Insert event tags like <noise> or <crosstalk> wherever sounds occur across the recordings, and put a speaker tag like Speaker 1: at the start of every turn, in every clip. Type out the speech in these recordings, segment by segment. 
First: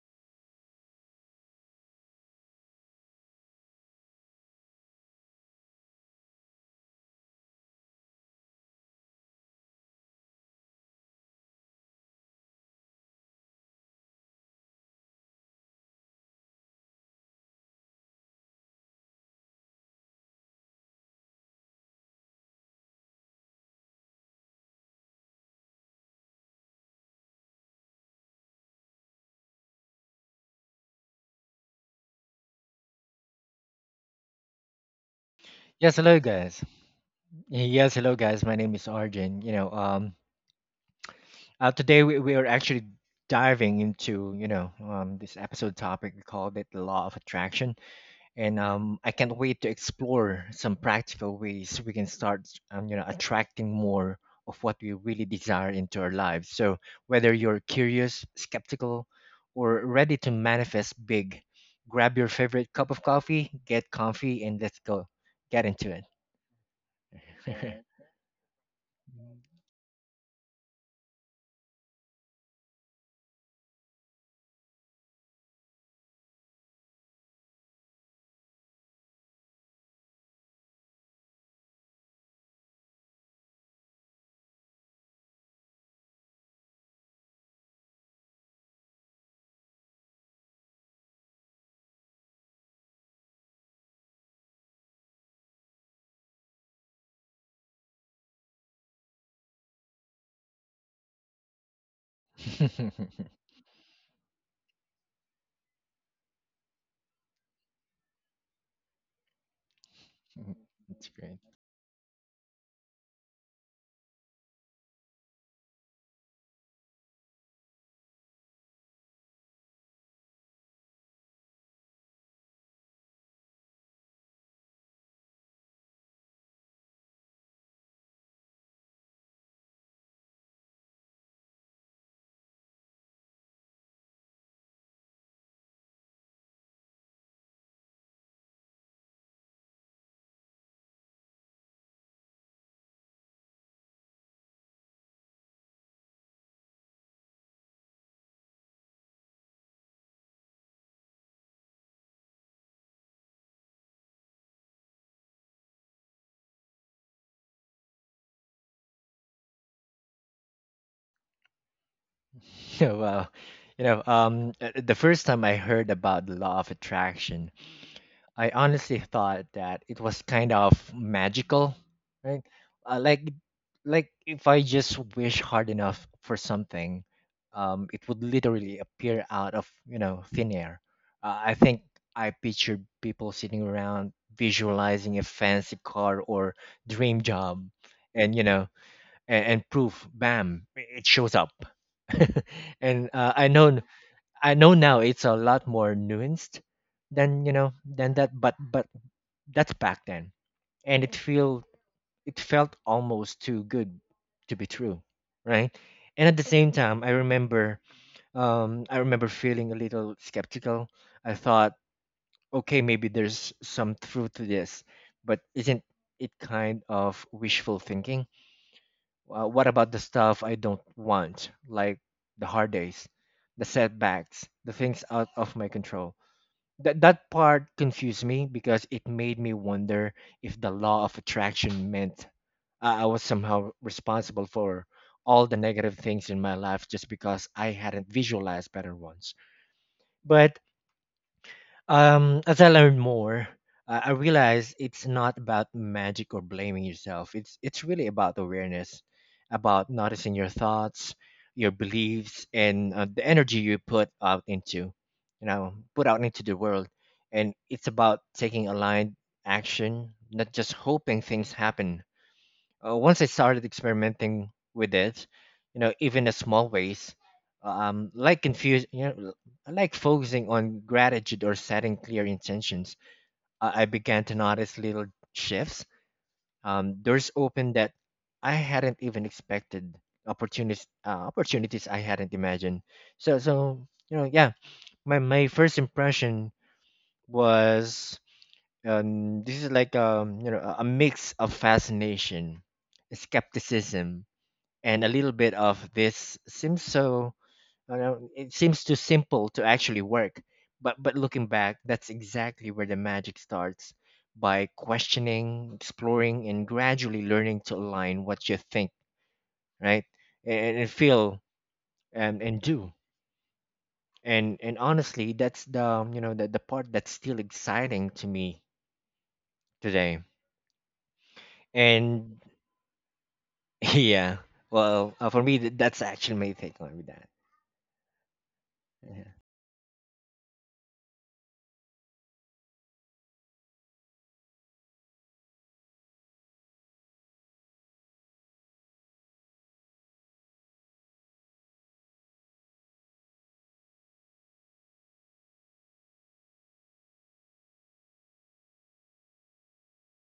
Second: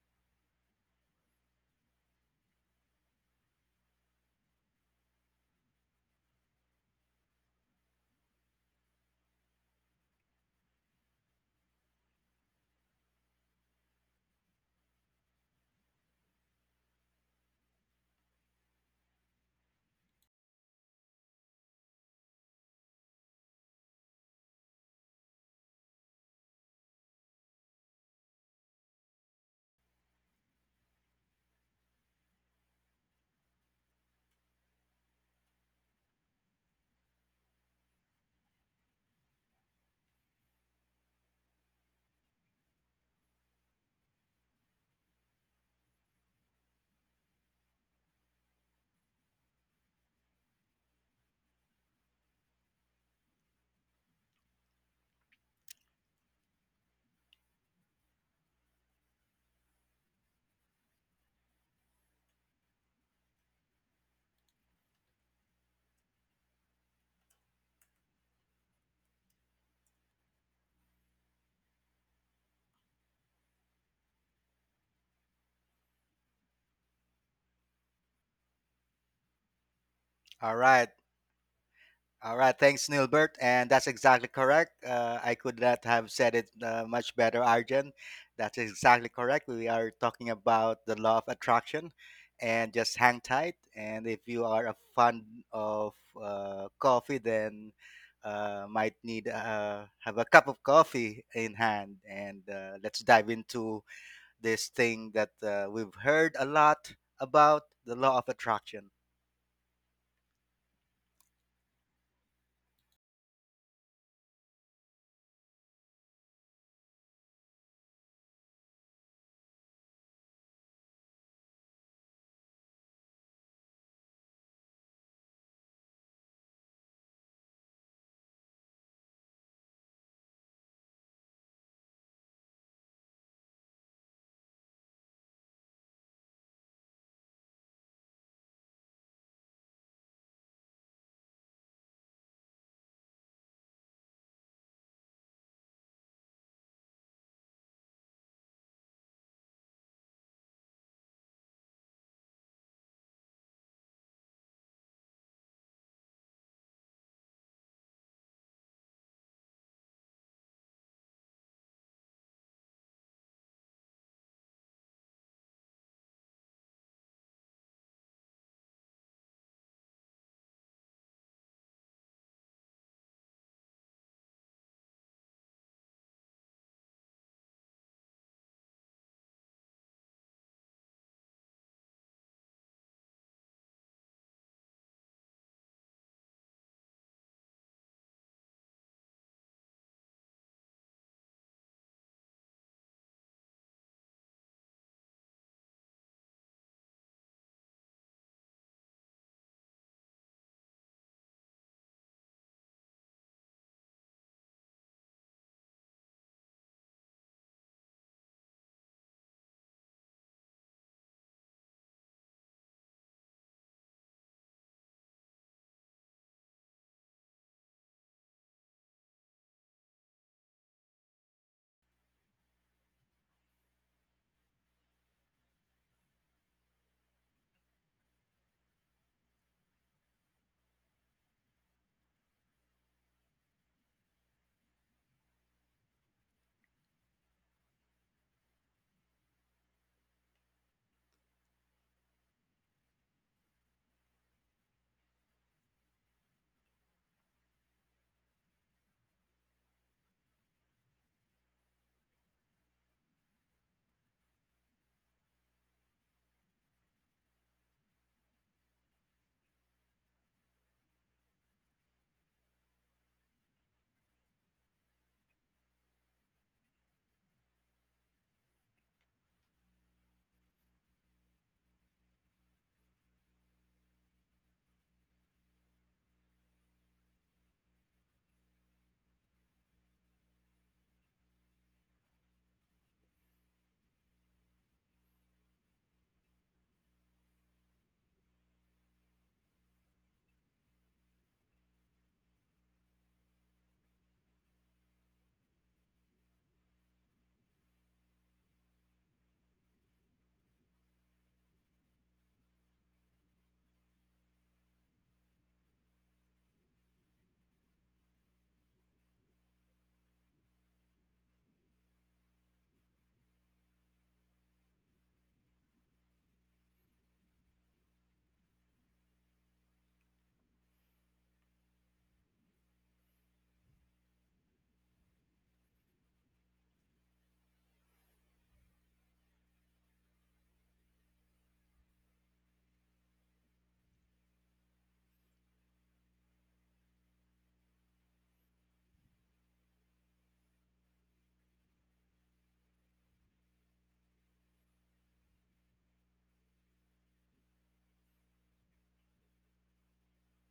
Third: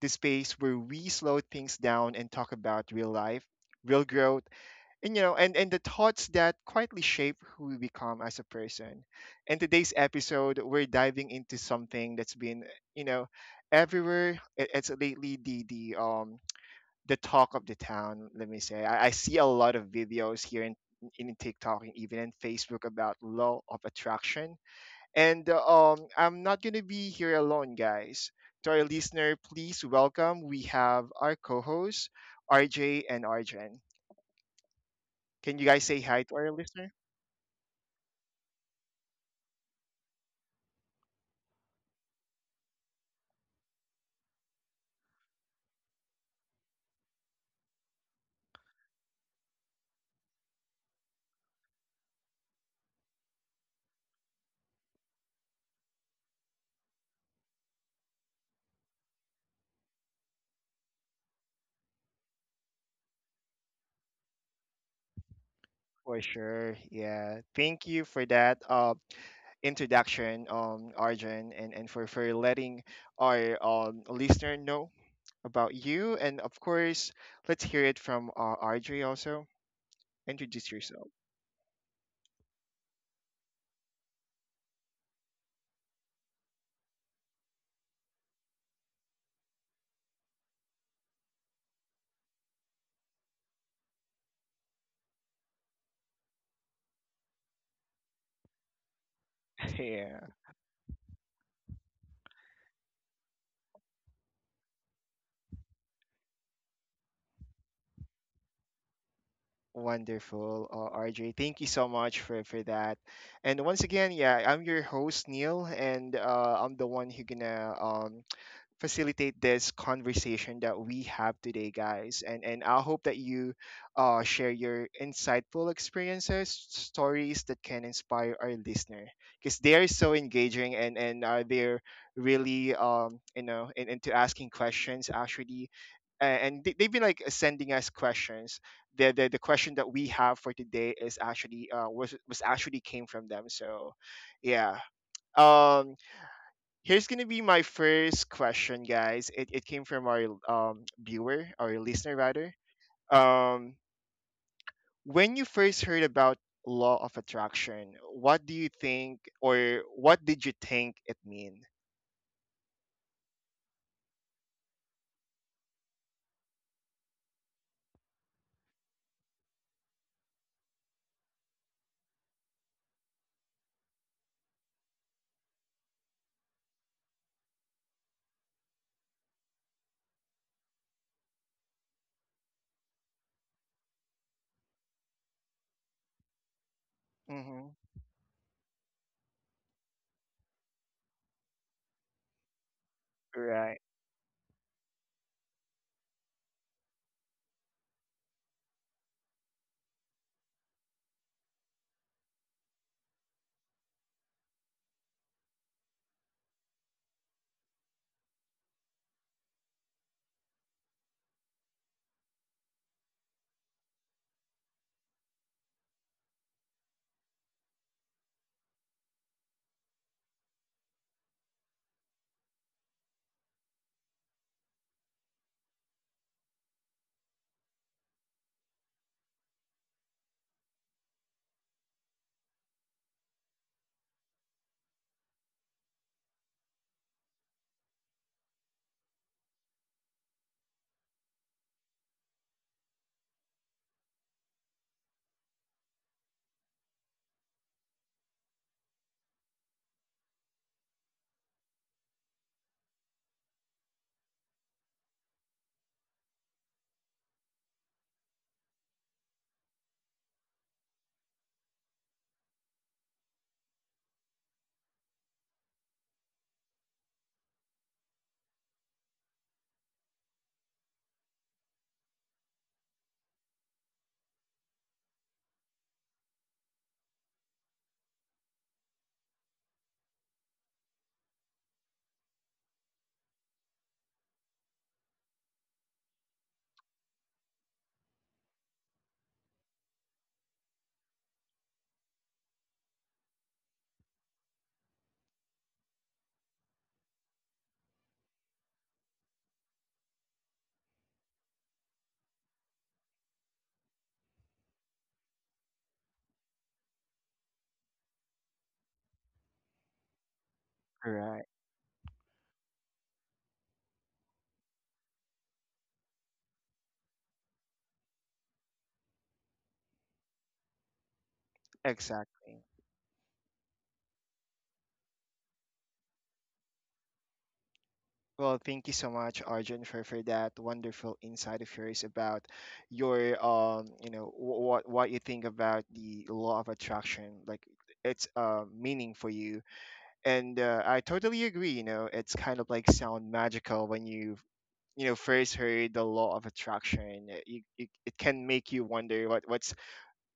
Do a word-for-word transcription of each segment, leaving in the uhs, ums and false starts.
Speaker 1: the space where we slow things down and talk about real life, real growth, and you know, and, and the thoughts that quietly shape who we become as a person. In today's episode, we're diving into something that's been, you know, everywhere. It- It's lately the the um the talk of the town, let me say. I, I see a lot of videos here in in TikTok and even in Facebook about law of attraction and uh, um, I'm not going to be here alone, guys. To our listener, please welcome. We have our co hosts, R J and Arjen. Can you guys
Speaker 2: Yes,
Speaker 1: say
Speaker 2: hello
Speaker 1: hi to our
Speaker 2: guys.
Speaker 1: listener?
Speaker 2: Yes, hello guys. My name is Arjun. You know, um, uh, today we, we are actually diving into you know um, this episode topic we called it the law of attraction, and um, I can't wait to explore some practical ways we can start um, you know attracting more of what we really desire into our lives. So whether you're curious, skeptical, or ready to manifest big, grab your favorite cup of coffee, get comfy, and let's go get into it.
Speaker 1: For sure. Yeah. Thank you for that uh,
Speaker 2: <laughs>
Speaker 1: introduction, um, Arjun, and, and for, for letting our um, listener know about you. And of course, let's hear it from uh, R J also.
Speaker 3: All
Speaker 1: Introduce
Speaker 3: right.
Speaker 1: yourself.
Speaker 3: All right. Thanks, Nilbert. And that's exactly correct. Uh, I could not have said it uh, much better, Arjun. That's exactly correct. We are talking about the law of attraction. And just hang tight. And if you are a fan of uh, coffee, then uh, might need uh, have a
Speaker 1: <laughs>
Speaker 3: cup of coffee in hand. And uh, let's dive
Speaker 2: <laughs>
Speaker 3: into this thing that uh, we've heard a lot about the law of attraction.
Speaker 1: Wonderful, uh,
Speaker 2: That's
Speaker 1: R J.
Speaker 2: great.
Speaker 1: Thank you so much for for that. And once again, yeah, I'm your host Neil, and uh, I'm the one who gonna um facilitate this conversation that we have today, guys. And and I hope that you uh, share your insightful experiences, stories that can inspire our listener because they are so engaging and and uh, they're really um you know in, into asking questions actually a- and they, they've been like sending us questions. The, the the question that we have for today is actually uh was was actually came from them. So, yeah. Um, here's gonna be my first question, guys. It, it came from our um, viewer, our listener rather. Um, when you first heard about law of attraction, what do you think, or what did you think it mean?
Speaker 2: <laughs> Yeah, wow. You know, um, uh, uh, the first time I heard about the law of attraction, I honestly thought that it was kind of magical, right? Uh, like, like if I just wish hard enough for something, um, it would literally appear out of, you know, thin air. Uh, I think I pictured people sitting around visualizing a fancy car or dream job,
Speaker 1: Mm-hmm.
Speaker 2: and you know, and, and poof, bam, it shows up. <laughs> And uh, I know
Speaker 1: Right,
Speaker 2: I know now it's a lot more nuanced than you know than that, but but that's back then, and it feel it felt almost too good to be true, right? And at the same time, I remember um, I remember feeling a little skeptical. I thought, okay, maybe there's some truth to this, but isn't it kind of wishful thinking? Uh, what about the stuff I don't want, like the hard days, the setbacks, the things out of my control? That that part confused me because it made me wonder if the law of attraction meant I I was somehow responsible for all the negative things in my life just because I hadn't visualized better ones. But um, as I learned more, I I realized it's not about magic or blaming yourself. It's it's really about awareness, about noticing your thoughts, your beliefs, and uh, the energy you put out into, you know, put out into the world. And it's about taking aligned action, not just hoping things happen. Uh, once I started experimenting with it, you know, even in small ways, um, like confuse, you know, l- like focusing on gratitude or setting clear intentions, I, I began to notice little shifts. Um, doors opened that I hadn't even expected, opportunities, uh, opportunities I hadn't imagined. So, so you know, yeah, my my first impression was. Um, this is like um, you know a a mix of fascination, skepticism, and a little bit of, this seems so, you know, it seems too simple to actually work, but but looking back, that's exactly where the magic starts, by questioning, exploring, and gradually learning to align what you think, right, and, and feel,
Speaker 1: right,
Speaker 2: and, and do. And and honestly that's the you know the, the part that's still exciting to me today. And
Speaker 1: exactly.
Speaker 2: <laughs> yeah, well uh, for me, th- that's actually my take on with that.
Speaker 1: Well, thank you so
Speaker 2: Yeah.
Speaker 1: much, Arjun, for, for that wonderful insight of yours about your um, you know, what what you think about the law of attraction, like its uh meaning for you and uh, I totally agree. You know, it's kind of like sound magical when you you know first heard the law of attraction. It, you, it, it can make you wonder what what's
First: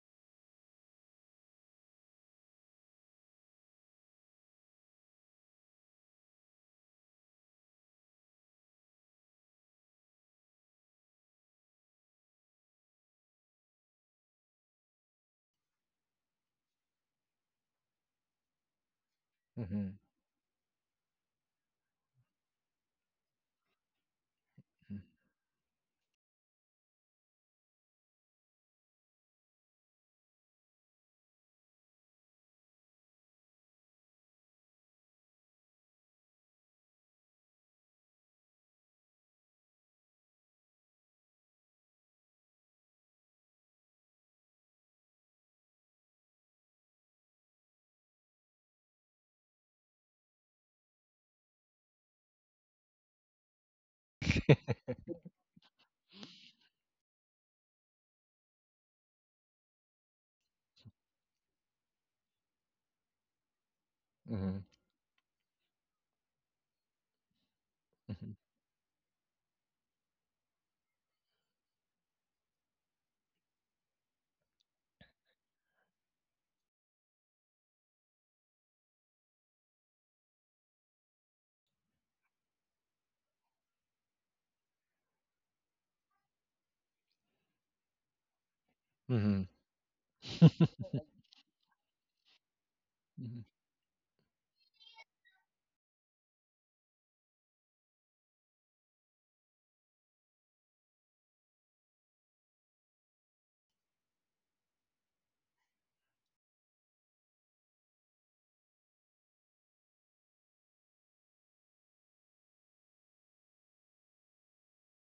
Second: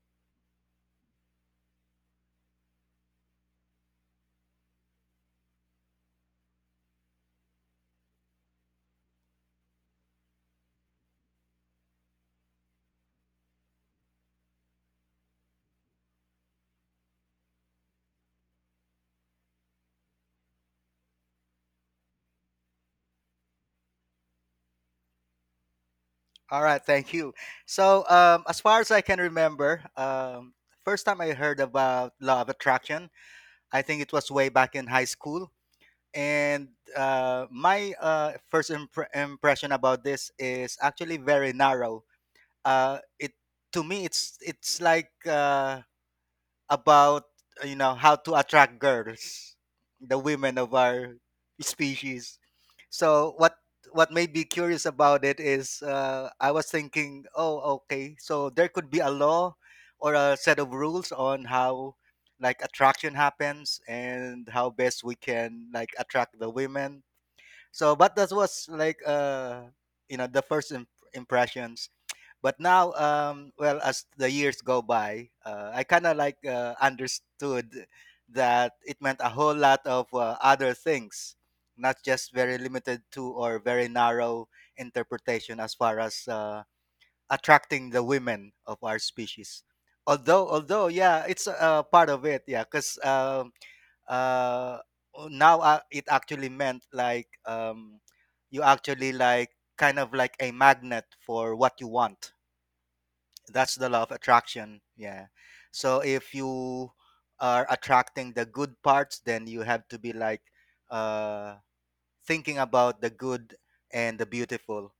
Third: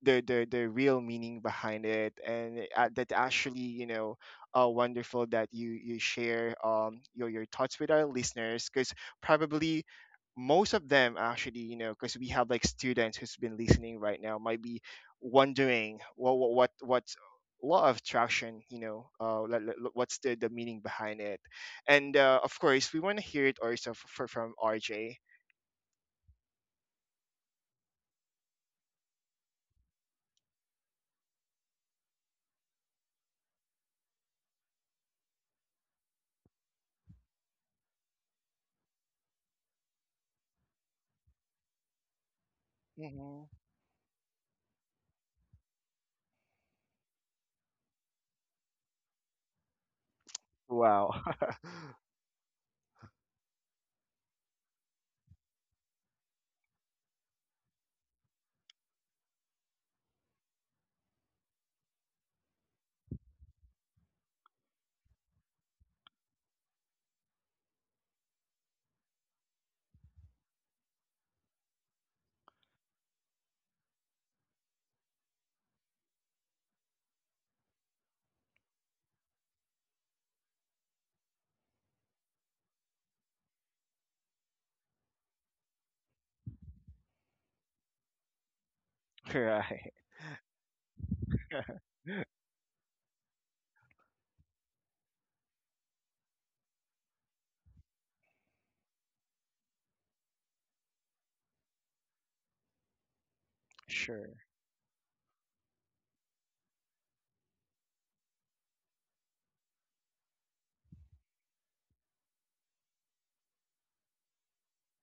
Speaker 1: the the the real meaning behind it and uh, that actually you know uh, wonderful that you you share um your your thoughts with our listeners because probably most of them actually you know because we have like students who's been listening right now might be wondering what what what what's law of attraction you know uh like, like, like, what's the the meaning behind it and uh, of course we want to hear it also f- for, from
Speaker 2: Hmm.
Speaker 1: RJ.
Speaker 3: All right, thank you. So, um, as far as I can remember, um, first time I heard about law of attraction, I think it was way back in high school. And uh, my uh, first impre- impression about this is actually very narrow. Uh, it
Speaker 1: Hmm.
Speaker 3: to me, it's it's like uh, about uh, you know how to attract girls, the women of
Speaker 1: Wow.
Speaker 3: our species. So what what made me curious about it is uh, I was thinking, oh, okay, so there could be a law or a set of rules on how like attraction happens and how best we can like attract the women. So, but that
Speaker 2: Mhm.
Speaker 3: was like uh, you know the first imp- impressions. But now, um, well, as the years go by, uh, I kind of like uh, understood that it meant a whole lot of uh, other things, not just very limited to or very narrow interpretation as far as uh, attracting the women of our
Speaker 1: <laughs>
Speaker 2: Mhm.
Speaker 3: species.
Speaker 1: Right.
Speaker 3: Although, although,
Speaker 2: <laughs>
Speaker 3: yeah, it's uh, part of it, yeah, because um uh, now uh, it actually meant like um, you actually like kind of like a magnet for what you want. That's
Speaker 1: <laughs>
Speaker 3: the law of
Speaker 1: Sure.
Speaker 3: attraction, yeah. So if you are attracting the good parts, then you have to be like uh thinking about the good and the beautiful.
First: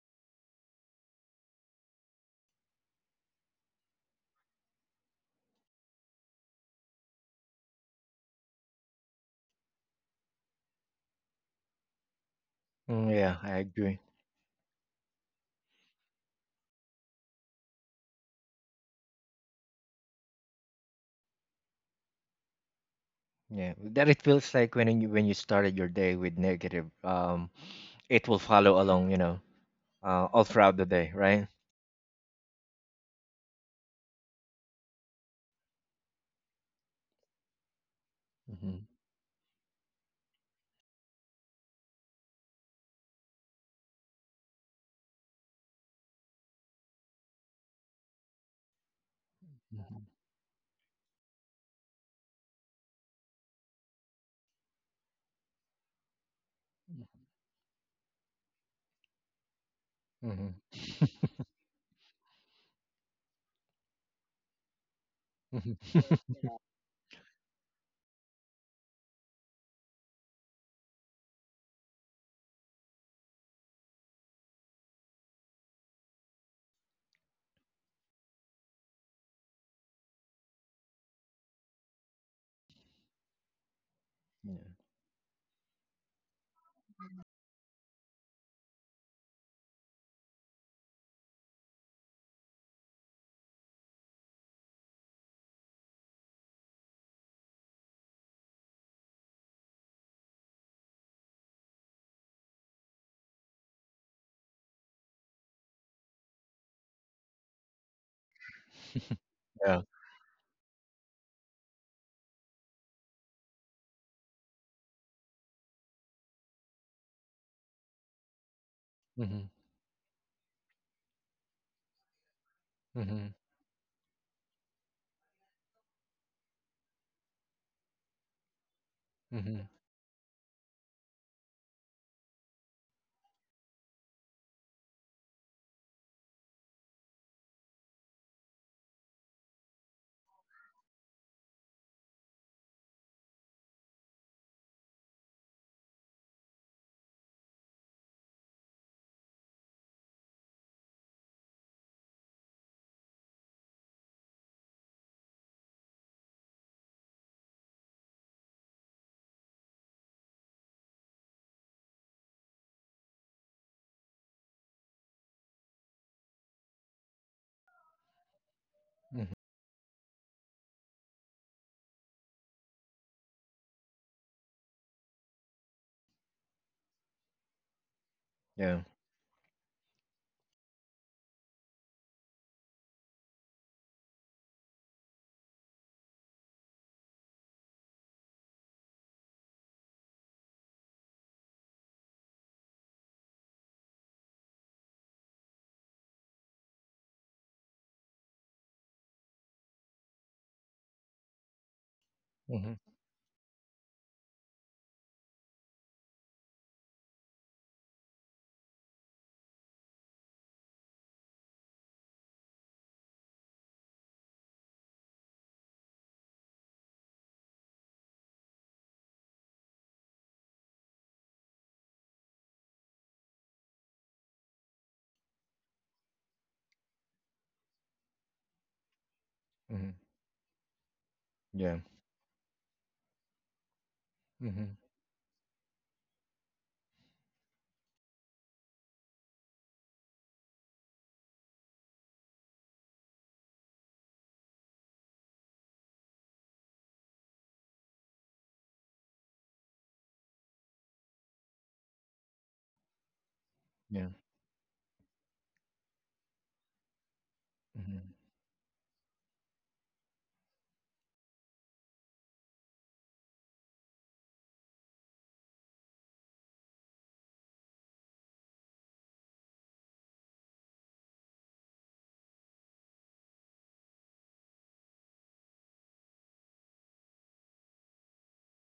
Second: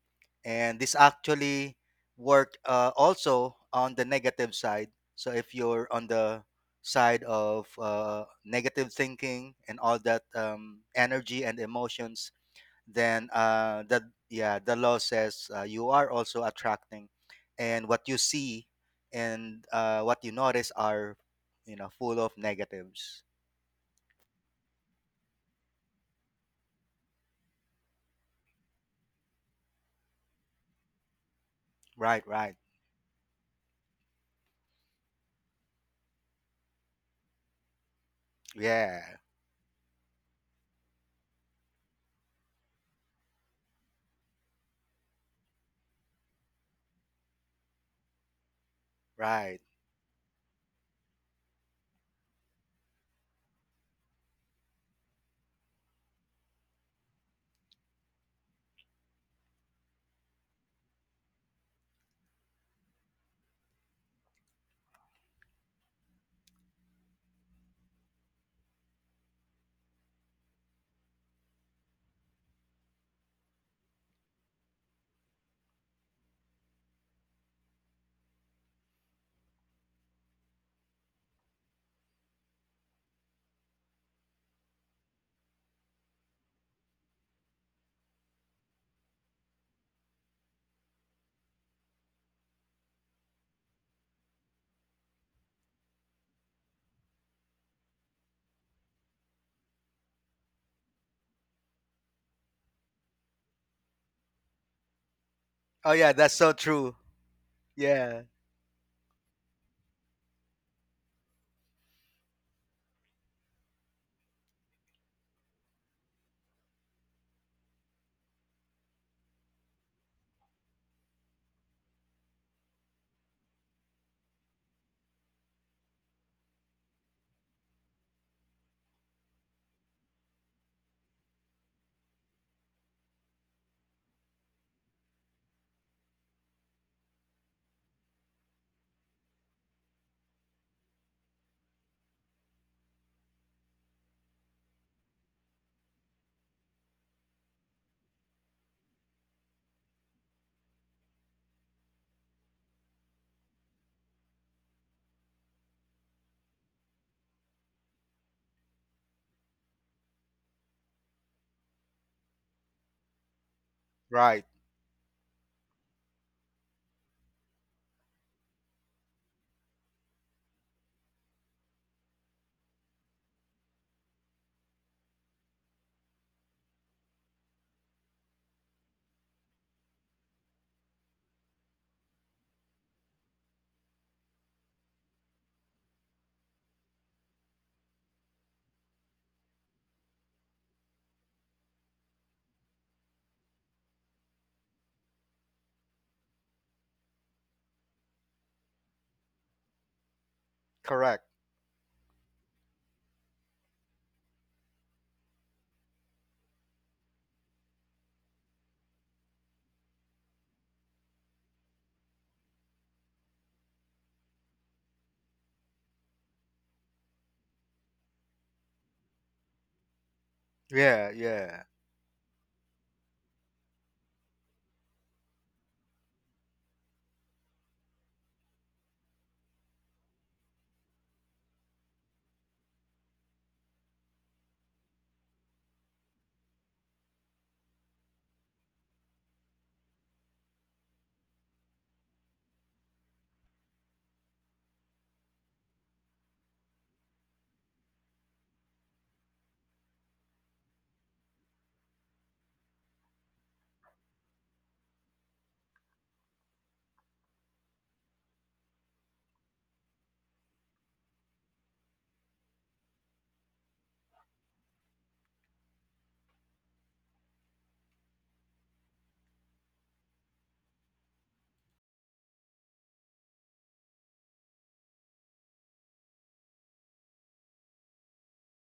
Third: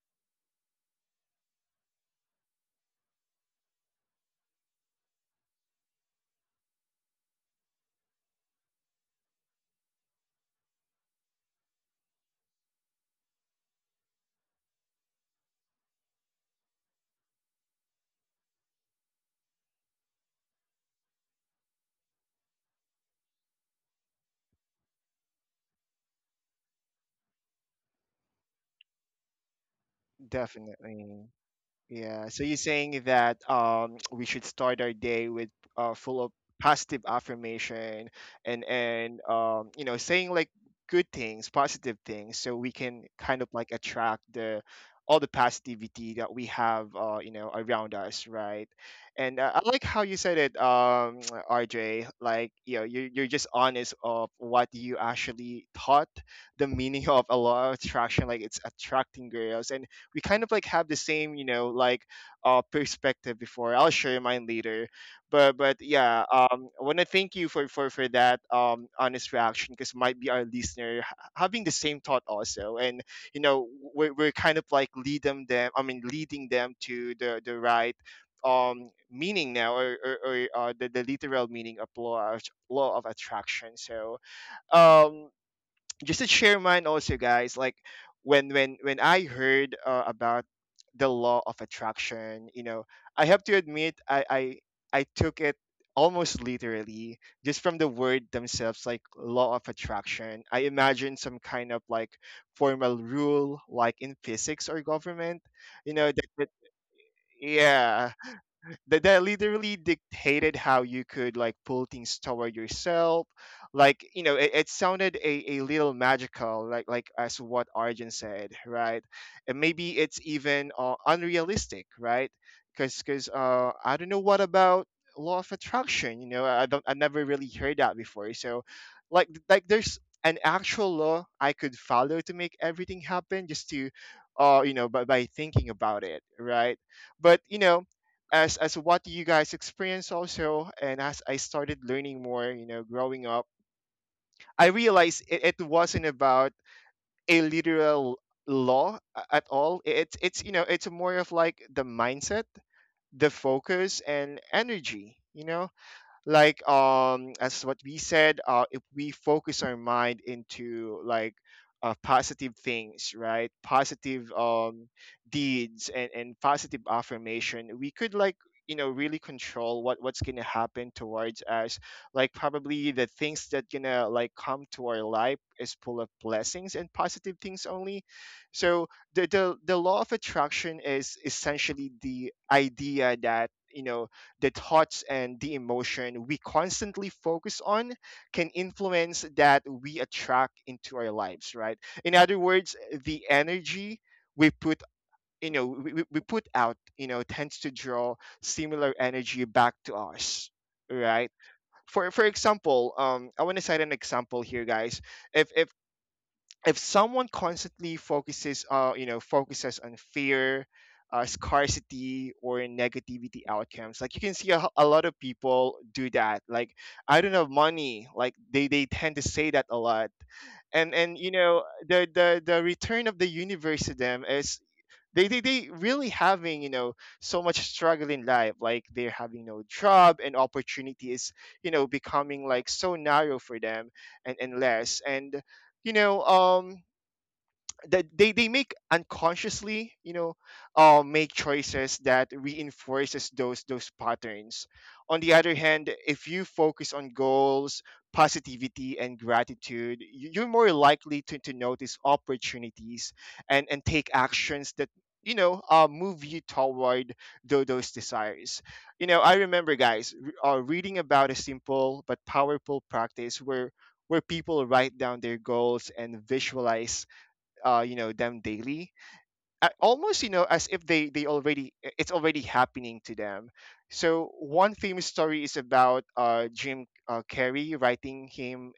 Speaker 3: And this actually work uh, also on the negative side. So if you're on the side of uh, negative thinking and all that um, energy and emotions,
Speaker 2: Mm,
Speaker 3: then
Speaker 2: yeah, I
Speaker 3: uh
Speaker 2: agree.
Speaker 3: that yeah, the law says uh, you are also attracting. And what you see and uh what you notice are you know full of negatives.
Speaker 2: Yeah, that it feels like when you when you started your day with negative, um, it will follow along, you know, uh, all throughout the day,
Speaker 1: Definitely.
Speaker 2: right?
Speaker 3: Right.
Speaker 1: Yeah. So
Speaker 3: Right.
Speaker 1: you're saying that um <tsk> we should start our day with uh full of positive affirmation and
Speaker 2: Mm-hmm.
Speaker 3: Yeah.
Speaker 1: and um you know saying like good things, positive things, so we can kind of like attract the all the positivity that we have uh you know around us, right? And uh,
Speaker 3: Right.
Speaker 1: I like how
Speaker 2: Mm-hmm.
Speaker 1: you said it, um <tsk> R J. Like you know you're you're just honest of what you actually thought the meaning of a lot of attraction like it's attracting girls and we kind of like
Speaker 2: Mm-hmm.
Speaker 1: have the same you know like uh perspective before I'll share mine later but but yeah
Speaker 2: <laughs>
Speaker 1: um I want to thank you for for for that um honest reaction because might be our listener ha- having the same thought also and you know we're, we're kind of like lead them them, I mean leading them to the the right um meaning now or or, or uh, the, the literal meaning of law of, law of attraction so
Speaker 2: Yeah.
Speaker 1: um just to share mine also guys, like when when when I heard uh, about the law of attraction, you know, I have to admit i i I took it almost literally just from the word themselves, like law of attraction I imagined some kind of like formal rule like in physics or government, you
Speaker 3: Oh
Speaker 1: know
Speaker 3: yeah,
Speaker 1: that,
Speaker 3: that's
Speaker 1: that
Speaker 3: so true.
Speaker 1: yeah
Speaker 3: Yeah.
Speaker 1: that, that literally
Speaker 2: Yeah.
Speaker 1: dictated how you could like pull things toward yourself, like you know it, it sounded a, a little magical like like as what Arjun said, right?
Speaker 2: Mm-hmm.
Speaker 1: And maybe it's even uh, unrealistic right because because
Speaker 2: Mm-hmm.
Speaker 1: uh I don't know what about law of attraction, you know i don't I never really heard that before so like like
Speaker 2: Mm-hmm.
Speaker 1: there's an actual law I could follow to make everything happen just to uh you know by, by thinking about it, right? But you know as as what you guys experienced also and as I started learning more, you know, growing up I realized it, it wasn't about a literal law a- at all. it's it's you know it's more of like the mindset, the focus and energy, you know, like um as what we said uh if we focus our mind into like uh, positive things, right? Positive
Speaker 3: Right.
Speaker 1: um deeds and and positive affirmation, we could like you know really
Speaker 2: Mm-hmm.
Speaker 1: control what what's gonna happen towards us, like probably the things that gonna like come to our life is full of blessings and positive things only.
Speaker 2: Yeah.
Speaker 1: So the the, the law of attraction is essentially the idea that you know the thoughts and the emotion we constantly focus on can influence that we attract into our lives, right? In other words, the energy we put you know, we, we we put out you know tends to draw similar energy back to us,
Speaker 3: Correct.
Speaker 1: right? For for
Speaker 2: Mm-hmm.
Speaker 1: example um I want to cite an example here, guys. if if if someone constantly focuses uh you know focuses on fear, uh, scarcity or negativity outcomes, like you can see a, a lot of people do that, like I don't have money, like they they tend to say that a lot, and
Speaker 3: Yeah,
Speaker 1: and you know
Speaker 3: yeah.
Speaker 1: the the the return of the universe to them is they, they, they really having you know so much struggle in life, like they're having no
Speaker 2: Mm-hmm.
Speaker 1: job and opportunity is you
Speaker 2: Yeah.
Speaker 1: know becoming like so narrow for them and, and
Speaker 2: Mm-hmm.
Speaker 1: less and you know um that they, they make unconsciously you know uh, make choices that reinforces those those patterns. On the other hand, if you focus on goals, positivity and gratitude, you- you're more likely to, to notice opportunities and and
Speaker 2: Yeah.
Speaker 1: take actions that you know uh, move you toward tho- those
Speaker 2: Mm-hmm.
Speaker 1: desires. You know I remember guys, r- uh, reading about a simple but powerful practice where where people write down their goals and visualize uh, you know them daily uh, almost you know as if they they already, it's already happening to them. So one famous story is about uh, Jim uh, Carrey writing him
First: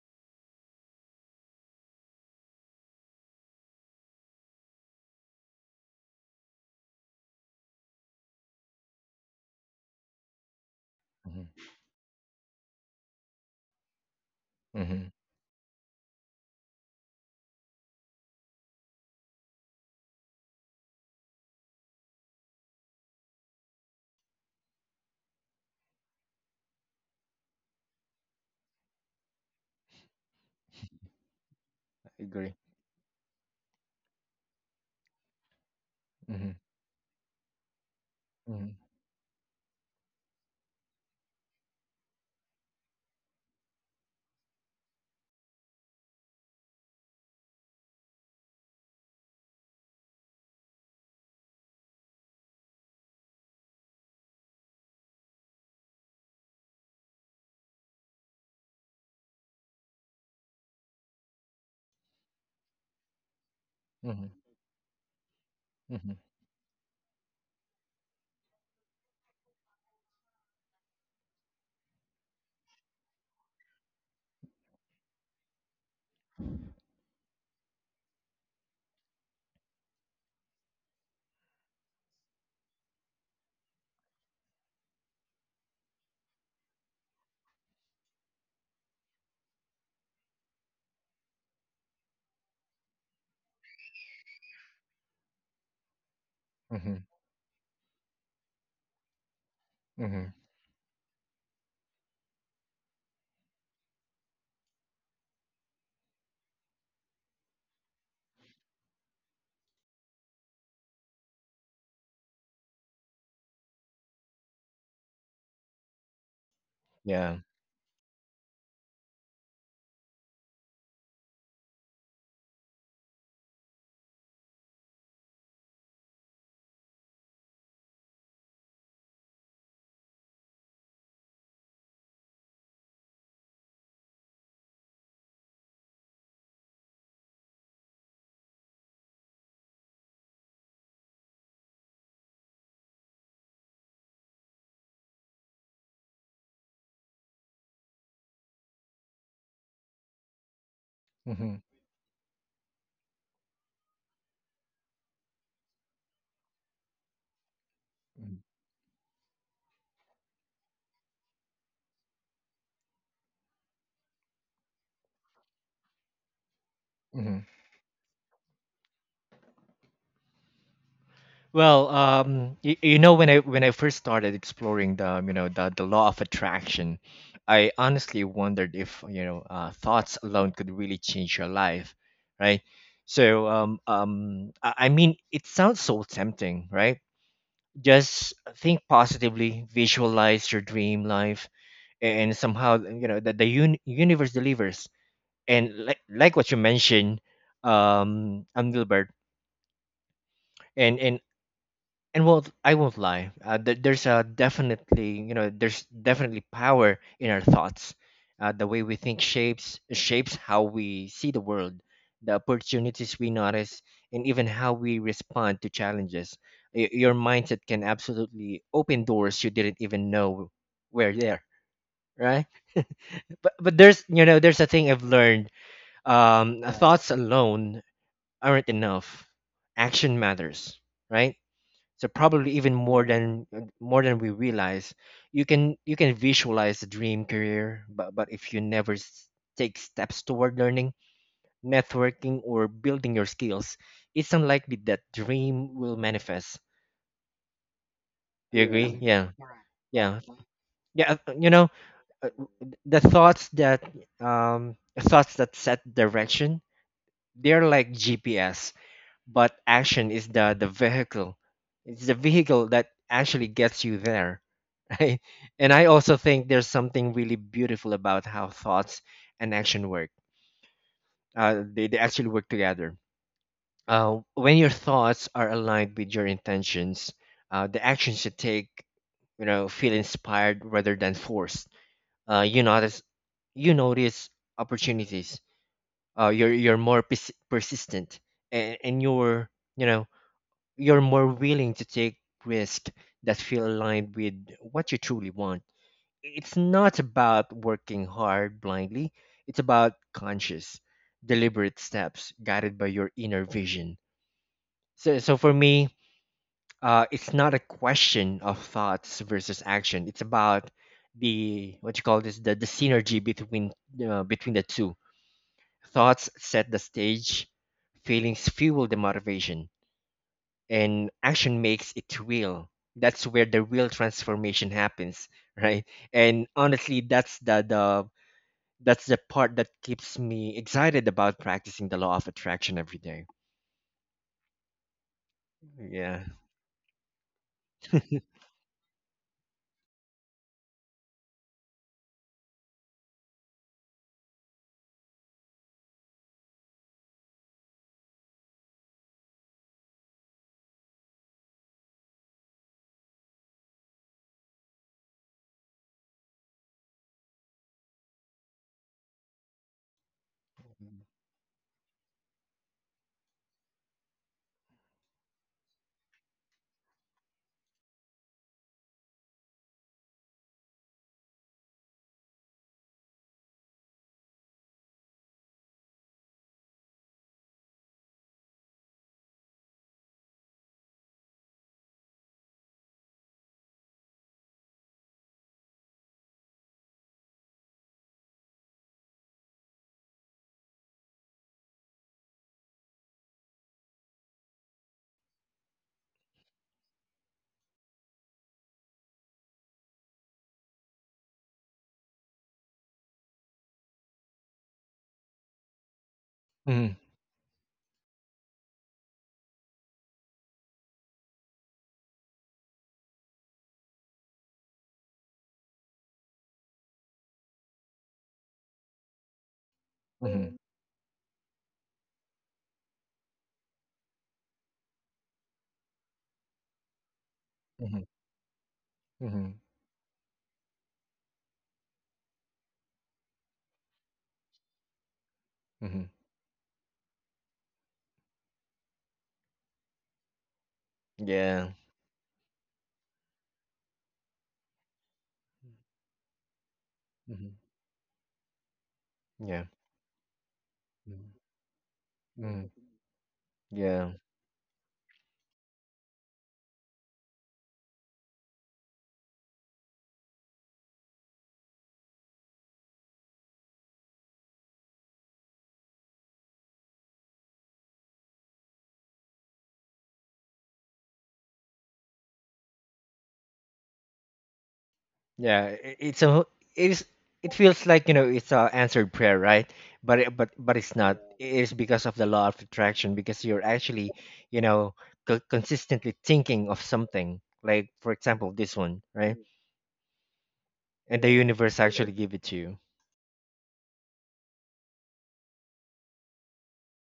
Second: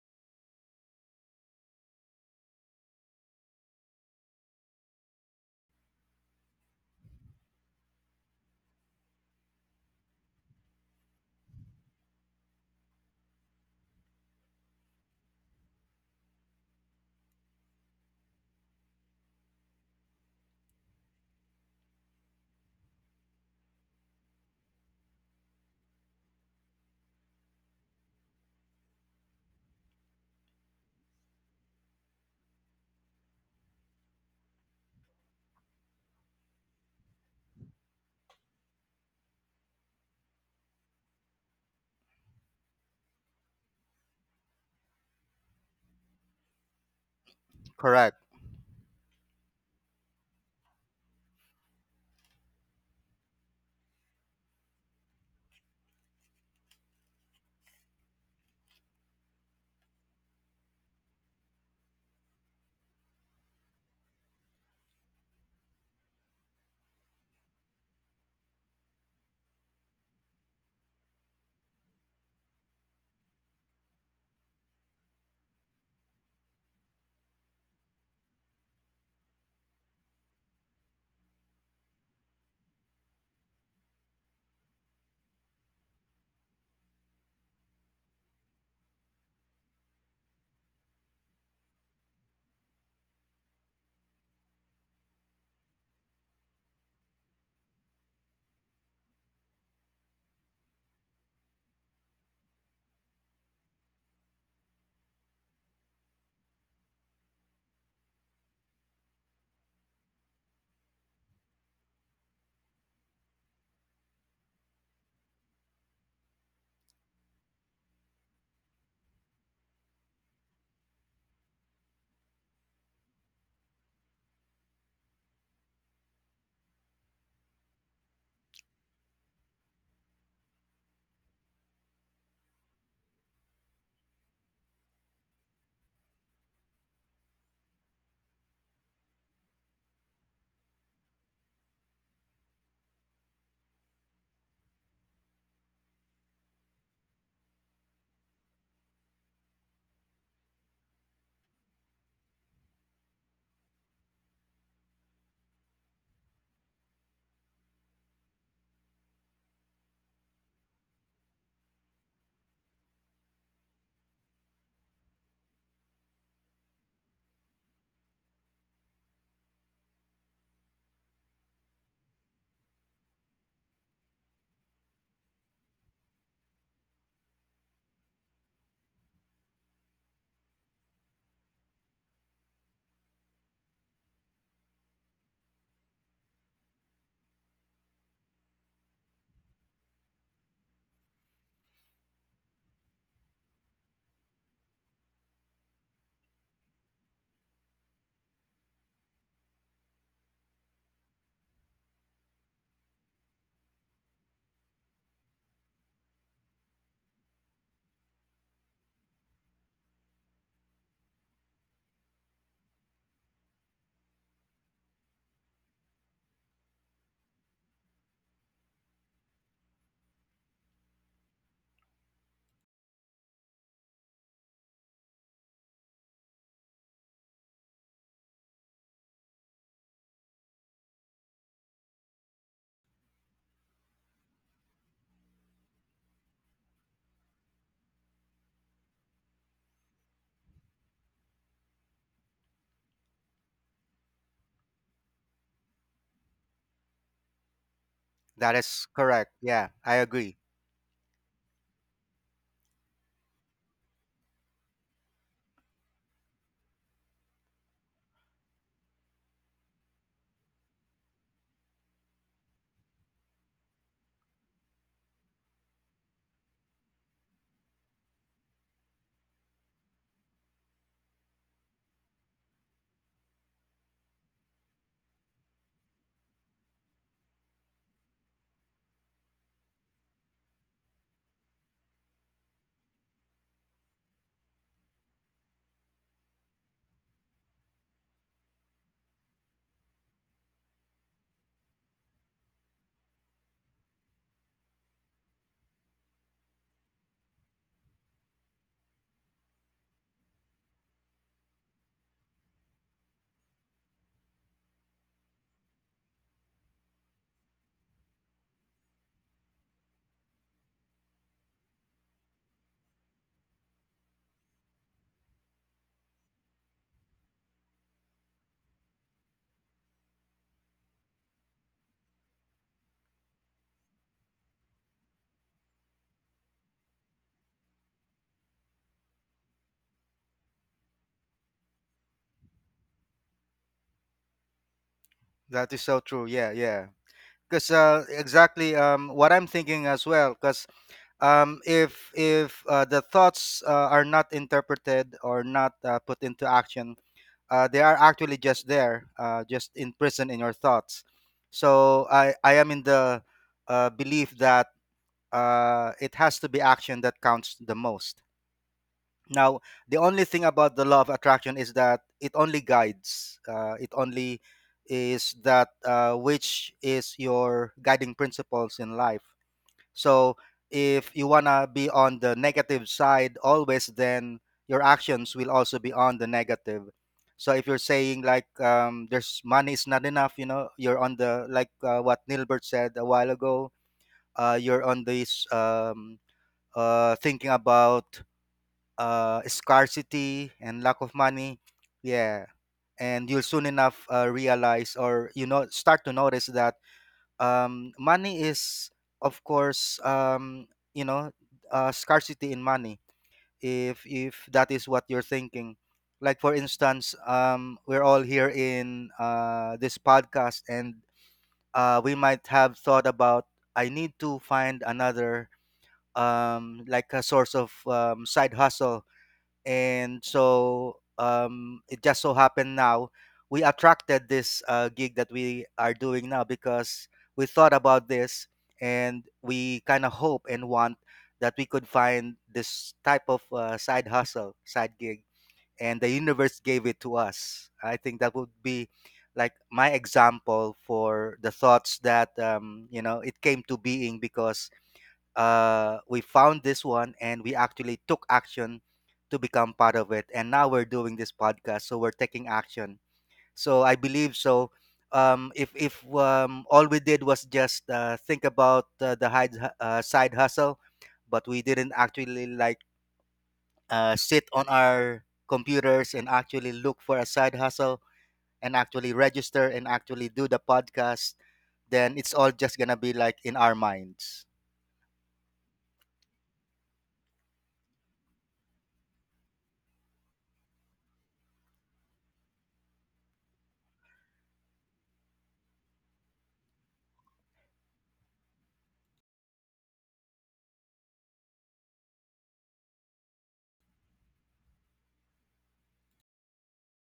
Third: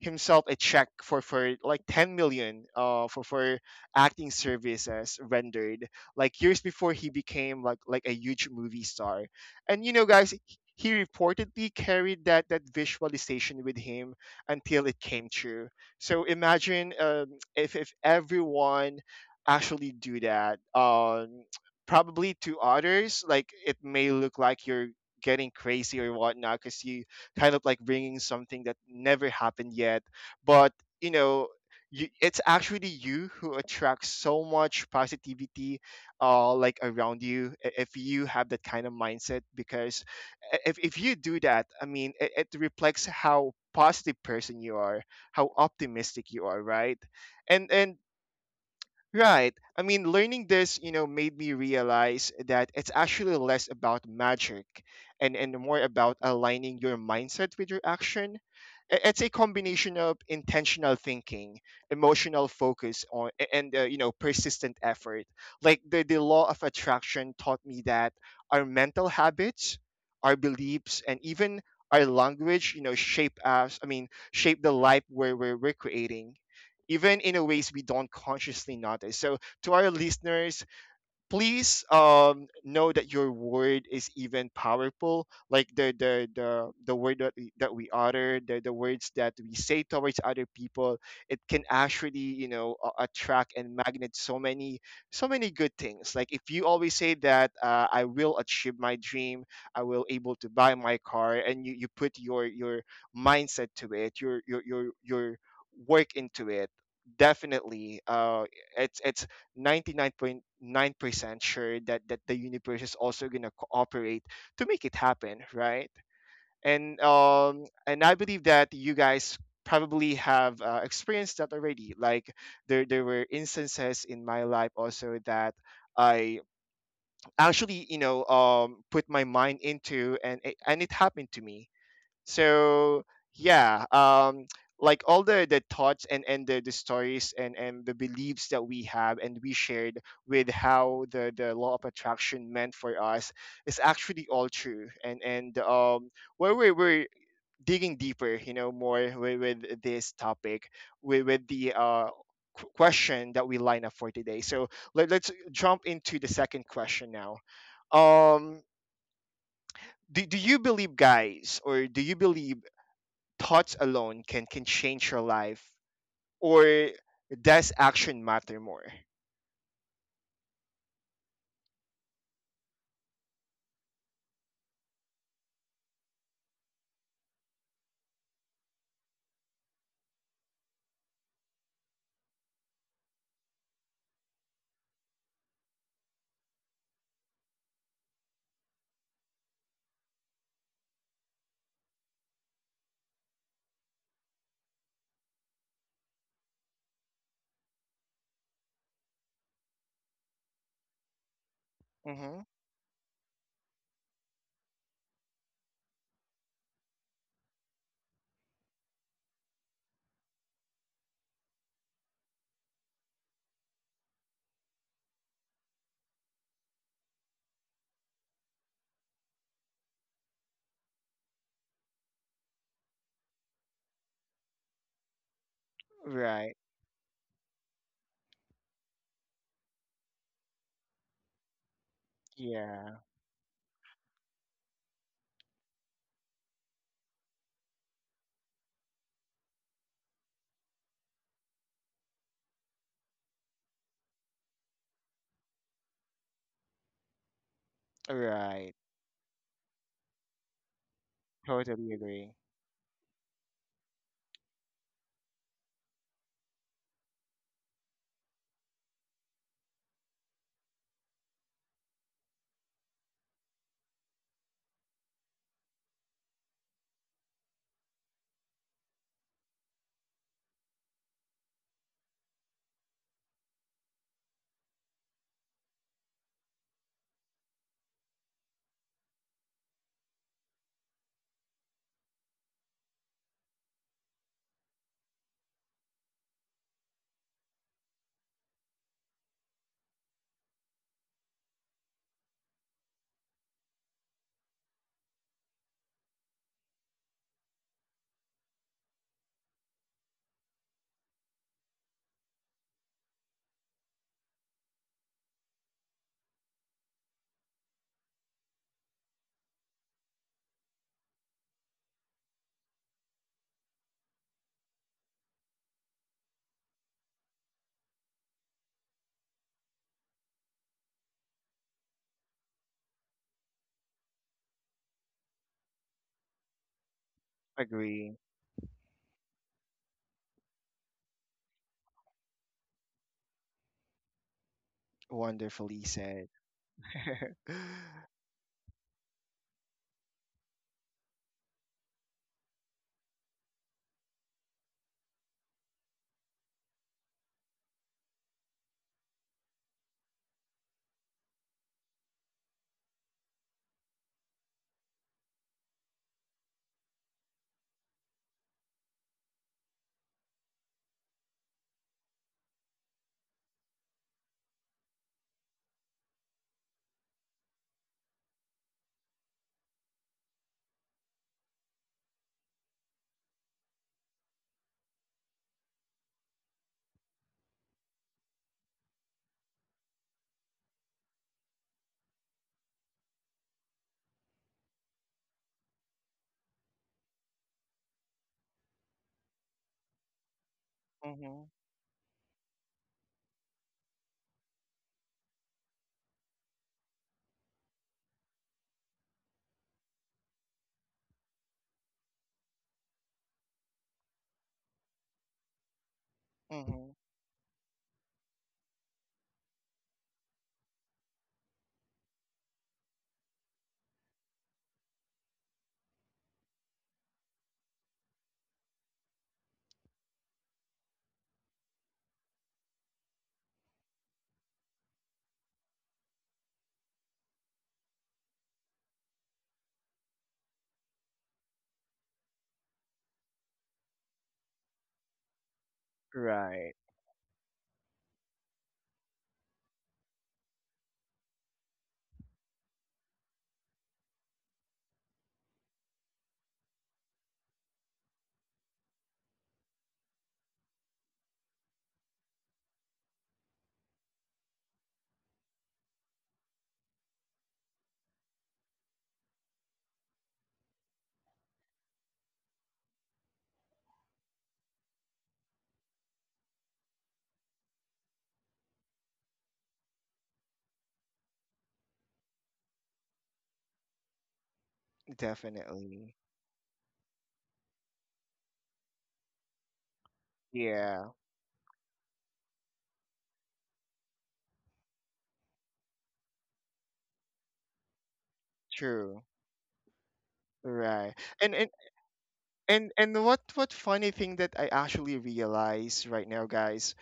Speaker 1: himself a check for for like 10 million uh for for acting services rendered, like years before he became like like a huge movie star. And you know guys, h- he
Speaker 2: Mm-hmm.
Speaker 1: reportedly carried that that visualization with him until it
Speaker 2: Mm-hmm.
Speaker 1: came true. So imagine um, if if everyone actually do that um probably to others like it may look like you're getting crazy or whatnot because you kind of like bringing something that never happened yet, but you know you,
Speaker 2: I
Speaker 1: it's
Speaker 2: agree.
Speaker 1: actually you who attracts so much positivity
Speaker 2: Mm-hmm.
Speaker 1: uh like around you, i- if you have that
Speaker 2: Mm-hmm.
Speaker 1: kind of mindset. Because i- if, if you do that, I mean it, it reflects how positive person you are, how optimistic you are, right? and and
Speaker 3: Correct.
Speaker 1: right. I mean, learning this, you know, made me realize that it's actually less about magic and, and more about aligning your mindset with your action. I- It's a combination of intentional thinking, emotional focus on, a- and, uh, you know,
Speaker 2: Mm-hmm.
Speaker 1: persistent effort. Like the,
Speaker 2: Mm-hmm.
Speaker 1: the law of attraction taught me that our mental habits, our beliefs, and even our language, you know, shape us, I mean, shape the life where we're, we're creating even in a ways we don't consciously notice. So to our listeners, please um know that your word is even powerful, like the the the, the word that we, that we utter, the, the words that we say towards other people. It can actually you know a- attract and magnet so many, so many good things. Like if you always say that uh, I will achieve my dream, I will
Speaker 2: Mm-hmm.
Speaker 1: able to buy my car, and you, you put your your mindset to it, your your your your work into it, definitely uh it's it's ninety-nine point nine percent sure that that the universe is also going to cooperate to make it happen, right? and
Speaker 2: Yeah.
Speaker 1: um and I believe that you guys probably have uh, experienced that already. Like there there were instances in my life also that I actually you know um put my mind into, and it- and it happened to me. So yeah. Um like all the the thoughts and and the, the stories and and the beliefs that we have and we shared, with how the the law of attraction meant for us, is actually all true. And and um where we we're digging deeper, you know more with, with this topic, with, with the uh qu- question that we line up for today. So let, let's jump into the second question now.
Speaker 2: Mm-hmm.
Speaker 1: um do, do you believe, guys, or do you believe thoughts alone can can change your life, or does action matter more?
Speaker 2: Well, um, you, you know, when I when I first started exploring the you know the the law of attraction, I honestly wondered if you know uh, thoughts alone could really change your life, right? So, um, um, I, I mean, it sounds so tempting, right? Just think positively, visualize your dream life, and somehow you know that the un- universe delivers. And like like what you mentioned, um, um, Gilbert, and and and
Speaker 1: Mm-hmm.
Speaker 2: well, I won't lie, uh, there there's a, definitely, you know, there's definitely power in our thoughts. Uh, the way we think shapes shapes how we see the world, the opportunities we notice, and even how we respond to challenges. Y- your mindset can absolutely open doors you didn't even know were there, right? <laughs> But but there's you know there's a thing I've learned.
Speaker 1: Right.
Speaker 2: Um, Right. Thoughts alone aren't enough. Action matters, right? So probably even
Speaker 1: Yeah.
Speaker 2: more than, more than we realize. You can you can visualize the dream career, but but if you never s- take steps toward learning, networking, or building your skills, it's unlikely that dream will manifest.
Speaker 3: That
Speaker 2: Do you Yeah.
Speaker 1: Right.
Speaker 3: is
Speaker 2: agree? Yeah,
Speaker 3: correct. Yeah, I
Speaker 2: yeah,
Speaker 3: agree.
Speaker 2: yeah, yeah. uh, you know
Speaker 1: Totally
Speaker 2: uh,
Speaker 1: agree.
Speaker 2: the thoughts that, um thoughts that set direction, they're like GPS, but action is the the vehicle. It's the vehicle that actually gets you there. <laughs> Right. And I also think there's something really beautiful about how thoughts and action work. Uh, they, they actually work together. Uh, when your thoughts are aligned with your intentions, uh, the actions you take, you know, feel inspired rather than forced. Uh, you notice you notice opportunities, uh, you're you're more pers- persistent, and, and you're, you know, you're more willing to take risks that feel aligned with what you truly want. It's not about working hard blindly, it's about conscious, deliberate steps guided by your inner vision. So, so for me, uh, it's not a question of thoughts versus action. It's about the, what you call this, the, the synergy between, uh, between the two. Thoughts set the stage, feelings fuel the motivation, and action makes it real. That's where the real transformation happens. <laughs> Right. And honestly, that's the the
Speaker 1: Agree.
Speaker 2: that's the part that keeps me excited about practicing the law of attraction every day.
Speaker 3: That is
Speaker 1: Wonderfully
Speaker 3: so
Speaker 2: Yeah.
Speaker 3: true.
Speaker 1: said.
Speaker 3: Yeah, yeah.
Speaker 1: <laughs>
Speaker 3: Because uh exactly um what I'm thinking as well. Because um, if if uh, the thoughts uh, are not interpreted or not uh, put into action, uh, they are actually just there, uh, just imprisoned in your thoughts. So I I am in the uh, belief that uh, it has to be action that counts the most. Now the only thing about the law of attraction is that it only guides. Uh, it only is that uh, which is your guiding principles in life. So if you wanna be on the negative side always, then your actions will also be on the negative. So if you're saying like um, there's money is not enough, you know, you're on the like uh, what Nilbert said a while ago. Uh, you're on this um, uh, thinking about uh, scarcity and lack of
Speaker 1: Mm-hmm.
Speaker 3: money. Yeah, and you'll soon enough uh, realize or you know start to notice that um, money is of course um, you know uh, scarcity in money, if if that is what you're thinking. Like for
Speaker 1: Mm-hmm.
Speaker 2: Mhm,
Speaker 3: instance, um, we're all here in uh, this podcast and uh, we might have thought about, I need to find another um, like a source of um, side hustle. And
Speaker 2: mhm,
Speaker 3: so um, it just so happened now we attracted this uh, gig that we are doing now, because we thought
Speaker 2: mhm,
Speaker 3: about this and
Speaker 2: mhm,
Speaker 3: we kind of hope and want that we could find this type of uh, side hustle, side gig. And
Speaker 2: mhm.
Speaker 3: the universe
Speaker 1: Right.
Speaker 3: gave it to us. I think that would be like my example for the
Speaker 2: Yeah.
Speaker 3: thoughts that um, you know it came to being, because uh, we found this one and
Speaker 2: Mhm.
Speaker 3: we actually took action to
Speaker 2: Yeah.
Speaker 3: become part of it. And now we're doing
Speaker 2: Mhm.
Speaker 3: this podcast, so we're taking
Speaker 2: Mhm.
Speaker 3: action. So I
Speaker 2: Yeah.
Speaker 3: believe so. Um, if if um, all we did was just uh, think about uh, the hide, uh, side hustle, but we didn't actually like uh, sit on our computers and actually look for a side hustle and actually register and actually do the podcast, then it's all just gonna be like in our minds.
Speaker 2: Yeah, i-
Speaker 1: Definitely.
Speaker 2: it's a wh- it is, it feels like, you know, it's a answered prayer, right? But it, but but it's
Speaker 1: Yeah.
Speaker 2: not. It is because of the law of attraction because you're actually, you know, co- consistently thinking of something. Like for example, this one,
Speaker 1: True.
Speaker 2: right? And
Speaker 1: Right.
Speaker 2: the
Speaker 1: and and
Speaker 2: universe actually give it to you.
Speaker 1: and and what what funny thing that I actually realize right now, guys,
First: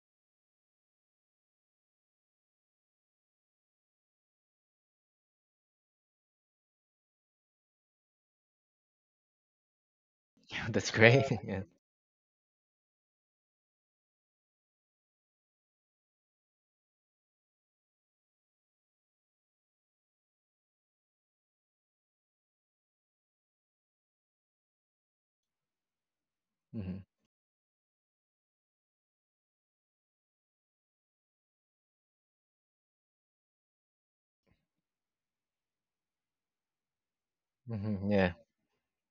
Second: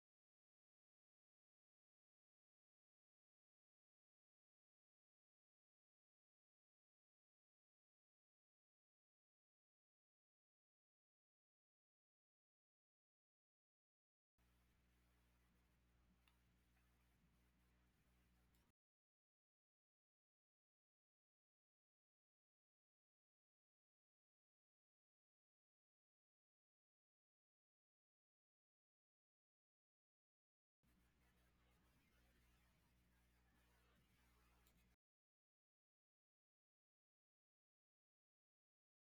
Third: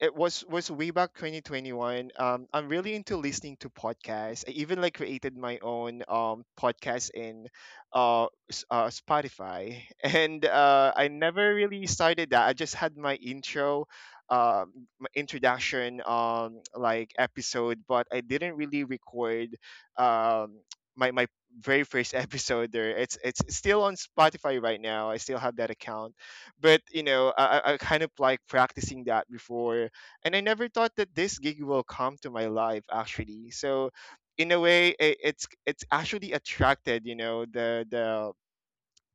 Speaker 1: it was was way back twenty twenty-one. um I'm really into listening to podcasts. I even like created my own um podcast in uh, s- uh Spotify <laughs> and
Speaker 2: <laughs> That's
Speaker 1: uh I
Speaker 2: great. <laughs>
Speaker 1: never
Speaker 2: Yeah.
Speaker 1: really started that. I just had my intro, um my introduction, um like episode, but I didn't really record um <tsk> my my very first <laughs> episode there. It's it's still on Spotify right now. I still have that account. But
Speaker 2: Hmm.
Speaker 1: you know, i, I I kind of like practicing that before, and I never thought that this gig will come to my life actually. So in a way, i- it's it's actually attracted, you know, the
Speaker 2: Hmm.
Speaker 1: the
Speaker 2: Yeah.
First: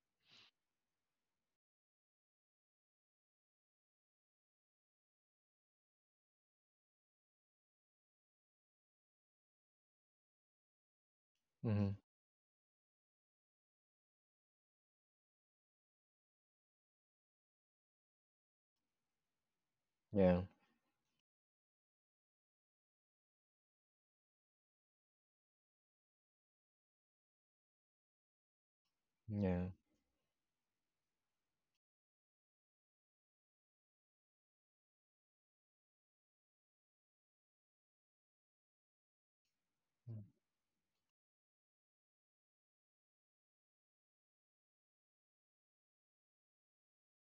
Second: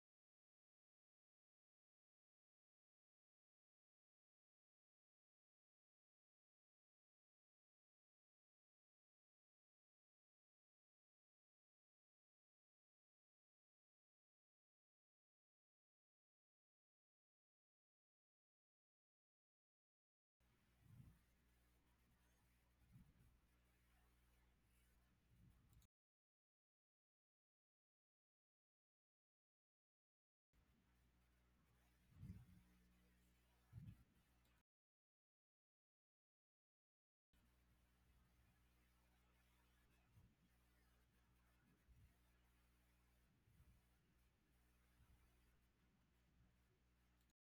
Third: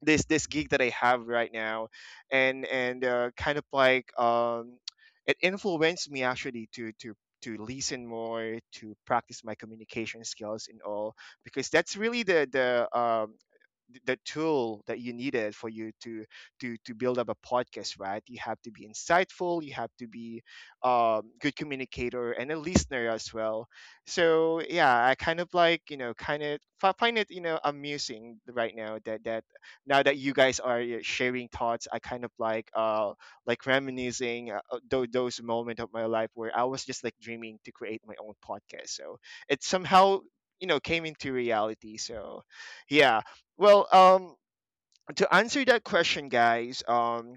Speaker 1: this this gig that I have right now, and and uh, kind of like, um, it influenced me actually to to to listen more, to practice my communication skills and all, because that's
Speaker 2: Hmm.
Speaker 1: really the the um th- the tool that you needed for you to to to build up a podcast, right? You have to be insightful, you have to
Speaker 2: Yeah.
Speaker 1: be um good communicator and a listener as well. So yeah, I kind of like, you know, kind of fi- find it, you know, amusing right now that that
Speaker 2: Yeah.
Speaker 1: now that you guys are uh, sharing thoughts. I kind of like, uh like reminiscing uh, those, those moment of my life where I was just like dreaming to create my own podcast. So it somehow, you know came into reality. So yeah. Well, um, to answer that question, guys, um,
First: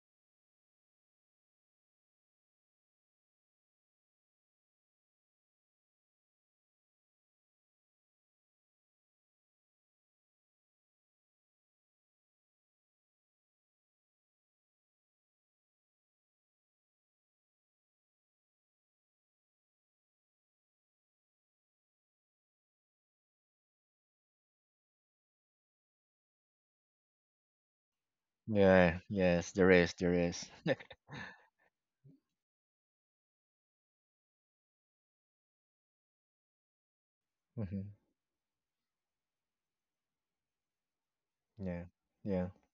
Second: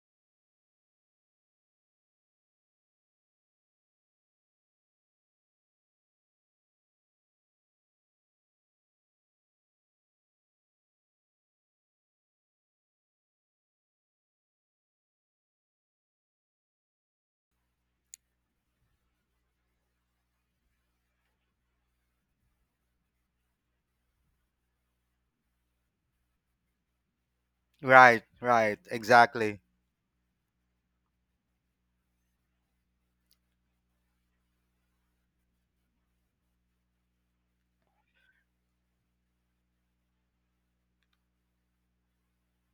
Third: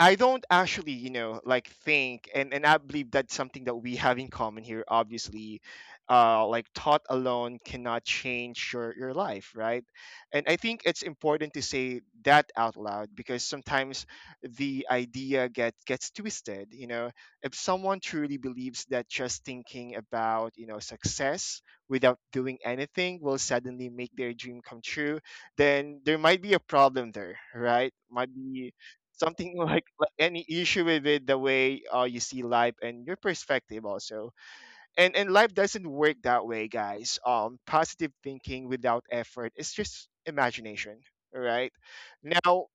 Speaker 1: I don't actually, you know, like think, and and I believe that's something that we have in common here. Obviously, uh, like thought alone cannot change your your life, right? And I think it's important to say that out loud because sometimes the idea get gets twisted. You know, if someone truly believes that just thinking about, you know success without doing anything will suddenly make their dream come true, then there might be a problem there, right?
Speaker 3: Right,
Speaker 1: Might be
Speaker 3: right,
Speaker 2: Yeah. Yes,
Speaker 1: something <laughs>
Speaker 3: exactly.
Speaker 2: there
Speaker 1: like,
Speaker 2: is.
Speaker 1: like
Speaker 2: There
Speaker 1: any
Speaker 2: is. <laughs>
Speaker 1: issue with it, the way uh, you see life and your perspective also. And and life doesn't work that way, guys. Um
Speaker 2: Mhm.
Speaker 1: positive thinking without effort, it's just imagination. All right.
Speaker 2: Yeah. Yeah.
Speaker 1: Now,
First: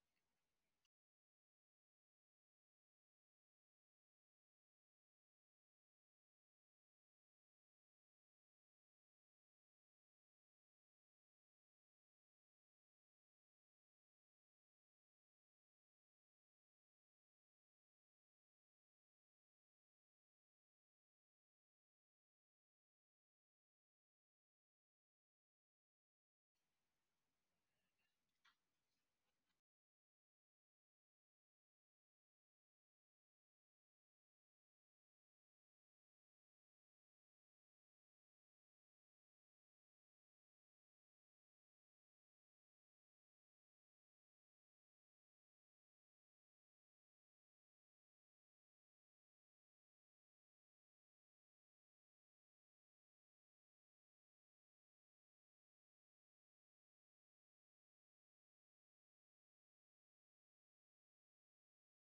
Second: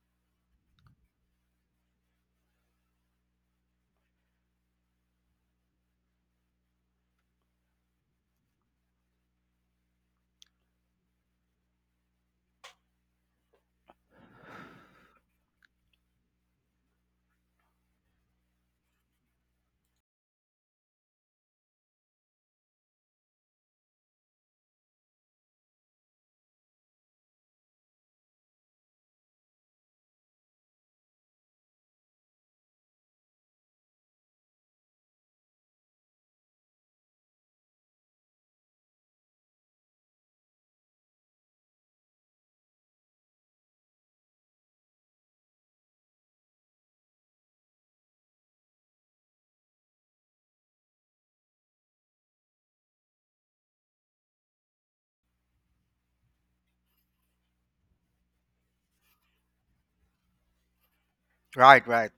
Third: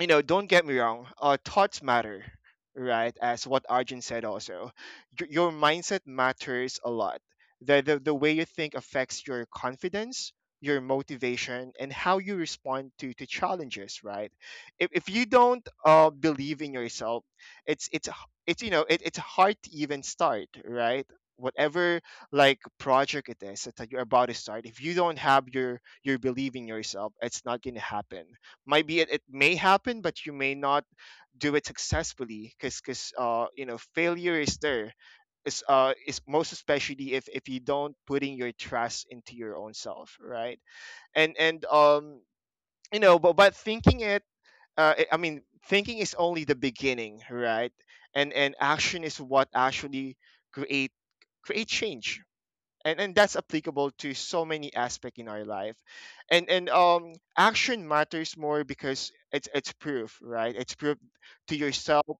Speaker 1: you know, don't get me wrong, uh, thoughts matter, right? As what Arjun said also, Y- your mindset matters a lot. The, the, the way you think affects your confidence, your motivation, and how you respond to, to challenges, right? If, if you don't uh, believe in yourself, it's, it's, h- it's you know, it, it's hard to even start, right? Whatever like project it is that you're about to start, if you don't have your your belief in yourself, it's not going to happen. Might be it, it may happen but you may not do it successfully, because because uh you know failure is there, is uh is most especially if if you don't putting your trust into your own self, right? And and um you know but but thinking it, uh i I mean, thinking is only the beginning, right? And and action is what actually create create change. And, and that's applicable to so many aspects in our life. And and um action matters more because it's it's proof, right, it's proof to
Speaker 3: Right,
Speaker 1: yourself,
Speaker 3: right,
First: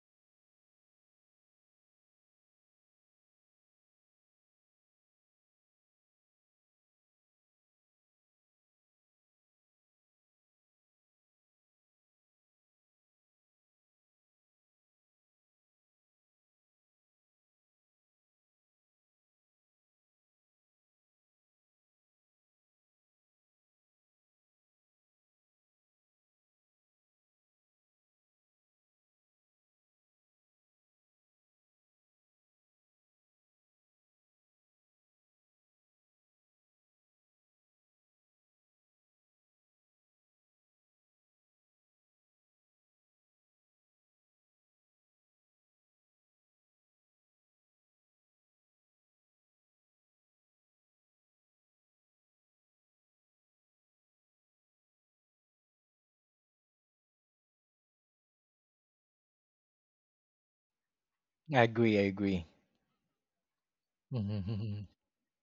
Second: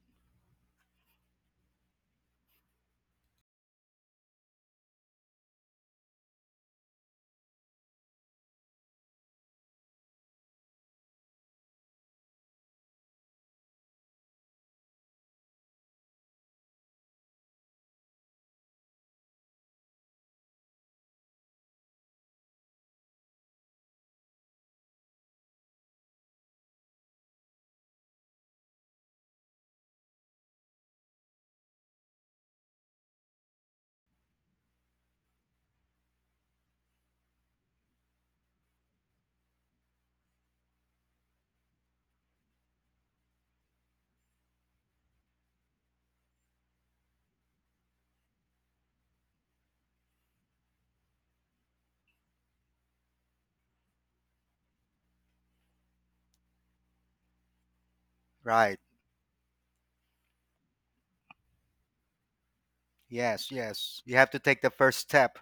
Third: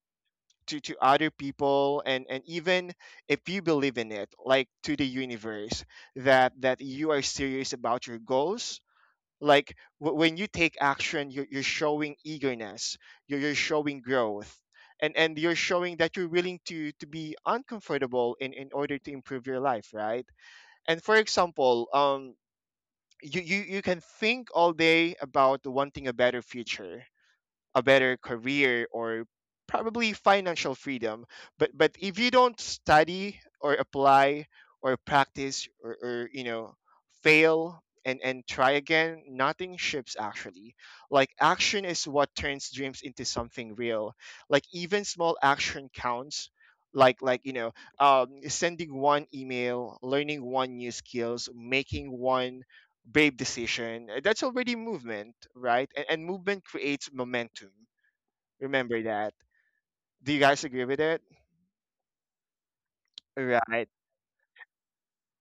Speaker 1: to to other people, and and even if you believe in it, like, to the universe, that that you are serious about your goals. Like w- when you take action, you're, you're showing eagerness, you're, you're showing growth, and and you're showing that you're willing to to be uncomfortable in in order to improve your life, right? And for example, um, you, you, you can think all day about wanting a better future, a better career, or probably financial freedom. But but if you don't study or apply or practice, or, or you know fail and and try again, nothing ships actually. Like action is what turns dreams into something real. Like even small action counts, like, like you know um, sending one email, learning one new skills, making one brave decision, uh, that's already movement, right? And, and movement creates momentum.
Speaker 3: right.
Speaker 1: Remember that. Do you guys agree with it?
Speaker 2: I agree. I agree.
Speaker 3: Yes,
Speaker 1: Right.
Speaker 3: yes. You have to take the
Speaker 2: Hmm.
Speaker 3: first step.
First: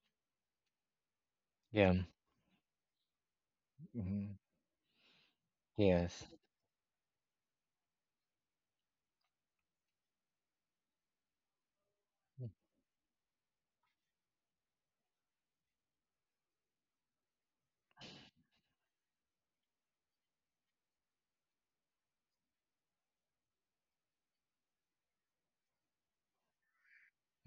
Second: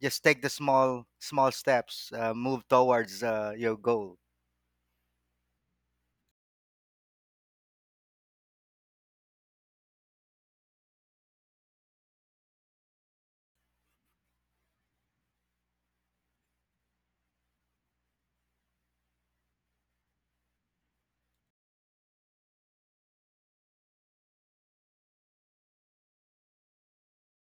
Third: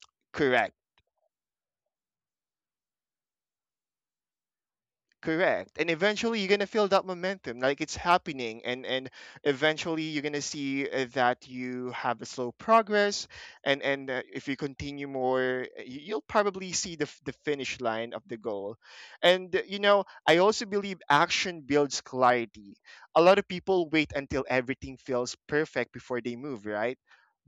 Speaker 3: Just take the
Speaker 1: Correct.
Speaker 3: small, small
Speaker 2: <laughs> Yeah.
Speaker 3: steps. Uh, move towards uh, your goal.
Speaker 2: Mm-hmm.
Speaker 1: Correct. And
Speaker 2: Yes.
Speaker 1: eventually you're going to feel that momentum, like it's happening, and and eventually you're going to see uh, that you have a slow progress. And and uh, if you continue more, uh, you- you'll probably see the f- the finish line of the goal. And uh, you know, I also believe action builds clarity. A lot of people wait until everything feels perfect before they move, right?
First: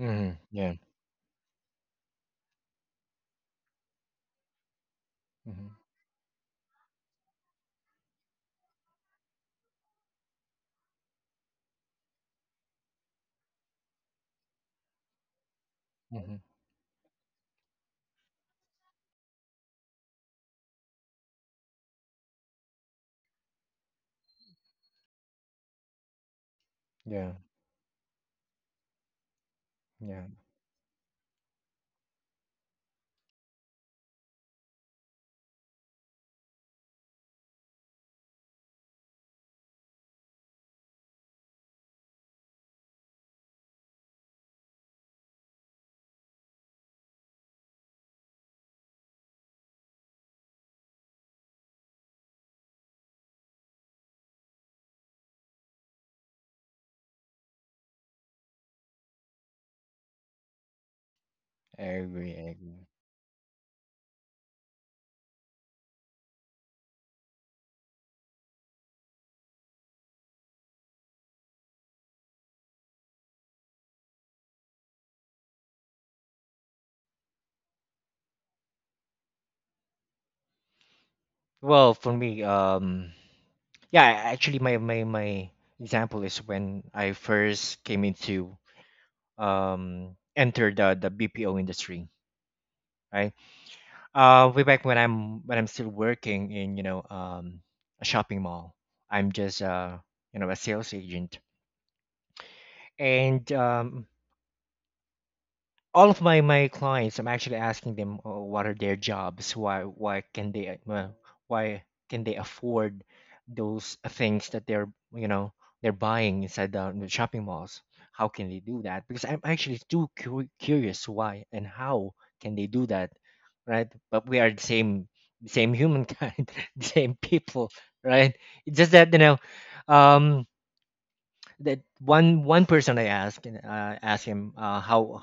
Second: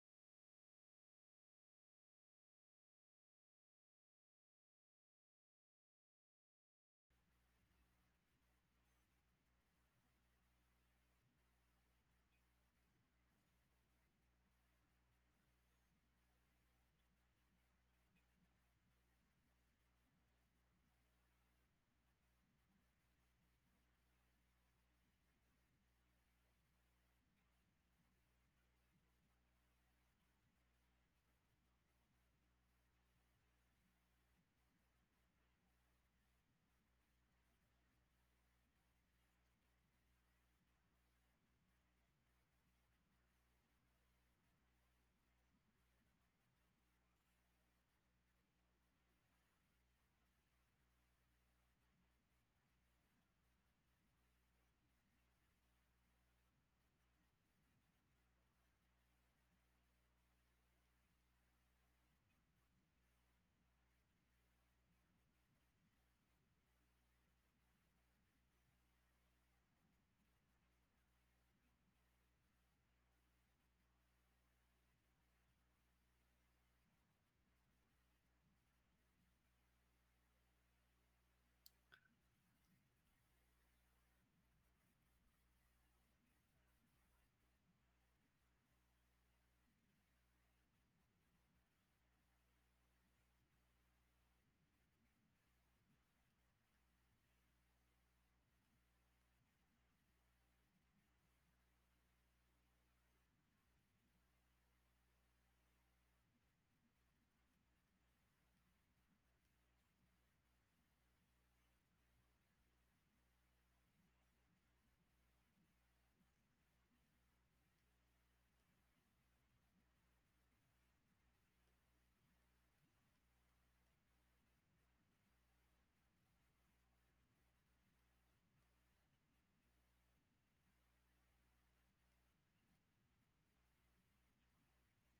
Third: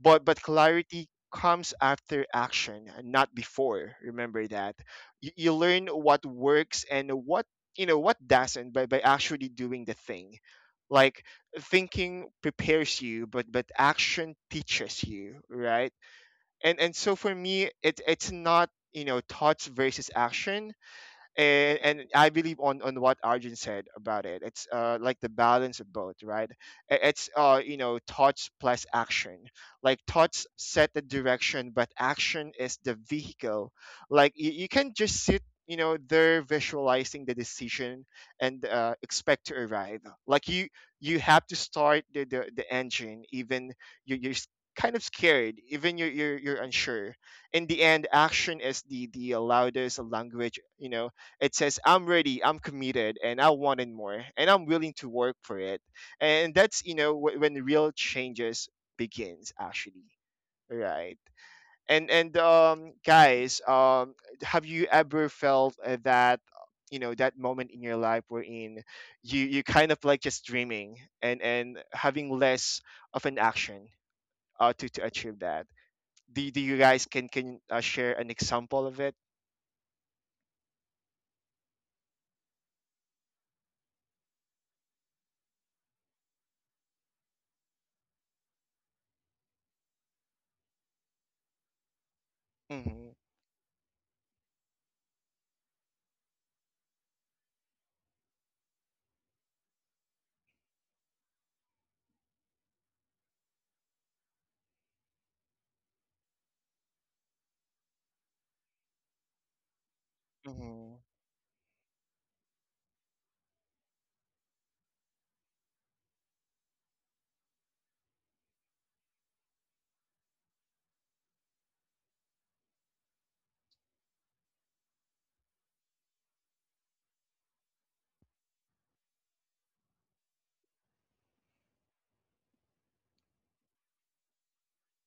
Speaker 1: But but
Speaker 2: Yeah.
Speaker 1: clarity comes after action, not before. Remember that, you, you
Speaker 2: Mm-hmm.
Speaker 1: learn what works and what you know what doesn't by, by actually doing the thing, like thinking prepares you, but but action teaches you, right?
Speaker 2: Mm-hmm.
Speaker 1: And and so for me, it it's not, you know thoughts versus action, and and I believe on on what Arjun said about it. It's uh like the balance of both, right? I- It's
Speaker 2: Yeah.
Speaker 1: uh you know thoughts plus action. Like
Speaker 2: Yeah.
Speaker 1: thoughts set the direction, but action is the vehicle. Like you, you can just sit, you know there visualizing the decision and uh, expect to arrive. Like you you have to start the the, the engine. Even you, you're s- kind of scared, even you're, you're you're unsure. In the end, action is the the loudest language, you know. It says, I'm ready, I'm committed, and I want it more, and I'm willing to work for it. And that's, you know, wh- when real changes begins, actually. Right.
Speaker 2: I
Speaker 1: And,
Speaker 2: agree.
Speaker 1: and,
Speaker 2: I agree.
Speaker 1: um, guys, um, have you ever felt uh, that, you know, that moment in your life wherein you, you kind of like just dreaming, and, and having less of an action, uh, to, to achieve that? do, do you guys can can uh, share an example of it?
Speaker 2: Well, for me, um, yeah, I- actually, my my my example is when I first came into um enter the the B P O industry, right?
Speaker 1: Mm-hmm.
Speaker 2: Uh, way back when I'm when I'm still working in, you know, um a shopping mall, I'm just uh you know a sales agent, and um all of my my clients, I'm actually asking them, uh, what are their jobs, why why can they, uh, uh,
Speaker 1: Mm-hmm.
Speaker 2: why can they afford those things that they're, you know, they're buying inside the, the shopping malls, how can they do that? Because I'm actually too cu- curious why and how can they do that, right? But we are the same, same humankind, <laughs> the same people, right? It's just that, you know, um that one, one person I asked and, uh, asked him, uh, how or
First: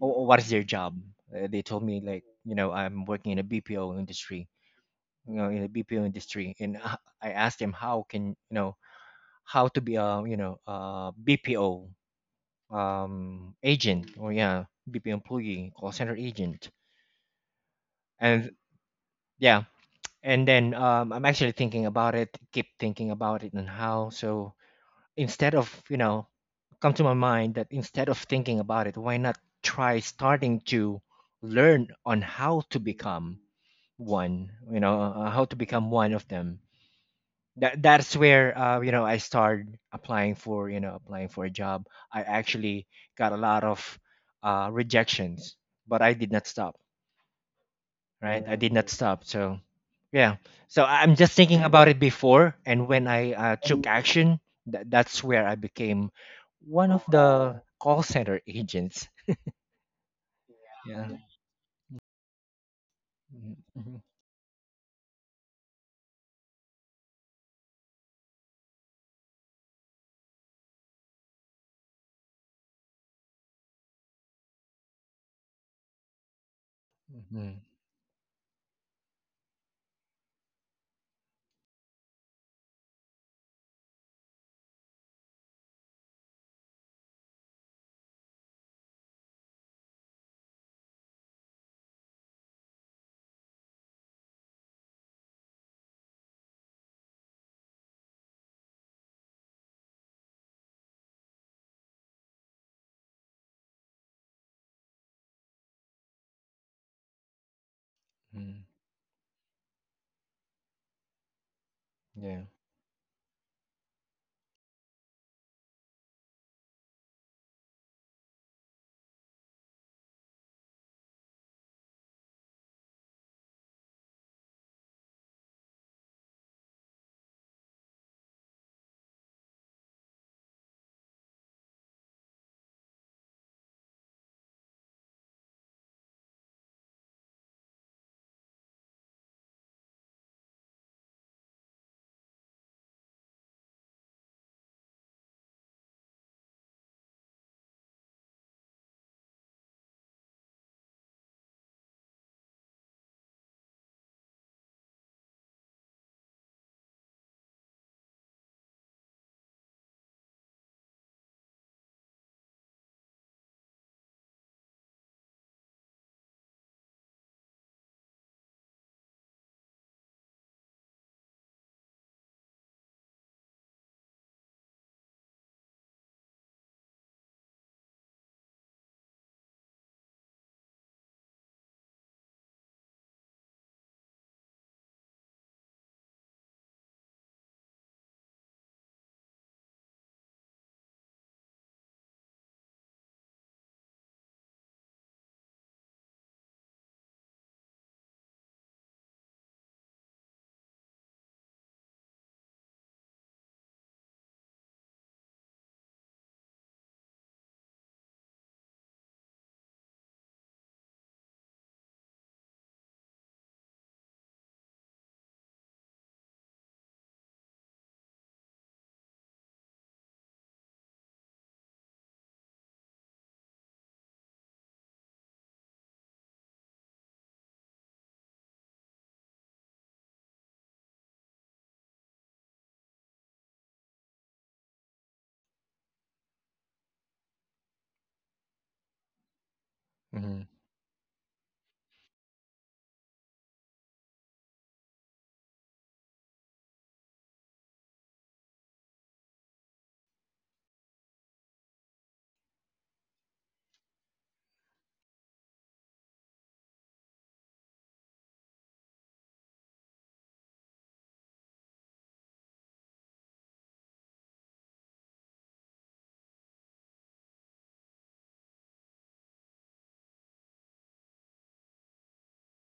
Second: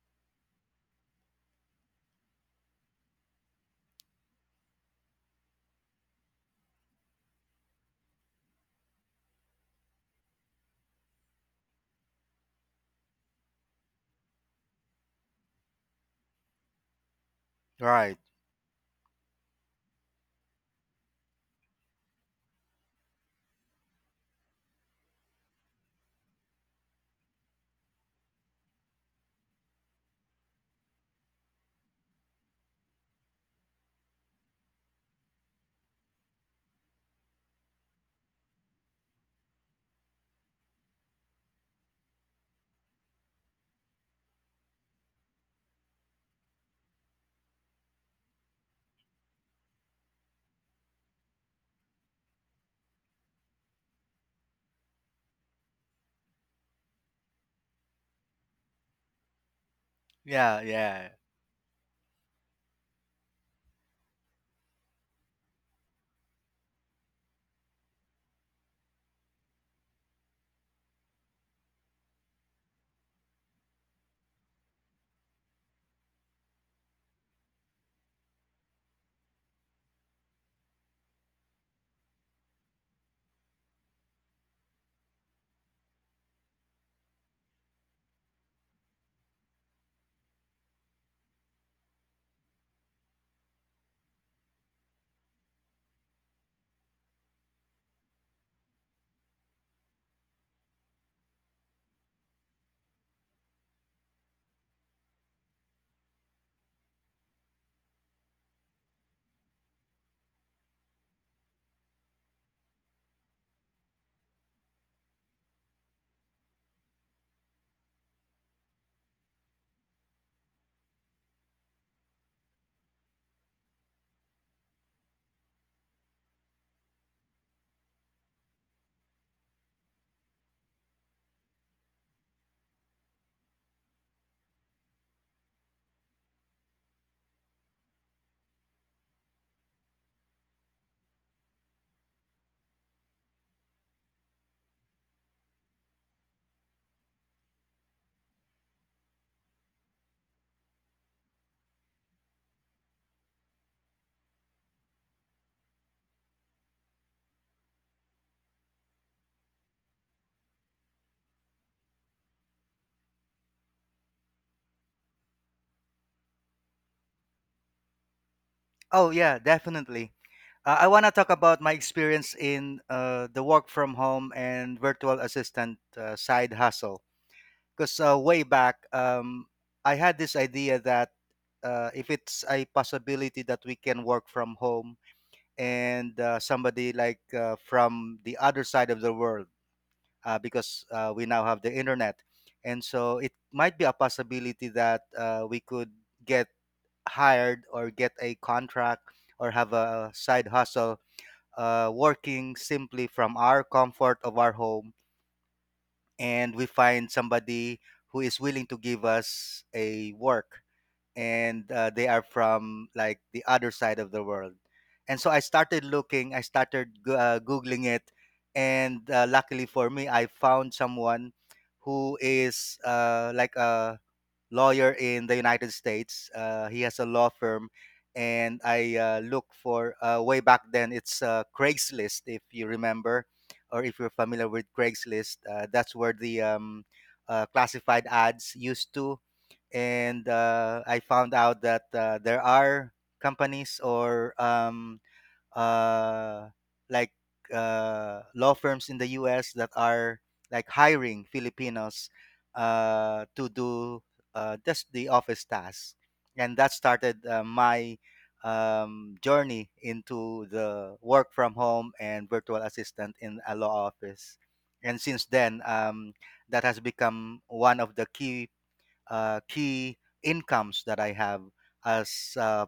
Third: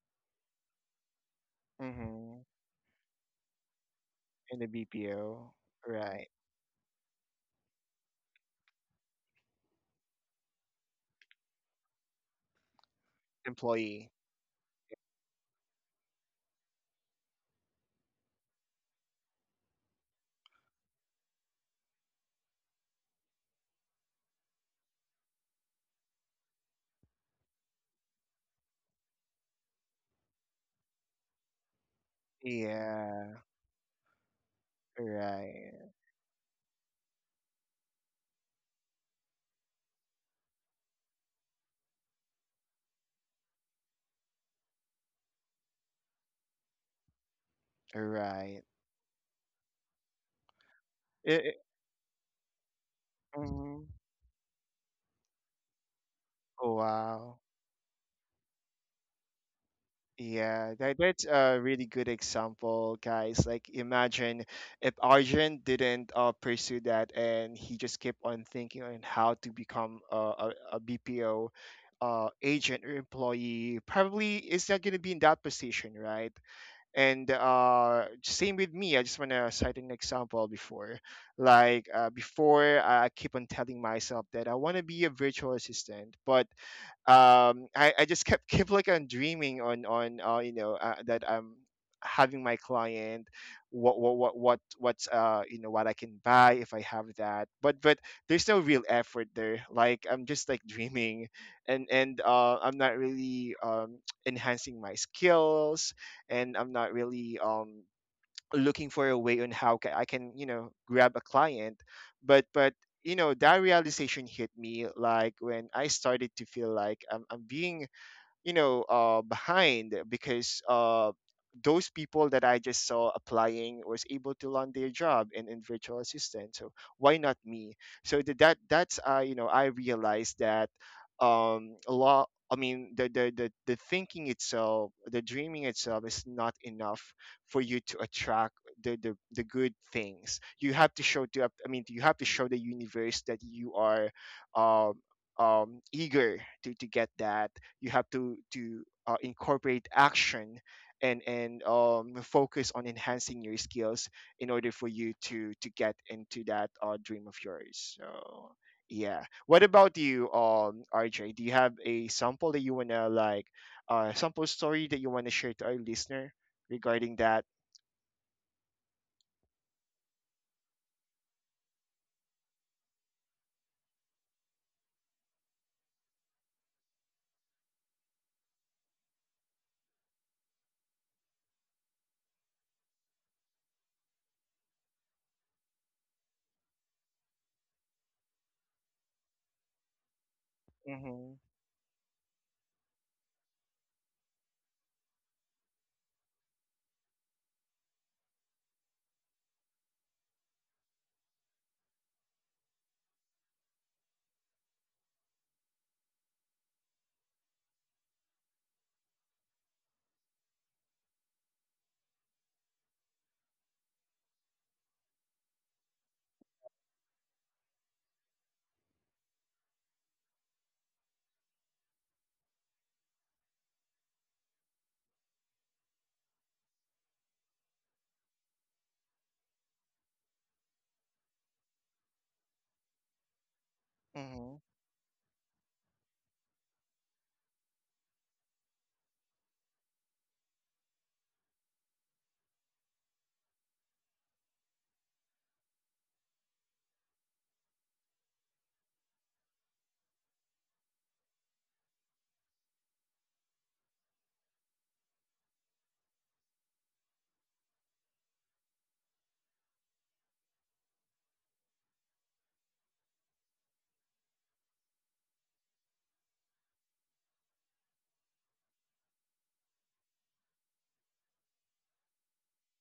Speaker 2: or what is their job. Uh, they told me like,
Speaker 1: Mm-hmm.
Speaker 2: you know, I'm working in a B P O industry,
Speaker 1: In the
Speaker 2: you know,
Speaker 1: B P O,
Speaker 2: in a B P O
Speaker 1: right?
Speaker 2: industry, and I I asked them, how can, you know, how to be a, you know, a B P O um,
Speaker 1: Employee.
Speaker 2: agent, or yeah, B P O employee, call center agent,
Speaker 3: Right.
Speaker 2: and yeah, and then um, I'm actually thinking about it, keep thinking about it, and how so. Instead of, you know, come to my mind that instead of thinking about it, why not try starting to learn on how to
Speaker 1: Yeah,
Speaker 2: become one, you know, uh, uh, how to
Speaker 1: right,
Speaker 2: become one of them. That that's where, uh, you know, I started applying for, you know, applying for a job. I actually got a lot of uh, rejections, but I did not stop, right?
Speaker 1: right.
Speaker 2: I did not stop. So yeah. So I- I'm just
Speaker 1: It, it,
Speaker 2: thinking about it before, and when I, uh,
Speaker 1: mhm.
Speaker 2: took action, tha that's where I became
Speaker 1: Oh,
Speaker 2: one of
Speaker 1: wow.
Speaker 2: the call center agents.
Speaker 3: Yeah,
Speaker 1: Yeah, that,
Speaker 2: Yeah.
Speaker 3: yeah.
Speaker 1: that's a really good example, guys. Like,
Speaker 2: Mm-hmm.
Speaker 1: imagine if Arjun didn't uh, pursue that and he just kept on thinking on how to become a, a, B P O uh, agent or employee, probably is not going to be in that position, right? And uh same with me, I just want to cite an example before, like uh, before i I keep on telling myself that I want to be a virtual assistant, but um I, I just kept <laughs> kept like on dreaming on on uh, you know uh, that I'm having my client, what what what what what's uh you know what I can buy if I have that. But but there's no real effort there, like I'm just like dreaming, and and uh I'm not really um <tsk> enhancing my skills, and I'm not really um
Speaker 2: Hmm.
Speaker 1: looking for a way on how ca- I can, you know, grab a client. But
Speaker 2: Yeah.
Speaker 1: but you know that realization hit me, like when I started to feel like I'm, I'm being, you know uh, behind, because uh, those people that I just saw applying was able to land their job in, in virtual assistant. So why not me? So th- that that's uh, you know I realized that, um, a lot. I mean, the, the the the thinking itself, the dreaming itself, is not enough for you to attract the, the the good things. You have to show to, I mean, you have to show the universe that you are um, um, eager to, to get that. You have to to uh, incorporate action, and and um, focus on enhancing your skills in order for you to to get into that uh, dream of yours. So yeah, what about you, um, R J? Do you have a sample that you wanna, like, uh, sample story that you wanna share to our listener regarding that?
Speaker 3: Oh, yeah, definitely. Uh, I want to talk about my experience in uh, the work from home and virtual assistant uh, side hustle. Because uh, way back, um, I had this idea that uh, if it's a possibility that we can work from home, and uh, somebody like uh, from the other side of the world, uh, because uh,
Speaker 1: Mm-hmm.
Speaker 3: we now have the internet. And so it might be a possibility that uh, we could get hired or get a contract or have a side hustle uh, working simply from our comfort of our home. And we find somebody who is willing to give us a work, and uh, they are from like the other side of the world. And so I started looking, I started go- uh, Googling it. And uh, luckily for me, I found someone who is uh, like a lawyer in the United States. Uh, he has a law firm, and I uh, look for uh, way back then. It's uh, Craigslist, if you remember, or if you're
Speaker 1: Mm-hmm.
Speaker 3: familiar with Craigslist. Uh, that's where the um, uh, classified ads used to, and
Speaker 2: Hmm.
Speaker 3: uh, I found out that uh, there are companies or um, uh, like uh, law firms in the U S that are like hiring Filipinos uh, to do uh, just the office tasks. And that started uh, my um, journey into the work from home and virtual assistant in a law office. And since then, um, that has become one of the key uh, key incomes that I have as uh,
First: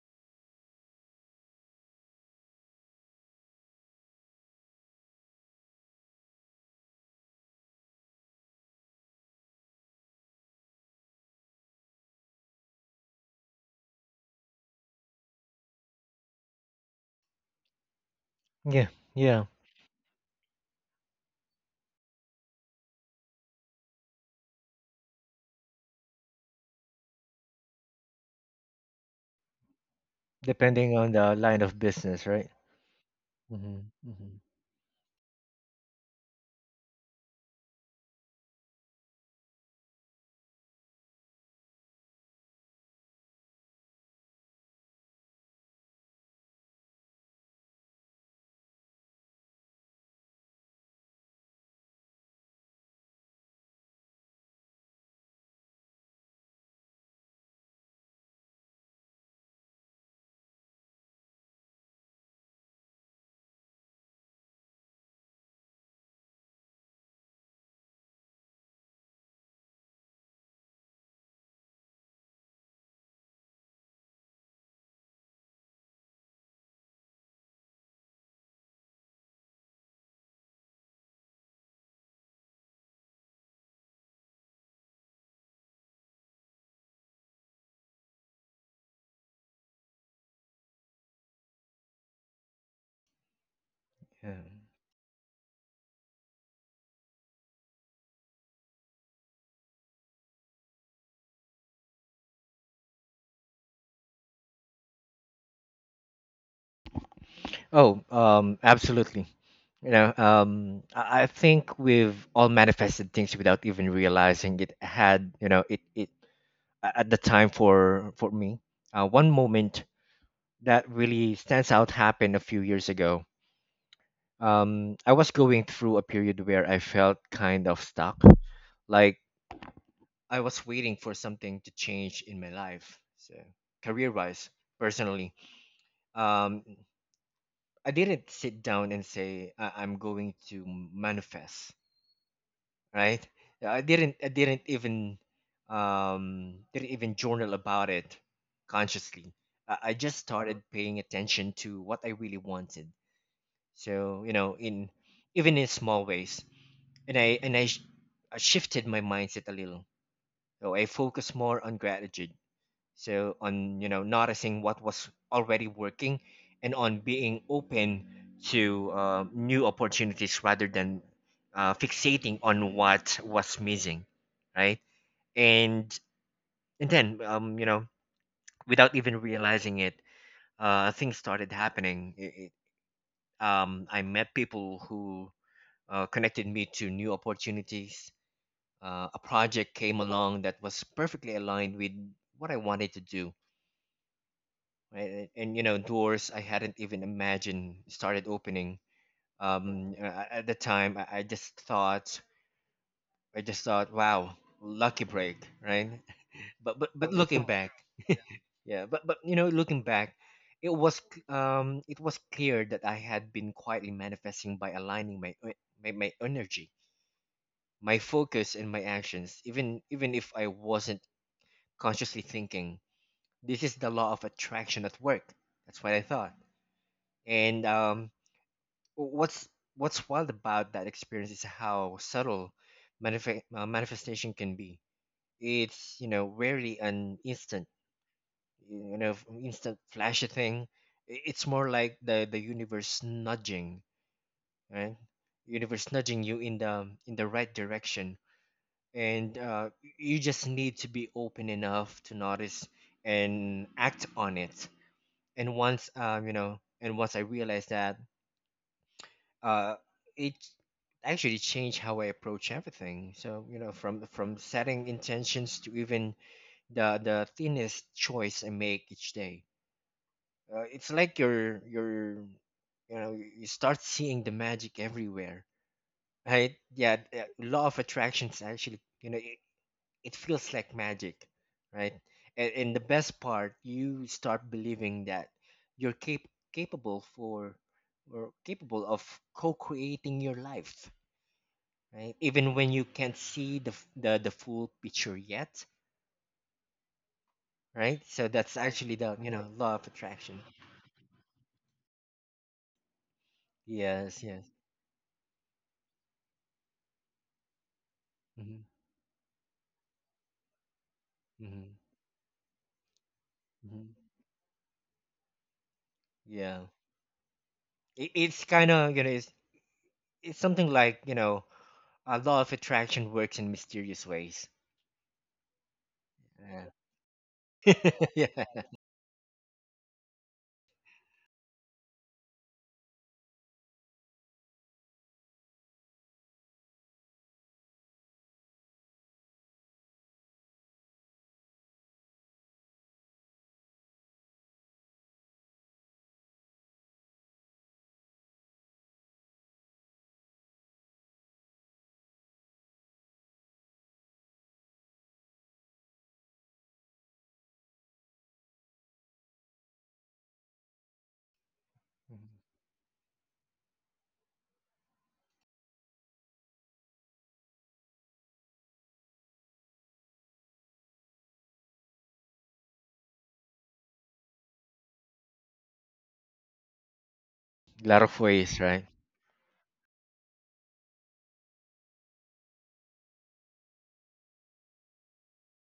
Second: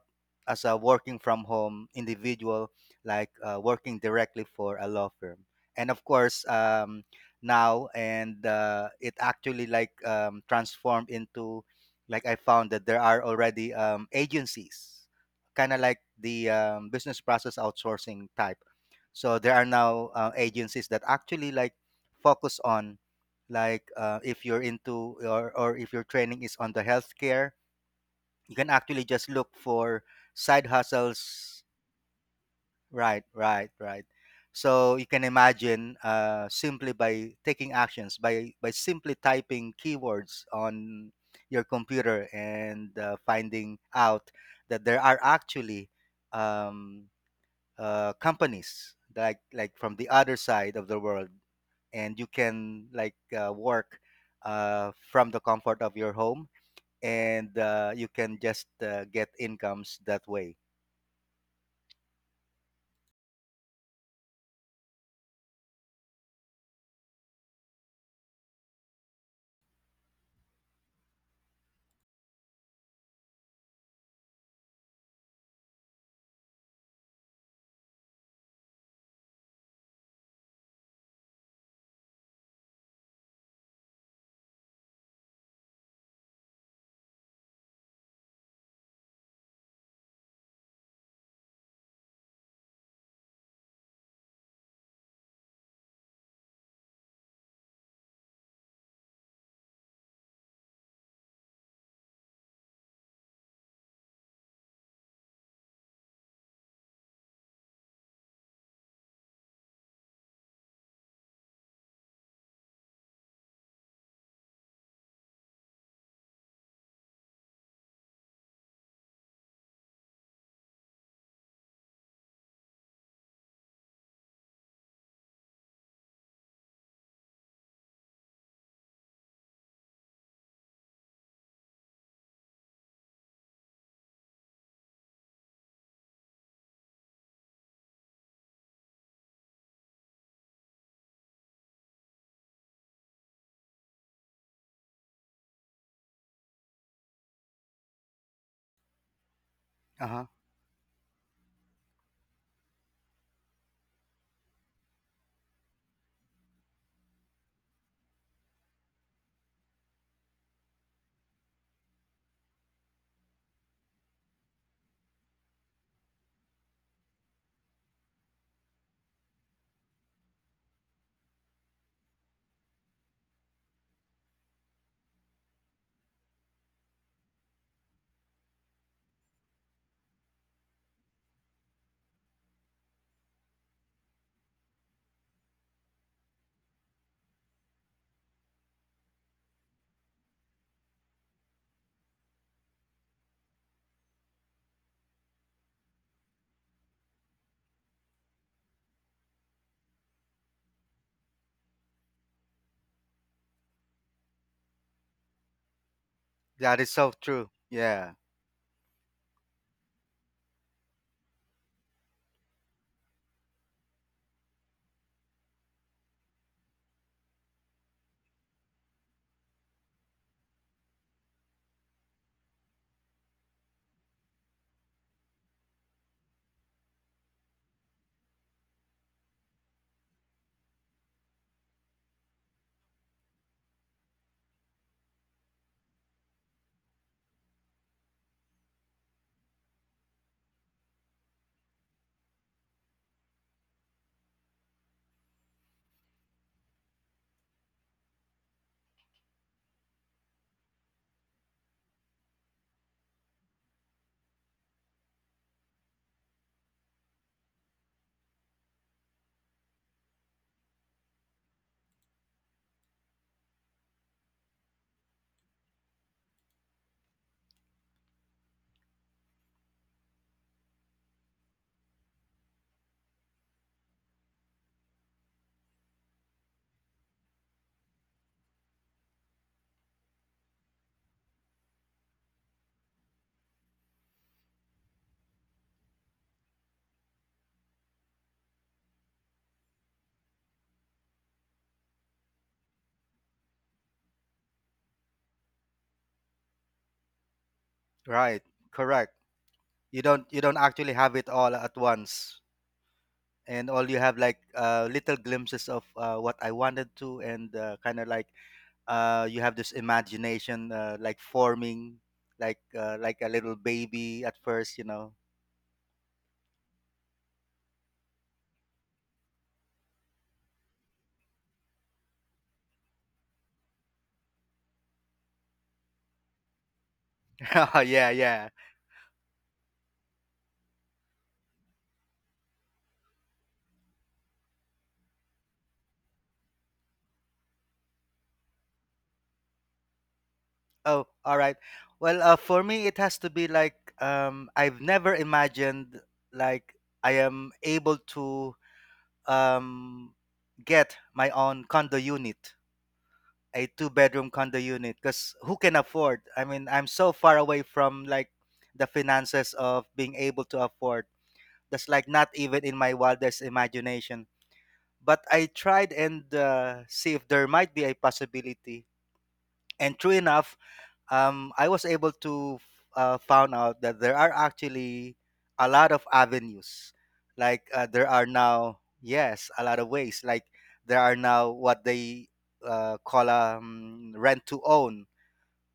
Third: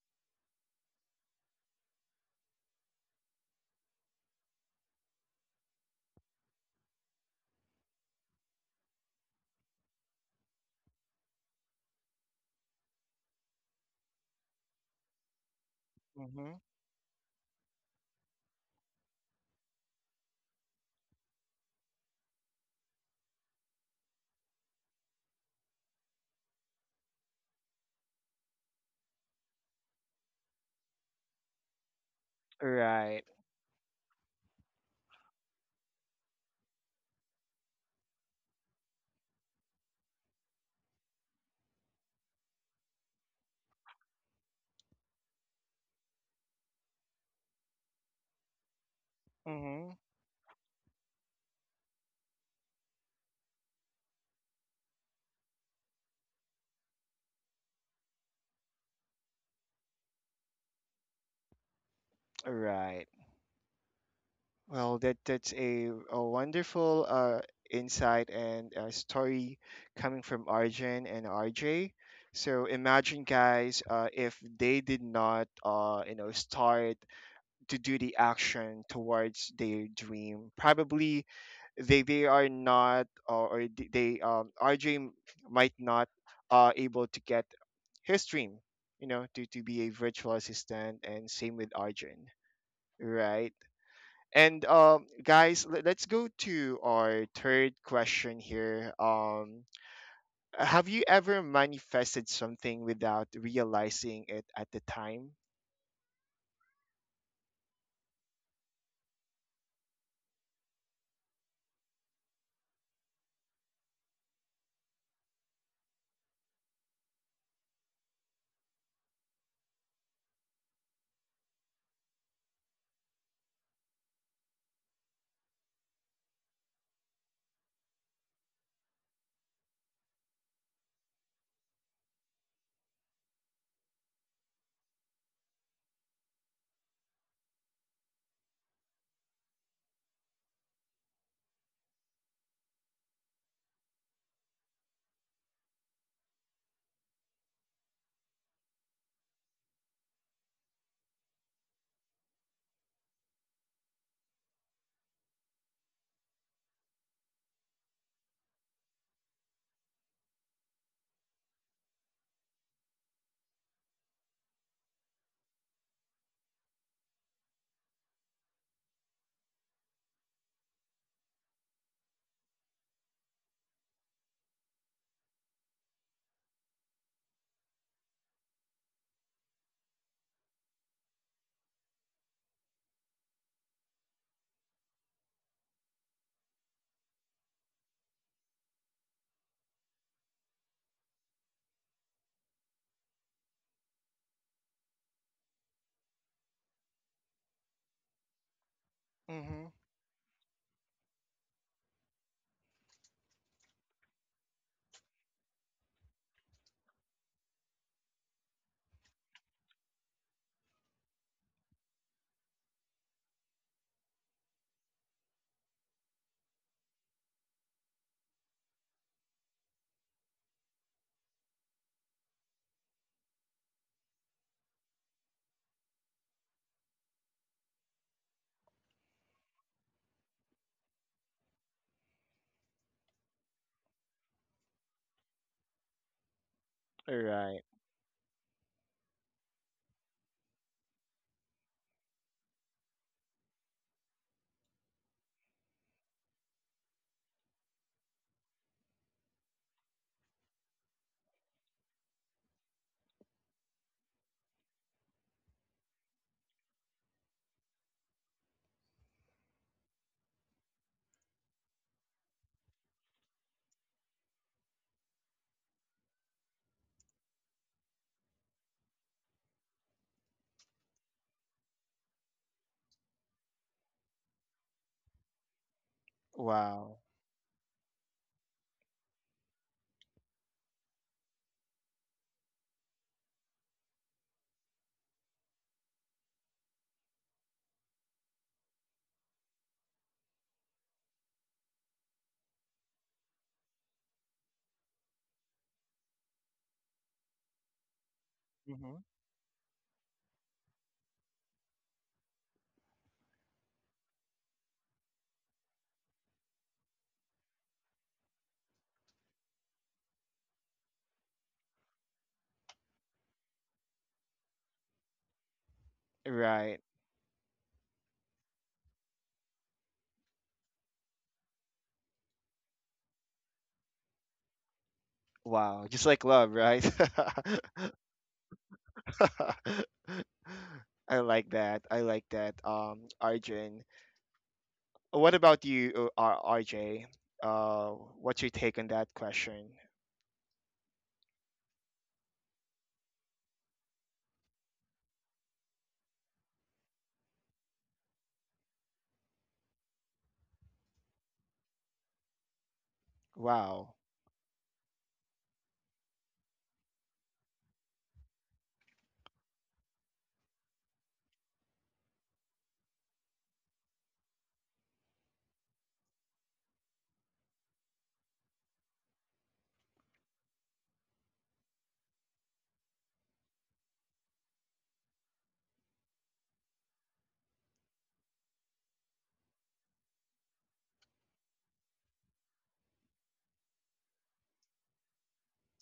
Speaker 3: as a working from home individual, like uh, working directly for a law firm, and of course um, now and uh, it actually like um, transformed into, like I found that there are already um, agencies, kind of like the
Speaker 1: Mm-hmm.
Speaker 3: um, business process outsourcing type.
Speaker 2: Yeah.
Speaker 3: So
Speaker 2: Yeah.
Speaker 3: there are now uh, agencies that actually like focus on, like uh, if you're into or, or if your training is on the healthcare, you can actually just look for side
Speaker 2: Depending on the line
Speaker 3: hustles.
Speaker 2: of business, right?
Speaker 1: Right.
Speaker 3: Right,
Speaker 2: Hmm.
Speaker 3: right, right.
Speaker 2: Hmm.
Speaker 3: So you can imagine, uh, simply by taking actions, by by simply typing keywords on your computer and uh, finding out that there are actually um, uh, companies like like
Speaker 1: Mm-hmm.
Speaker 3: from the other side of the world, and you can like uh, work uh, from the comfort of your home, and uh, you can just uh, get incomes that way.
Speaker 1: Well, that that's a, a wonderful uh, insight and uh story coming from Arjun and R J. So imagine, guys, uh, if they did not, uh, you know, start to do the action towards their dream, probably they they are not, or, or th- they um, R J might not uh, able to get his dream, you know, to to be a virtual assistant, and same with Arjun, right?
Speaker 2: Yeah.
Speaker 1: And um, guys, le- let's go to our third question here. Um, have you ever manifested something without realizing it at the time?
Speaker 2: Oh, um, absolutely. You know, um, I I think we've all manifested things without even realizing it had, you know, it, it a- at the time. for for me, uh, one moment that really stands out happened a few years ago. Um, I was going through a period where I felt kind of stuck, like I was waiting for something to change in my life. So, career wise, personally, um, I didn't sit down and say I- I'm going to manifest, right? I didn't. I didn't even um, didn't even journal about it consciously. I I just
Speaker 3: Uh-huh.
Speaker 2: started paying attention to what I really wanted. So you know in Even in small ways, and i and i, sh- I shifted my mindset a little. So I focus more on gratitude, so on you know noticing what was already working, and on being open to uh, new opportunities rather than uh, fixating on what was missing, right? And and then um you know without even realizing it, uh things started happening. it, it, um I met people who uh, connected me to new opportunities. Uh, a project came along that was perfectly aligned with what I wanted to do, right? And, and, you know, doors I hadn't even imagined started opening.
Speaker 1: Mm-hmm.
Speaker 2: Um, uh, at the time, I, I just thought, I just thought, wow, lucky break, right? <laughs> But
Speaker 3: That
Speaker 2: but
Speaker 3: is
Speaker 2: but
Speaker 3: so
Speaker 2: looking
Speaker 3: true.
Speaker 2: back,
Speaker 3: Yeah.
Speaker 2: yeah, but but you know, looking back, it was c- um, it was clear that I had been quietly manifesting by aligning my e- my, my energy, my focus, and my actions, even even if I wasn't consciously thinking, this is the law of attraction at work. That's what I thought. And um what's what's wild about that experience is how subtle manif- uh, manifestation can be. It's you know rarely an
Speaker 1: Right.
Speaker 2: instant, you know f- instant flashy thing. I- it's more like the the universe nudging, right? Universe nudging you in the in the right direction, and uh, you just need to be open enough to notice and act on it. And once um, you know and once I realized that, uh, it actually changed how I approach everything. So you know from from setting intentions to even the the thinnest choice I make each day. Uh, it's like you're you're you know you start seeing the magic everywhere, right? Yeah,
Speaker 1: Wow.
Speaker 2: the law of attraction is actually, you know, it, it feels like magic, right? And, and the best part, you start believing that you're cap- capable for, or capable of, co-creating your life, right? Even when you can't see the f- the, the full picture yet, right? So
Speaker 3: Right.
Speaker 2: that's
Speaker 1: Mm-hmm.
Speaker 2: actually
Speaker 3: Correct.
Speaker 2: the, you know, law of
Speaker 3: you don't
Speaker 2: attraction.
Speaker 3: you don't actually have it all at once, and all you have
Speaker 2: Yes,
Speaker 3: like
Speaker 2: yes.
Speaker 3: uh, little glimpses of uh, what I wanted to, and uh, kind of like
Speaker 2: Hmm.
Speaker 3: uh, you have this imagination, uh, like
Speaker 2: Hmm.
Speaker 3: forming, like uh, like a little
Speaker 2: Hmm.
Speaker 3: baby at first you know
Speaker 2: Yeah.
Speaker 1: Right.
Speaker 2: It, it's kind of, you know, it's, it's something like, you know, a law of attraction works in mysterious ways.
Speaker 1: Wow. Just like love,
Speaker 2: Yeah.
Speaker 1: right? <laughs>
Speaker 3: <laughs> Yeah,
Speaker 2: <laughs> Yeah.
Speaker 3: yeah.
Speaker 1: I like that. I like that. Um, Arjun, what about you, uh, R- RJ? Uh, what's your take on that question?
Speaker 3: Oh, all right. Well, uh, for me, it has to be like um, I've never imagined like I am able to um, get my own condo unit, a
Speaker 1: Wow.
Speaker 3: two-bedroom condo unit, because who can afford? I mean, I'm so far away from like the finances of being able to afford. That's like not even in my wildest imagination. But I tried and uh, see if there might be a possibility. And true enough, um, I was able to uh, found out that there are actually a lot of avenues. Like
Speaker 2: A
Speaker 3: uh,
Speaker 2: lot
Speaker 3: there
Speaker 2: of
Speaker 3: are
Speaker 2: ways, right?
Speaker 3: now, yes, a lot of ways. Like there are now what they uh, call um, rent to own.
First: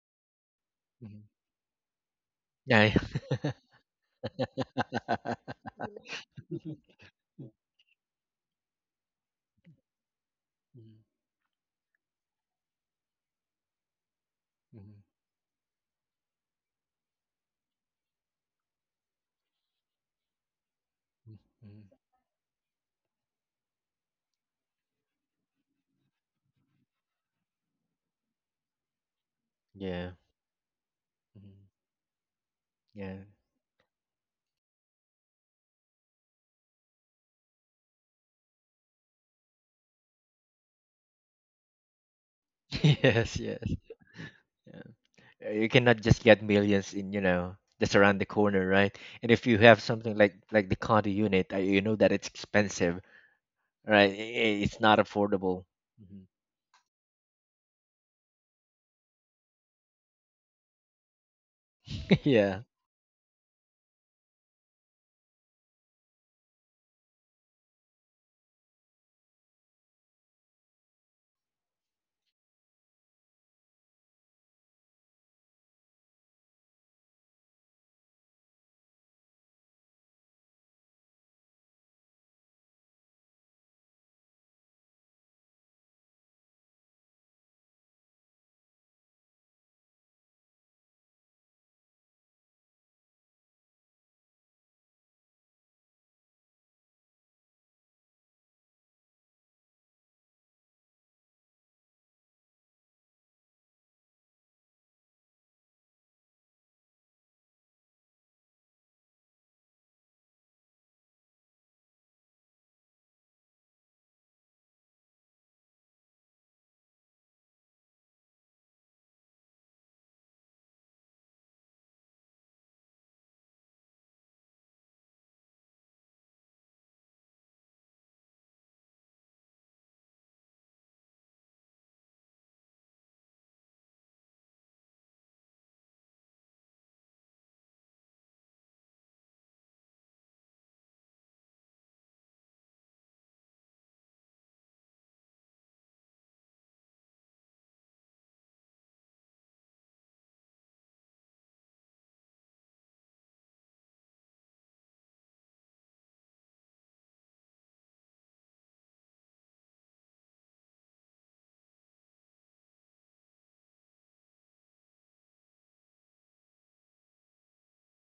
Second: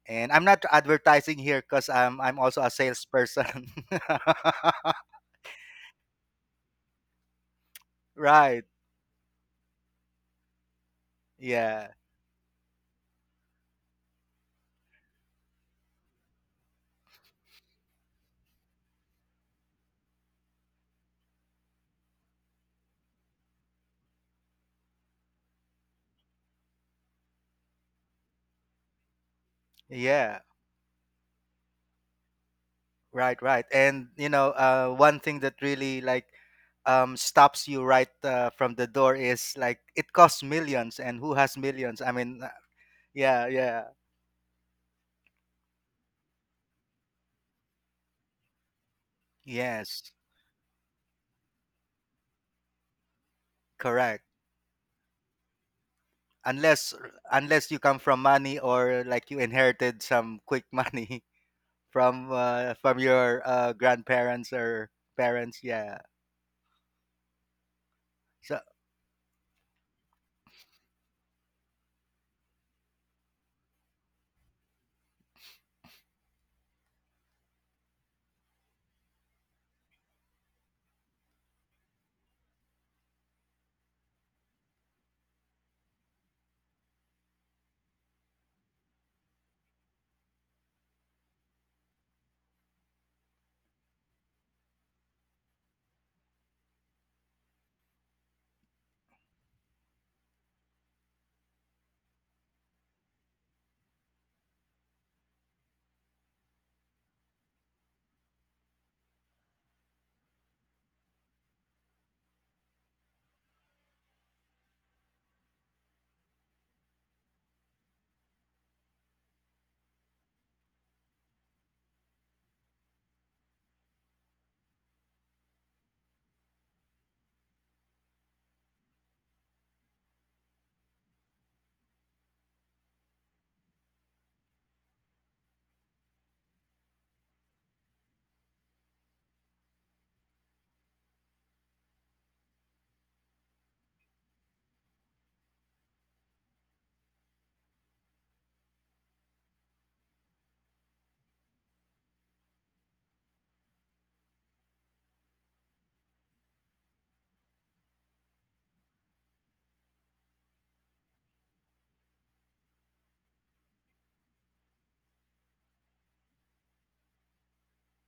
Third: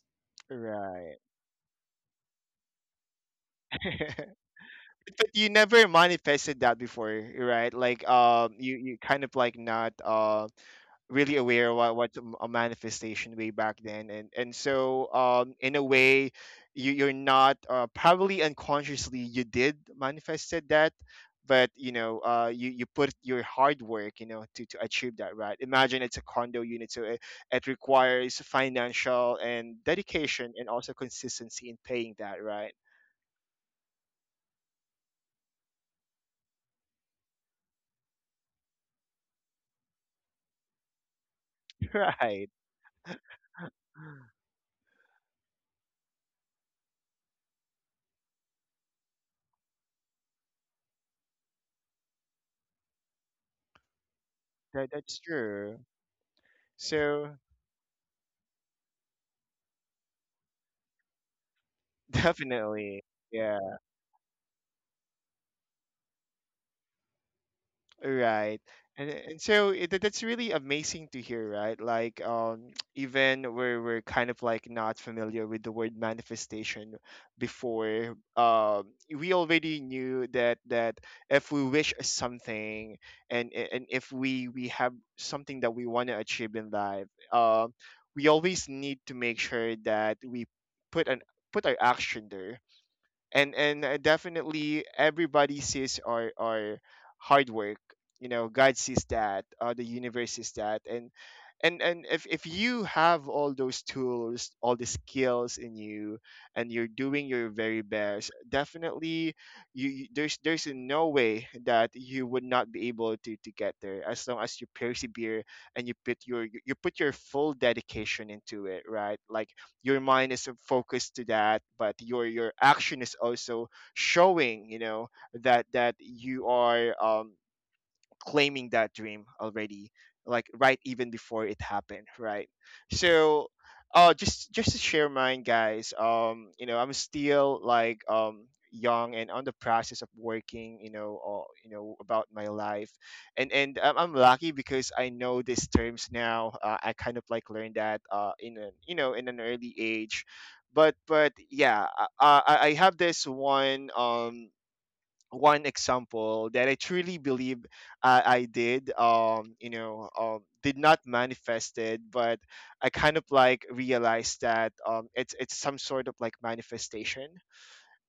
Speaker 3: And I'm not
Speaker 1: Right.
Speaker 2: Mhm.
Speaker 3: advertising here, because I'm I'm also a
Speaker 2: Yeah.
Speaker 3: salesperson.
Speaker 1: <laughs>
Speaker 3: <laughs>
Speaker 1: But you
Speaker 2: <laughs>
Speaker 1: never manifested that before, right? Like um,
Speaker 3: Right.
Speaker 1: you you kind of like not uh
Speaker 2: Mhm.
Speaker 1: really aware
Speaker 3: Yeah.
Speaker 1: what what's a m- a manifestation way back then, and and
Speaker 2: Mhm.
Speaker 1: so um in a way you you're not uh, probably unconsciously you did manifested that.
Speaker 2: Mhm.
Speaker 1: But
Speaker 2: Mhm.
Speaker 1: you
Speaker 2: <laughs>
Speaker 1: know, uh, you you put your hard work, you know, to, to achieve that, right? Imagine it's a condo unit, so it, it requires financial and
Speaker 2: Yeah.
Speaker 3: Yeah.
Speaker 1: dedication, and also
Speaker 2: Mhm.
Speaker 1: consistency in paying that, right?
Speaker 2: Yeah.
Speaker 3: Right, right. And you know, uh, one thing that really like um, stops you right uh, from the door is like it costs millions, and who has
Speaker 1: <laughs>
Speaker 3: millions? I mean, uh,
Speaker 1: Right.
Speaker 2: <laughs> Yes,
Speaker 3: yeah,
Speaker 2: yes.
Speaker 3: yeah,
Speaker 2: Yeah. Uh, You cannot just get millions in, you know, just around the corner, right? And if you have
Speaker 3: yes,
Speaker 2: something like like the condo unit, uh, you know that it's expensive, right?
Speaker 3: correct.
Speaker 2: I- i- It's
Speaker 1: That,
Speaker 2: not
Speaker 1: that's
Speaker 2: affordable.
Speaker 1: true.
Speaker 2: Mhm.
Speaker 3: Unless
Speaker 1: So
Speaker 3: unless you come from money, or like you inherited some quick money <laughs>
Speaker 1: <laughs>
Speaker 2: <laughs>
Speaker 3: from
Speaker 2: Yeah.
Speaker 3: uh, from
Speaker 1: definitely,
Speaker 3: your
Speaker 1: yeah,
Speaker 3: uh, grandparents or parents, yeah. So
Speaker 1: right. And and so it, that- That's really amazing to hear, right? Like um, <tsk> even we're we're kind of like not familiar with the word manifestation before. Um, we already knew that that if we wish something and a- and if we we have something that we want to achieve in life, um, we always need to make sure that we put an put our action there, and and uh, definitely everybody sees our our hard work. You know, God sees that, uh, the universe sees that. And and and if, if you have all those tools, all the skills in you, and you're doing your very best, definitely you you- there's there's no way that you would not be able to to get there as long as you persevere and you put your you put your full dedication into it, right? Like your mind is focused to that, but your your action is also showing, you know, that that you are um claiming that dream already, like right even before it happened, right? So uh just just to share mine, guys. Um you know, I'm still like um young and on the process of working, you know, or you know, about my life. And and i'm, I'm lucky because I know these terms now. uh, I kind of like learned that uh in a, you know, in an early age. but but yeah, i i, I have this one um one example that I truly believe I, I did, um, you know, um, did not manifest it, but I kind of like realized that um, it's it's some sort of like manifestation.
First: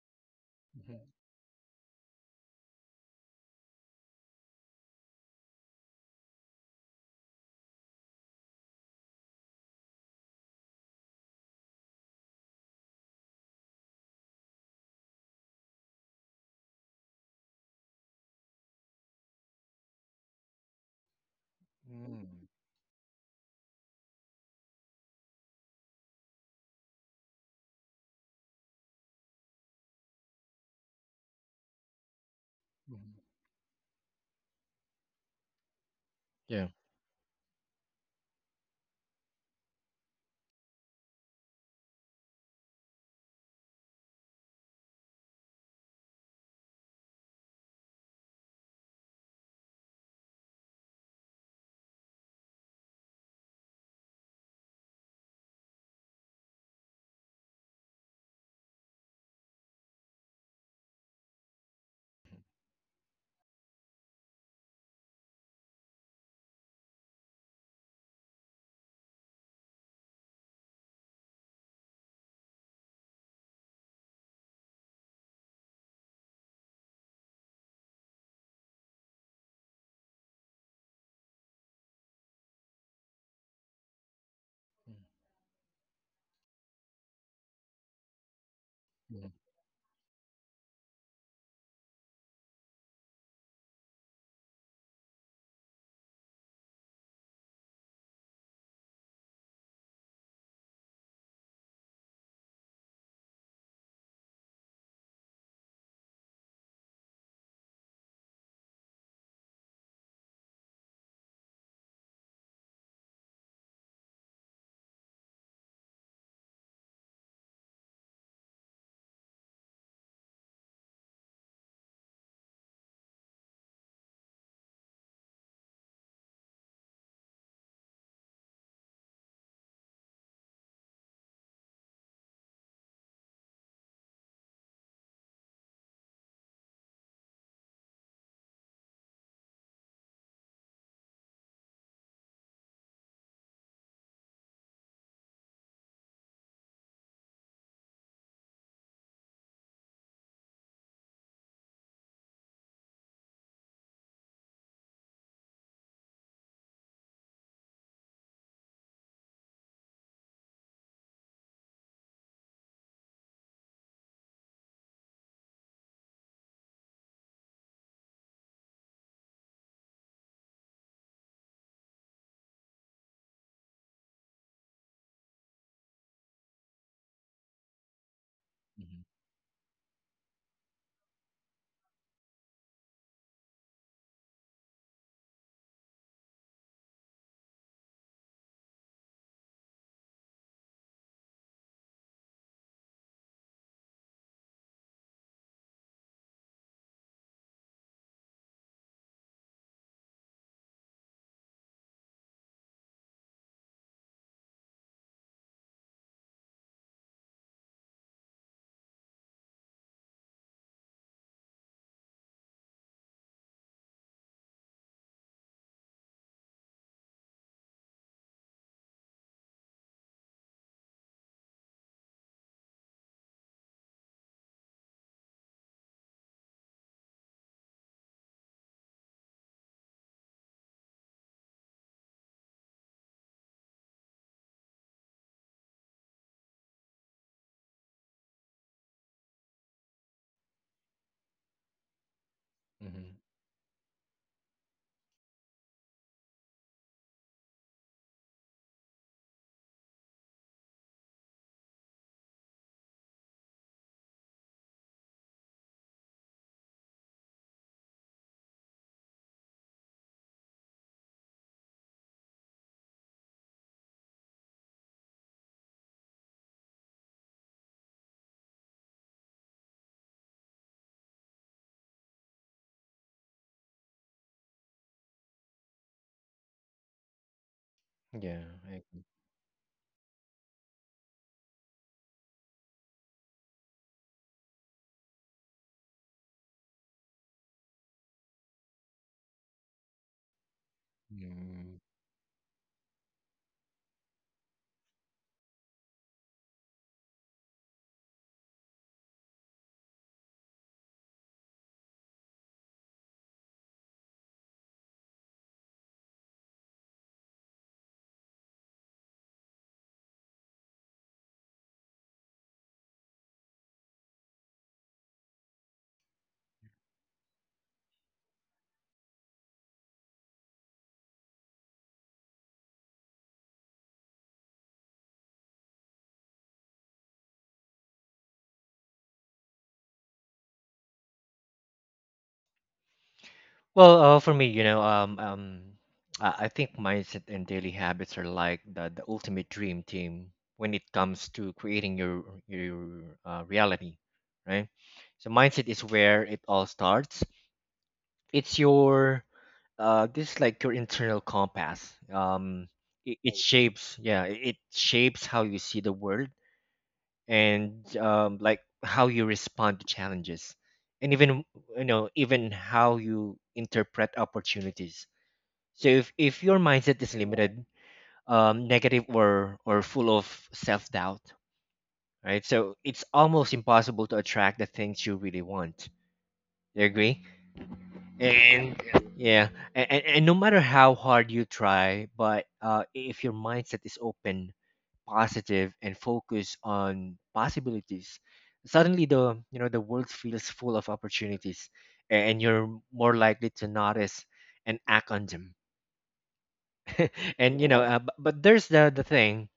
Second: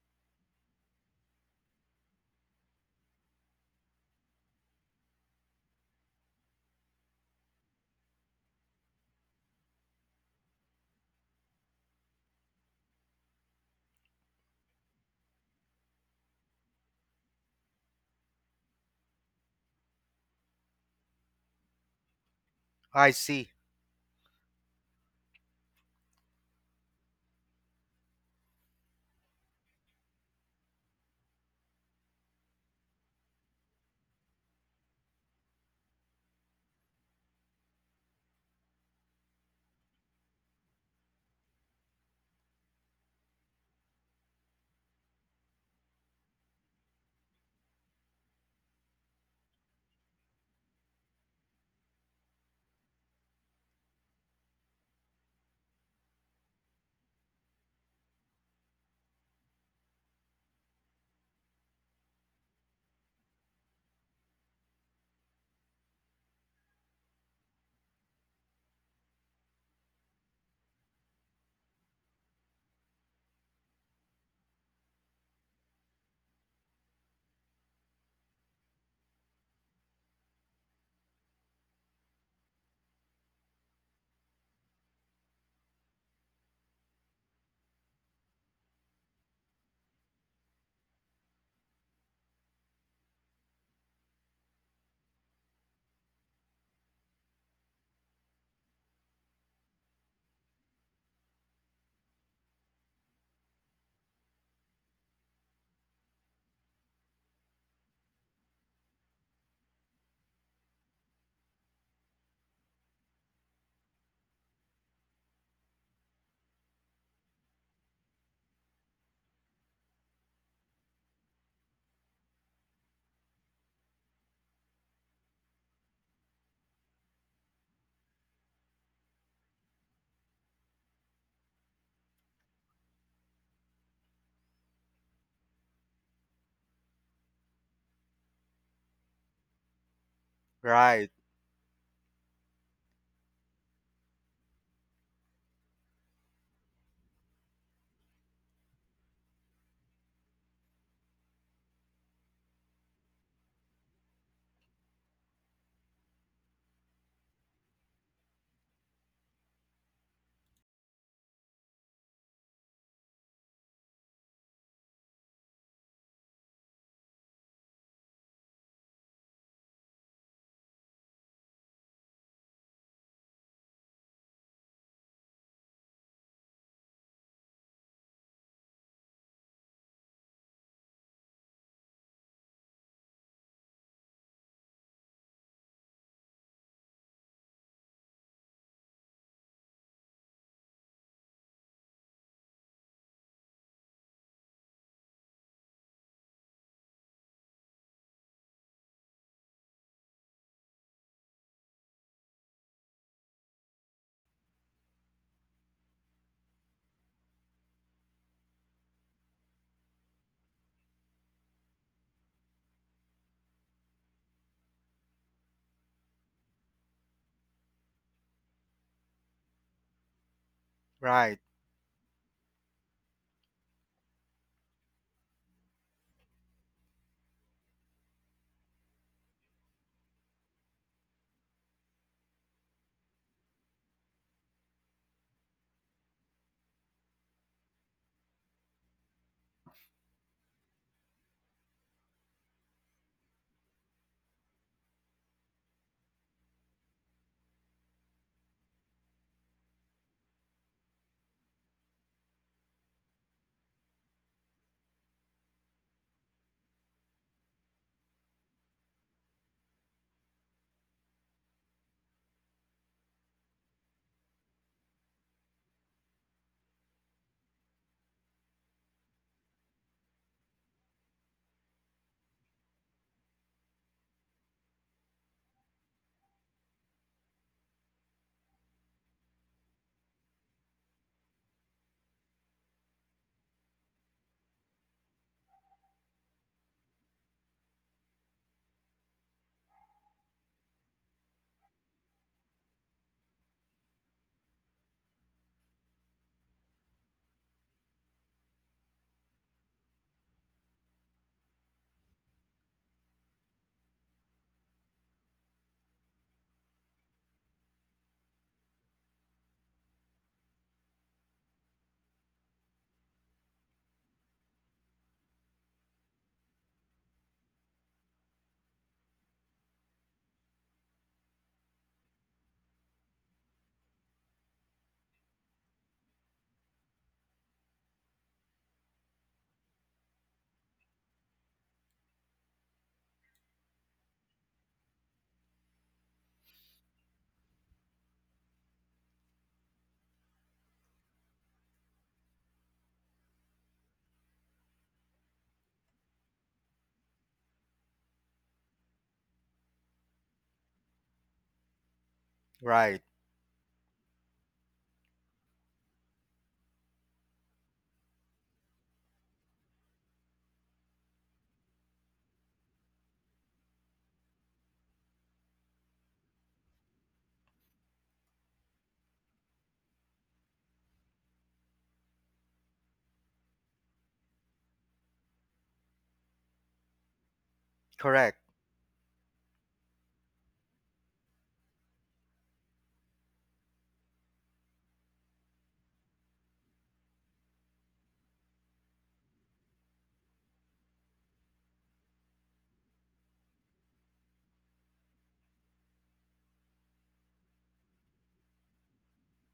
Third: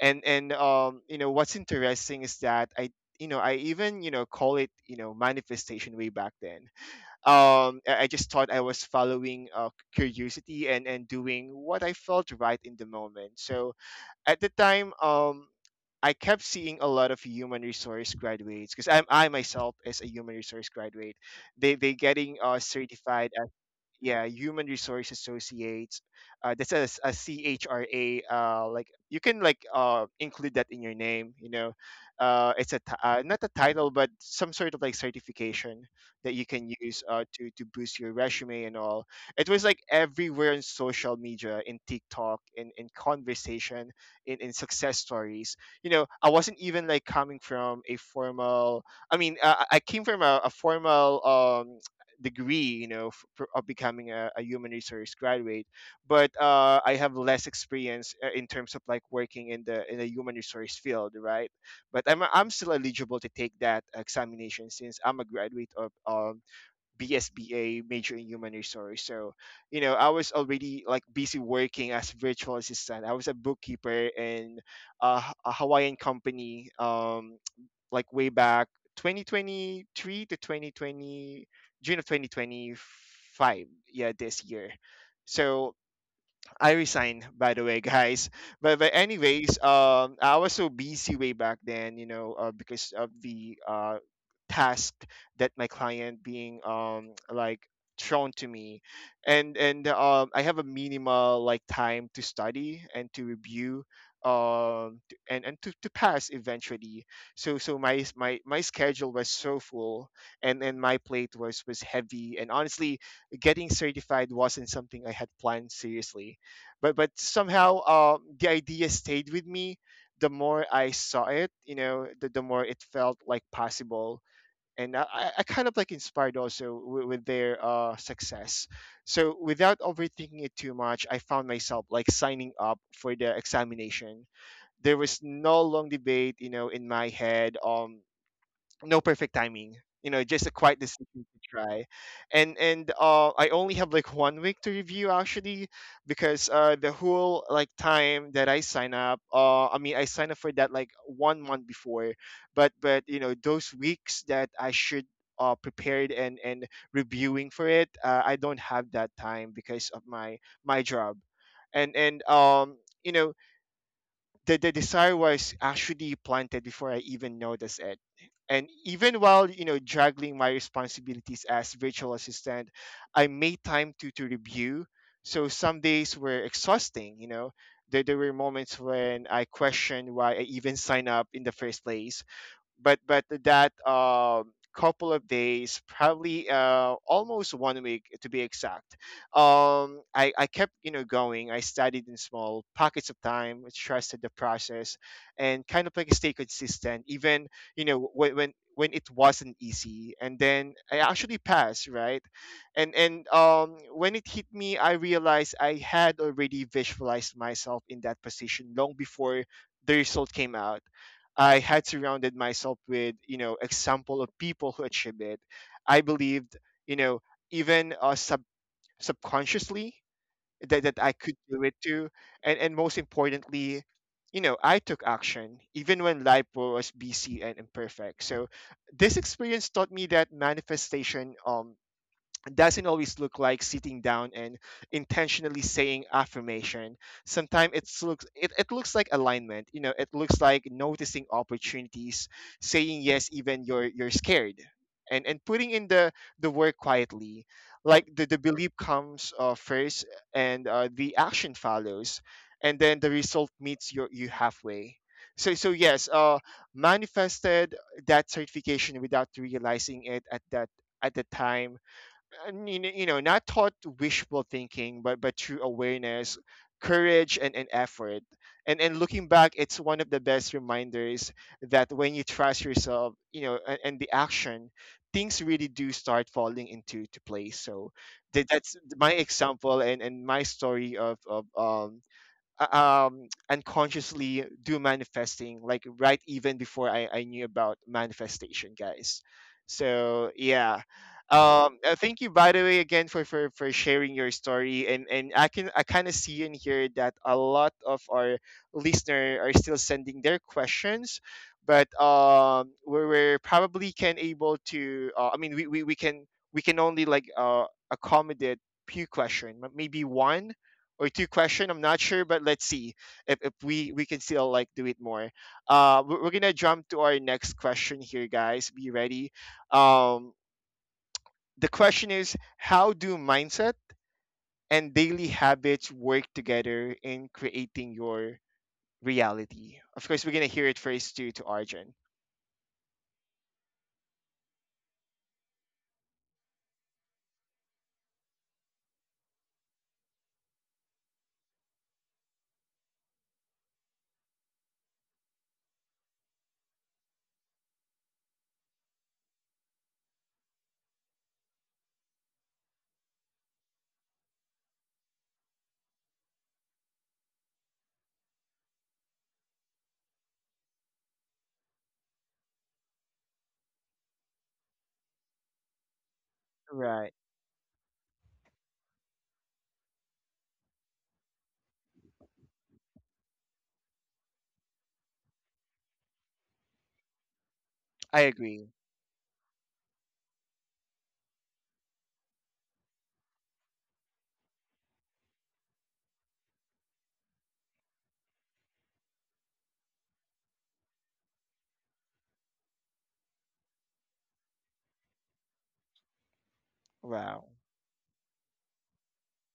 Speaker 1: And and um, you know, what's interesting is that I you know I even you know call it you know manifestation way back then. Um, I I just thought I was following uh, curiosity and and doing what I felt right in the moment. So at the time, um. I kept seeing a lot of human resource graduates because I am I myself is a human resource graduate. They they getting uh,
Speaker 3: I
Speaker 1: certified.
Speaker 3: see.
Speaker 1: Yeah, human resource associates, uh, that's a, s- a C H R A, uh, like you can like uh, include that in your name, you know. Uh, it's a t- uh, not a title but some sort of like certification that you
Speaker 2: Yeah.
Speaker 1: can use uh, to to boost your resume and all. It was like everywhere in social media, in TikTok, in, in conversation, in, in success stories. You know, I wasn't even like coming from a formal, I mean uh, i I came from a, a formal um degree, you know, f- for, of becoming a, a human resource graduate. But uh, I have less experience uh, in terms of like working in the in the human resource field, right? But I'm I'm still eligible to take that examination since I'm a graduate of um, B S B A major in human resource. So you know, I was already like busy working as virtual assistant. I was a bookkeeper in a, a Hawaiian company. Um, like way back twenty twenty-three to twenty twenty June of twenty twenty-five, yeah, this year. So I resigned, by the way, guys. But but anyways, um, I was so busy way back then, you know, uh, because of the uh task that my client being um like thrown to me, and and um I have a minimal like time to study and to review um t- and and to, to pass eventually. So so my my my schedule was so full, and and my plate was was heavy, and honestly, getting certified wasn't something I had planned seriously. But but somehow um, the idea stayed with me. The more I saw it, you know, the, the more it felt like possible. And i, I I kind of like inspired also with, with their uh, success. So without overthinking it too much, I found myself like signing up for the examination. There was no long debate, you know, in my head, um, no perfect timing, you know, just a quiet
Speaker 3: Right,
Speaker 1: decision to try. And and uh, I only have like one week to review actually, because uh, the whole like time that I sign up, uh, I mean I signed up for that like one month before. But but you know, those weeks that I should uh, prepared and and reviewing for it, uh, I don't have that time because of my my job. And and um you know, the, the desire was actually planted before I even noticed it. And even while, you know, juggling my responsibilities as virtual assistant, I made time to, to review. So some days were exhausting, you know. There, there were moments
Speaker 2: Mhm.
Speaker 1: when I questioned why I even signed up in the first place. But but that um couple of days, probably uh almost one week to be exact, um, i i kept, you know, going. I studied in small pockets of time, trusted the process, and kind of like stay consistent even, you know, when when when it wasn't easy. And then I actually passed, right? And and um when it hit me, I realized I had already visualized myself in that position long before the result came out. I had surrounded myself with, you know, example of people who achieved it. I believed, you know, even uh, sub- subconsciously that, that I could
Speaker 3: right,
Speaker 1: do it too. And, and most importantly, you know, I took action even when life was busy and imperfect. So this experience taught me that manifestation um doesn't always look like sitting down and intentionally saying affirmation. Sometimes it looks it, it looks like alignment. You know, it looks like noticing opportunities, saying
Speaker 2: Mhm.
Speaker 1: yes even you're you're scared, and and putting in the the work quietly. Like the, the belief comes uh, first, and uh, the action follows, and then the result meets your you halfway. So so yes uh manifested that certification without realizing it at that at the time, and you know, you know not taught wishful thinking, but but through awareness, courage, and, and effort. And and looking back, it's one of the best reminders that when you trust yourself, you know, and, and the action, things really do start falling into to place. So
Speaker 2: Yeah.
Speaker 1: that, that's
Speaker 2: I
Speaker 1: my example and and my story of of um uh, um unconsciously do manifesting, like right even before I, I knew about manifestation, guys. So yeah. Um
Speaker 2: agree.
Speaker 1: uh, thank you, by the way, again for for, for sharing your story. And and I can, I kind of see and hear that a lot of our listener are still sending their questions. But um we're, we're probably can able to uh, I mean we, we we can, we can only like uh accommodate few question, m- maybe one or two question. I'm not sure, but let's see if, if we we can still like do it more. Uh, we're, we're gonna jump to our next question here, guys. Be ready. Um, the question is, how do mindset and daily habits work together in creating your reality? Of course, we're gonna hear it first too, to Arjun.
Speaker 2: Well, uh, for me, you know, um, um, I I think mindset and daily habits are like the, the ultimate dream team when it comes to creating your your uh, reality, right? So mindset is where it all starts. It's your, uh, this is like your internal compass. Um,
Speaker 3: right.
Speaker 2: it, it shapes, yeah, it it shapes how you see the world and, um, like how you respond to challenges, and even, you know, even how you interpret opportunities. So if, if your mindset
Speaker 1: Right.
Speaker 2: is limited, um, negative, or or full of self doubt, right? So it's almost impossible to attract the things you really want. You agree?
Speaker 1: I
Speaker 3: Correct,
Speaker 1: agree.
Speaker 2: And yeah, and, and, and no matter how hard you try, but uh, if your mindset is open, positive, and focused on possibilities, suddenly the, you know, the world feels full of opportunities, a- and you're more likely to notice and act on them. <laughs>
Speaker 1: Wow.
Speaker 2: And you know uh, but, but there's the the thing,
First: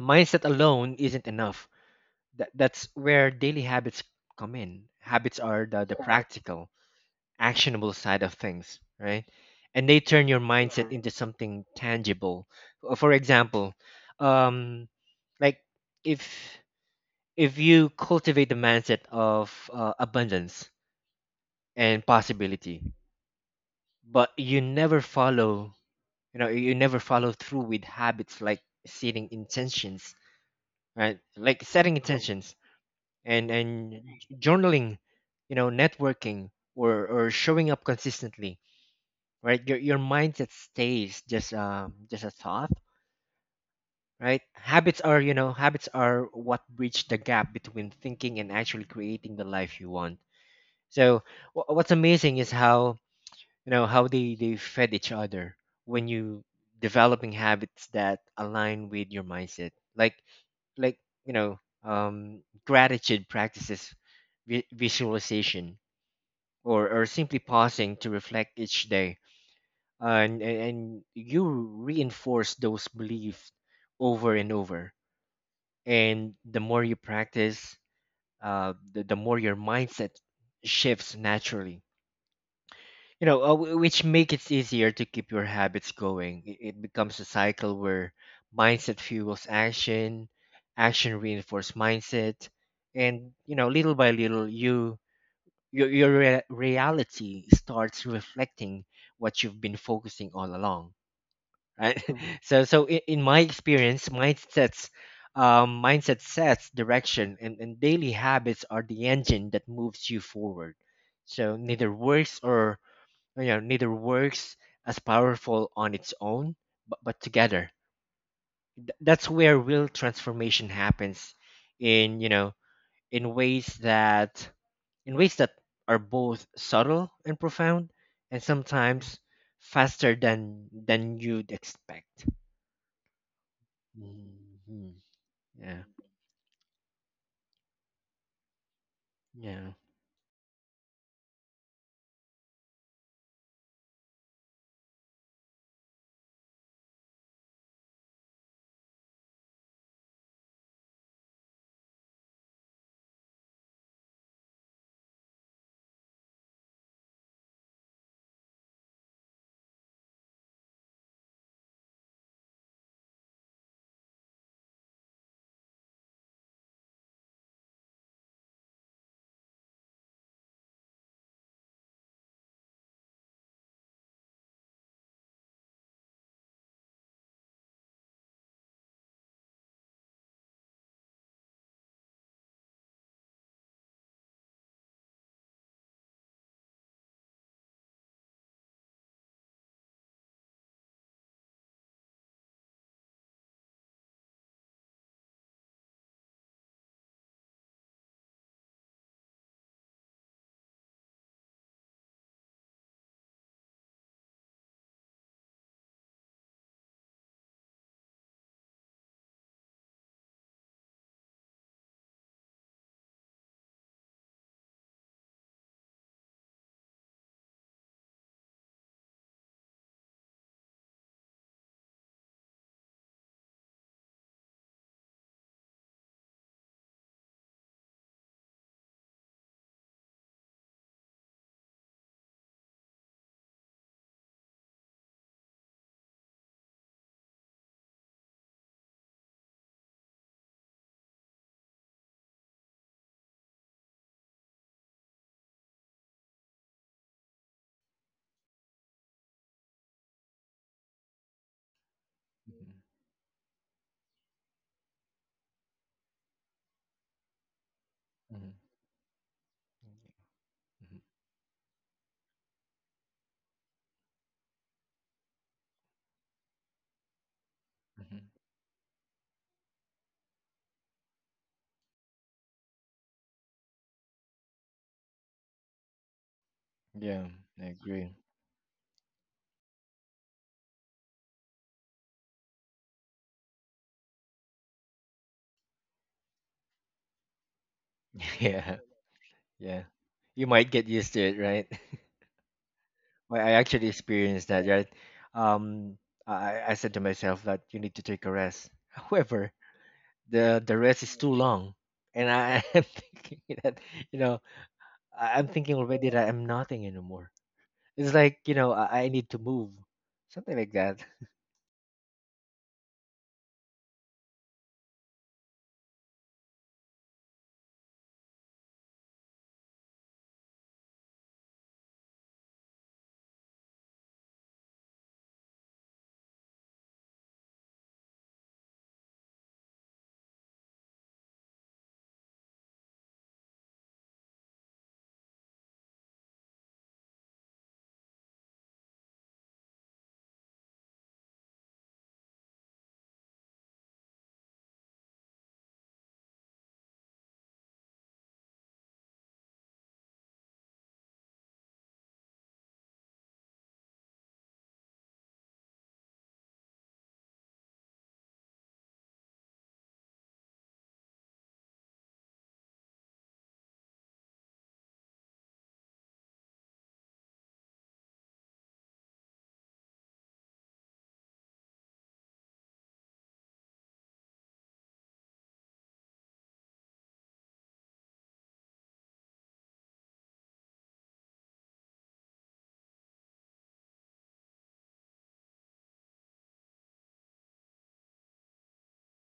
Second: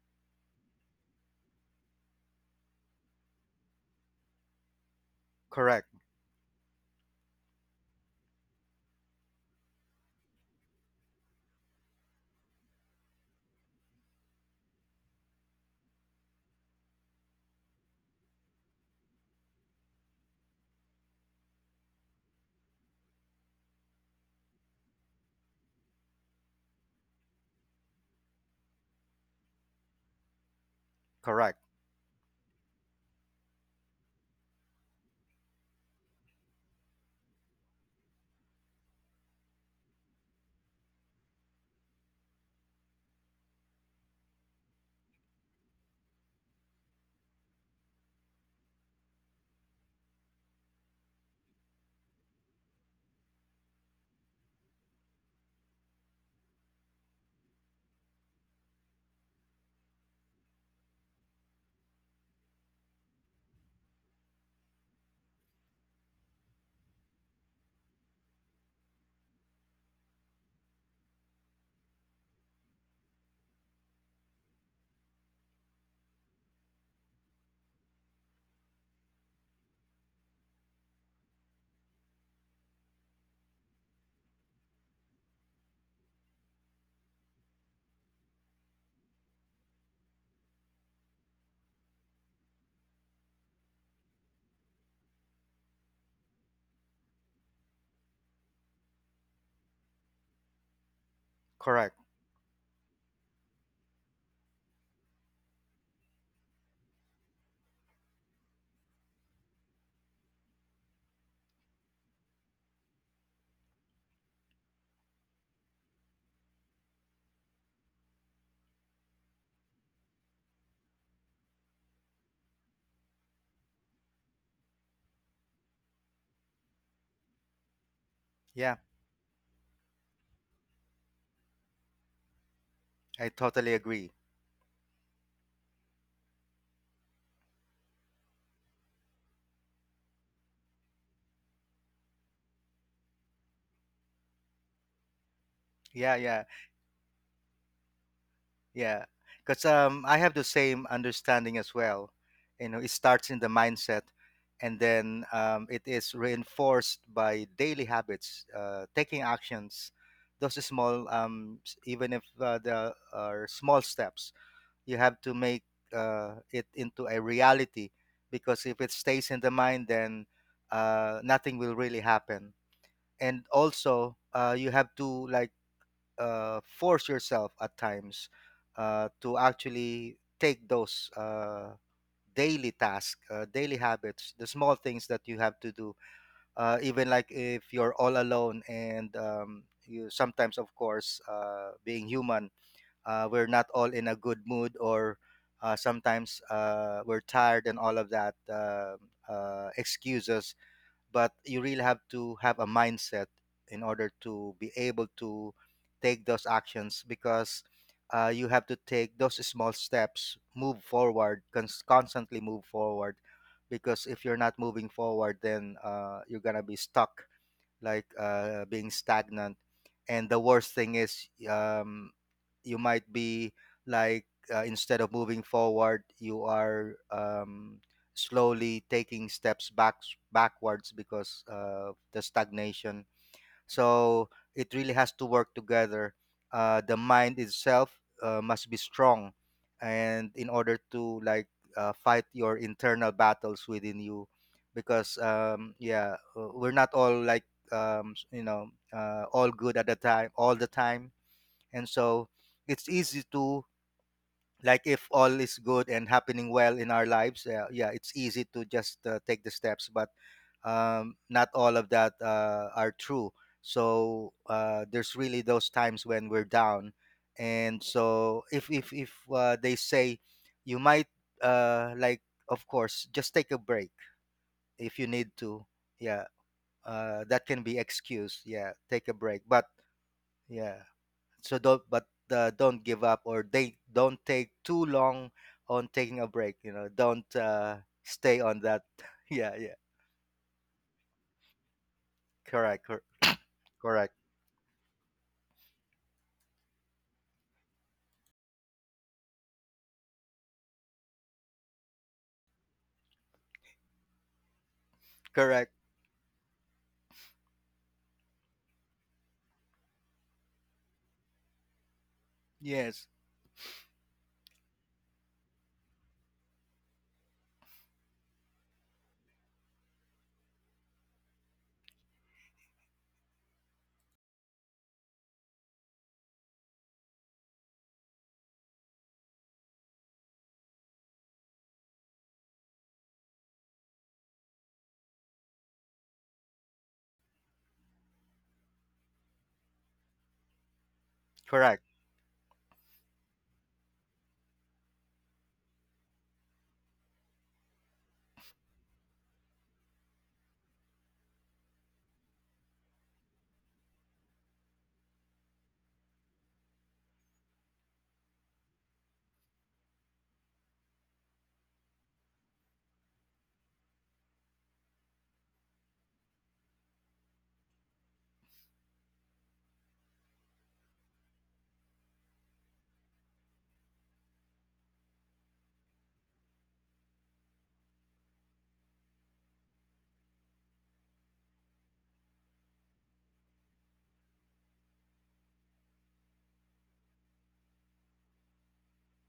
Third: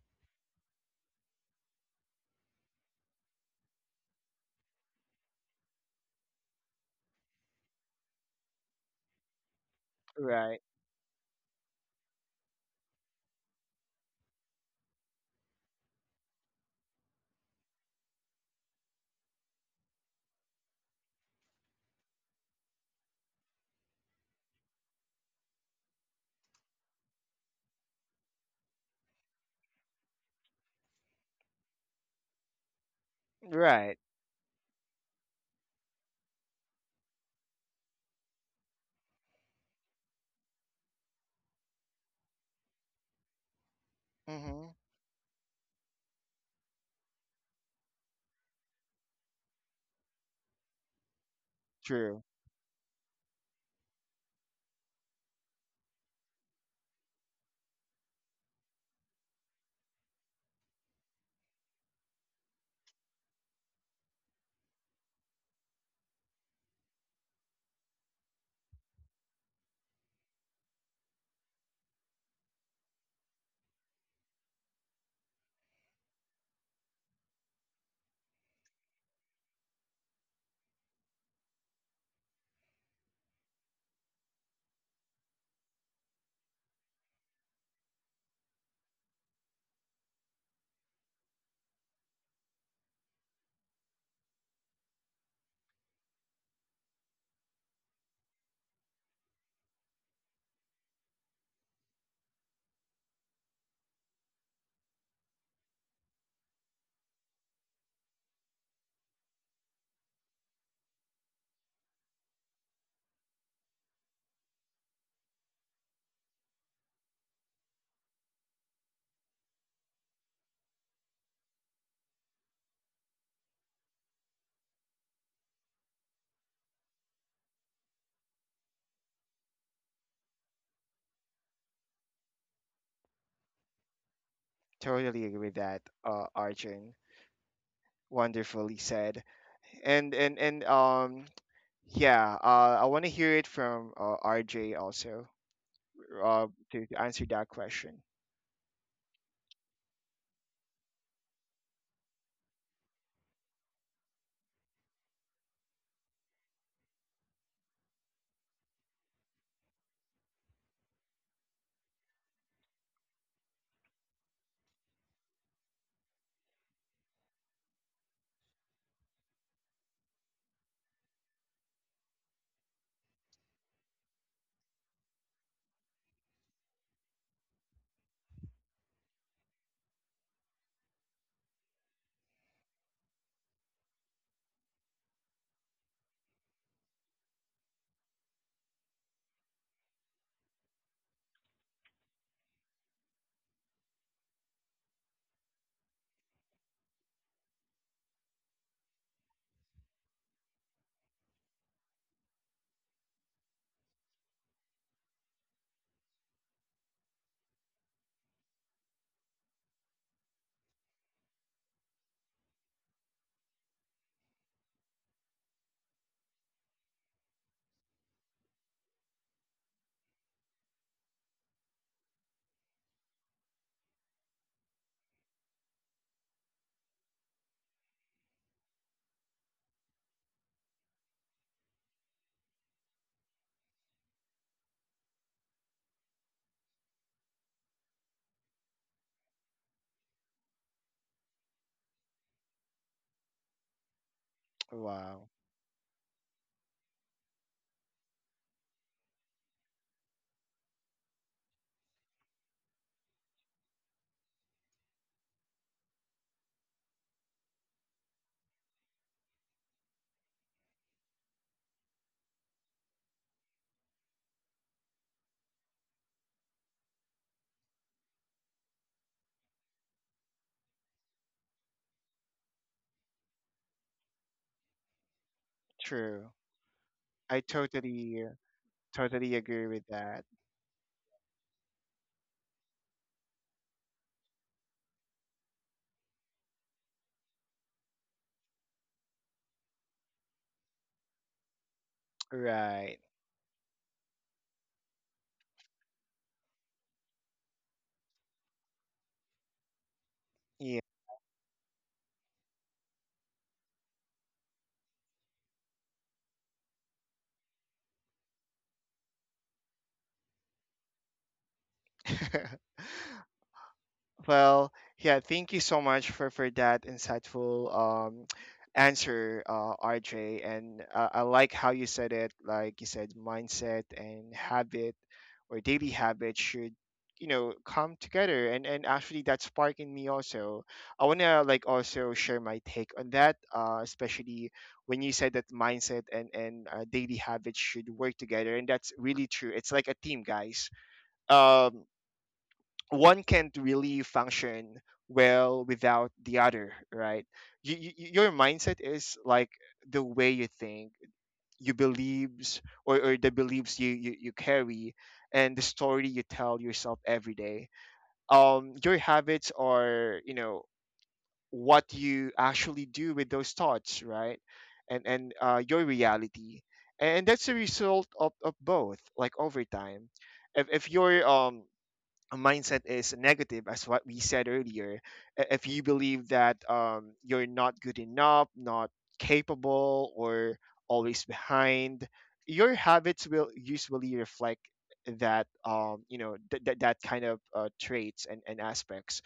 Speaker 2: mindset alone isn't enough. That, that's where daily habits come in. Habits are the,
Speaker 3: correct,
Speaker 2: the Right. practical, actionable side of things, right? And they turn your
Speaker 1: Right.
Speaker 2: mindset Mhm. into something tangible. Uh, for example, um like, if if you cultivate the mindset of uh, abundance and possibility, but you never follow, you know, you never follow through with habits like setting intentions, right?
Speaker 3: correct,
Speaker 2: Like setting intentions and
Speaker 1: Right.
Speaker 2: and journaling, you know, networking, or or showing up consistently, right? your your mindset stays just, um, just a thought, right?
Speaker 1: Mm-hmm.
Speaker 2: Habits are, you know, habits are what bridge the gap between thinking and actually creating the life you want. So wh- what's
Speaker 1: True.
Speaker 2: amazing is how, you know, how they they fed each other. When you developing habits that align with your mindset, like like you know, um, gratitude practices, vi- visualization, or, or simply pausing to reflect each day, and, and and you reinforce those beliefs over and over. And the more you practice, uh, the, the more your mindset shifts naturally, you know, uh, wh- which make it easier to keep your habits going. I- It becomes a cycle where mindset fuels action, action reinforces mindset, and you know, little by little, you your your rea- reality starts reflecting what you've been focusing all along,
Speaker 3: correct.
Speaker 2: right? <laughs> So, so in, in my experience, mindsets. Um, mindset sets direction and, and daily habits are the engine that moves you forward. So neither works, or you know, neither works as powerful on its own. but, but together, Th- that's where real transformation happens in, you know, in ways that in ways that are both subtle and profound, and
Speaker 3: Yeah,
Speaker 2: sometimes faster than than you'd expect.
Speaker 3: I totally agree.
Speaker 2: Mhm.
Speaker 1: Totally agree with that,
Speaker 2: Yeah.
Speaker 1: uh, Arjun. Wonderfully said.
Speaker 2: Yeah.
Speaker 1: And and and um yeah, uh, I want to hear it from uh, R J also
Speaker 3: Yeah, yeah.
Speaker 1: uh, to, to answer that question.
Speaker 3: Yeah, because um, I have the same understanding as well. You know, it starts in the mindset, and then um, it is reinforced by daily habits, uh, taking actions. Those are small, um, s- even if uh, there are small steps, you have to make uh, it into a reality. Because if it stays in the mind, then uh, nothing will really happen. And also, uh, you have to like uh, force yourself at times, uh, to actually take those uh, daily tasks, uh, daily habits, the small things that you have to do. Uh, even like if you're all alone and um, you sometimes, of course, uh, being human, uh, we're not all in a good mood or uh, sometimes uh, we're tired and all of that uh, uh, excuses, but you really have to have a mindset in order to be able to take those actions, because uh, you have to take those small steps, move forward, cons- constantly move forward, because if you're not moving forward then uh, you're gonna be stuck, like uh, being stagnant. And the worst thing is, um, you might be like uh, instead of moving forward, you are um, slowly taking steps back backwards because of the stagnation. So it really has to work together. Uh, the mind itself uh, must be strong, and in order to like uh, fight your internal battles within you, because
Speaker 1: Wow,
Speaker 3: um, yeah, uh, we're not all like um, s- you know uh, all good at the time, all the time, and so it's easy to, like if all is good and happening well in our lives, uh, yeah, it's easy to just uh, take the steps. But um, not all of that uh, are true. So uh, there's really those times when we're down, and so if if if uh, they say you might, uh, like, of course just take a break if you need to.
Speaker 1: true.
Speaker 3: Yeah. Uh,
Speaker 1: I
Speaker 3: that can be
Speaker 1: totally
Speaker 3: excuse, yeah, take a
Speaker 1: totally
Speaker 3: break.
Speaker 1: agree
Speaker 3: But
Speaker 1: with that.
Speaker 3: yeah. So don't but uh, don't give up, or they don't take too long on taking a break. You know don't uh,
Speaker 2: <laughs>
Speaker 3: stay on
Speaker 2: Yeah.
Speaker 3: that. <laughs> Yeah, yeah.
Speaker 2: Yeah, you might get used to it, right? <laughs>
Speaker 3: Correct.
Speaker 1: Right.
Speaker 3: cor-
Speaker 2: Well, I actually
Speaker 3: correct
Speaker 2: experienced that, right? Um, I, I said to myself that you need to take a rest. <laughs> However, the the
Speaker 1: Yeah.
Speaker 2: rest is too long, and I <laughs> am thinking that, you know, I- I'm
Speaker 3: Correct.
Speaker 2: thinking already that I'm nothing anymore. It's like, you know, I, I need to move, something like that.
Speaker 3: Yes,
Speaker 1: <laughs> Well, yeah, thank you so much for for that insightful um <tsk> answer, uh, R J. And uh, I like how you said it. Like you said, mindset and habit or daily habit should you know come together, and and actually that spark in me also. I want to like also share my take on that, uh especially when you said that mindset and and uh, daily habits should work together. And that's really true. It's like a team, guys.
Speaker 3: correct.
Speaker 1: um One can't really function well without the other, right? You, you, your mindset is like the way you think, you believes, or, or the beliefs you, you you carry, and the story you tell yourself every day. Um your habits are, you know, what you actually do with those thoughts, right? and and uh, Your reality, and that's a result of, of both, like, over time. If, if you're um a mindset is negative, as what we said earlier, i- if you believe that um, you're not good enough, not capable, or always behind, your habits will usually reflect that. Um you know, th- th- that kind of uh, traits and, and aspects.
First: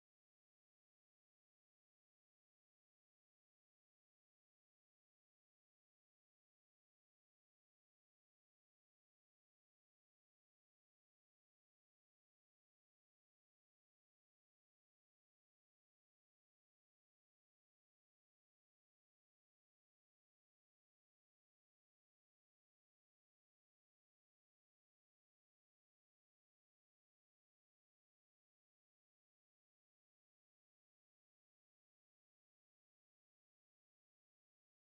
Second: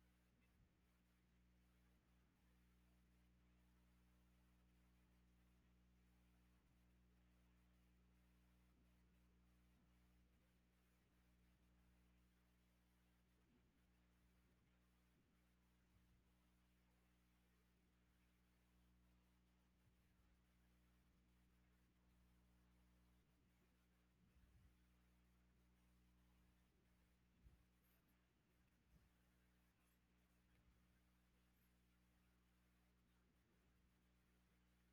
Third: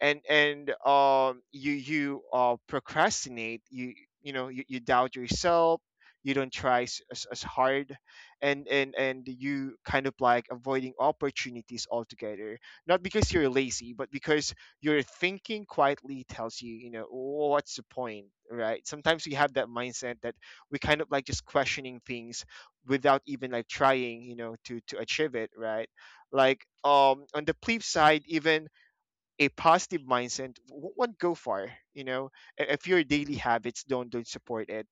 Speaker 1: And and um you you uh procrastinate, you you know, you, you doubt yourself, you don't try s- as, as hard, and and and you kind of like avoiding opportunities altogether, not because you're lazy, but because your thinking quietly tells you, you know, what's the point, right? Sometimes we have that mindset that we kind of like just questioning things without even like trying, you know, to to achieve it, right? Like um on the flip side, even a positive mindset w- won't go far, you know, I- if your daily habits don't don't support it.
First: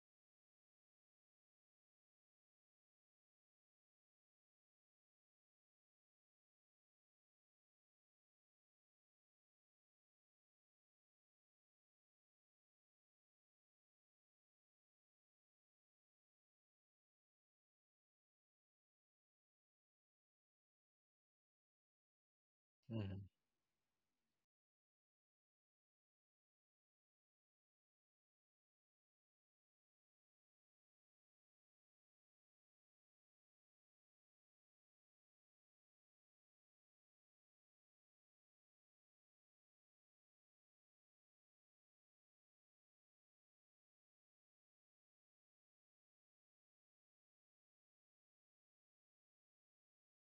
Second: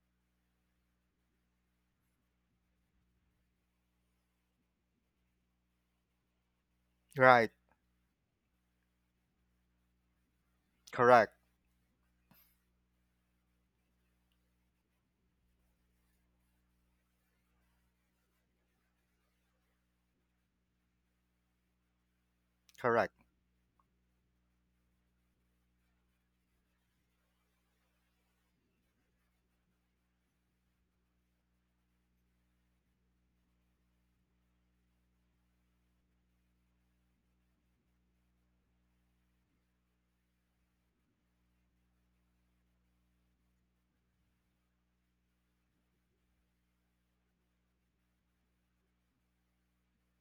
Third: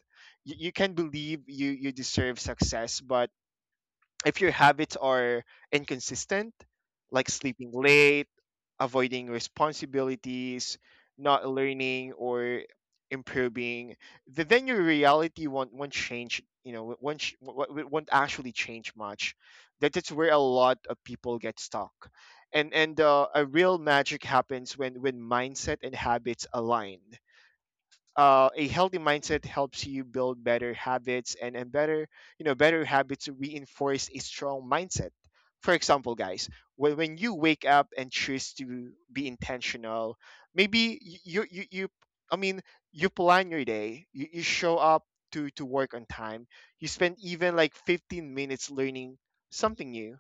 Speaker 1: you, You can believe you you deserve success, but if your habits are inconsistent, like
Speaker 3: Right.
Speaker 1: sleeping late, avoiding responsibilities,
Speaker 3: Correct,
Speaker 1: not learning or improving, th- then your reality won't won't change. You know, won't ch- won't won't- won't actually change much. That is where a lot of people get stuck, and and
Speaker 3: correct.
Speaker 1: uh, a real magic happens when when mindset and habits align. Uh, a healthy mindset helps you build better habits, and, and better, you know, better habits reinforce a strong mindset. For example, guys, when, when you wake up and choose to be intentional, maybe y- you you, you i mean you plan your day, you, you show up to to work on time, you spend even like fifteen minutes learning something new.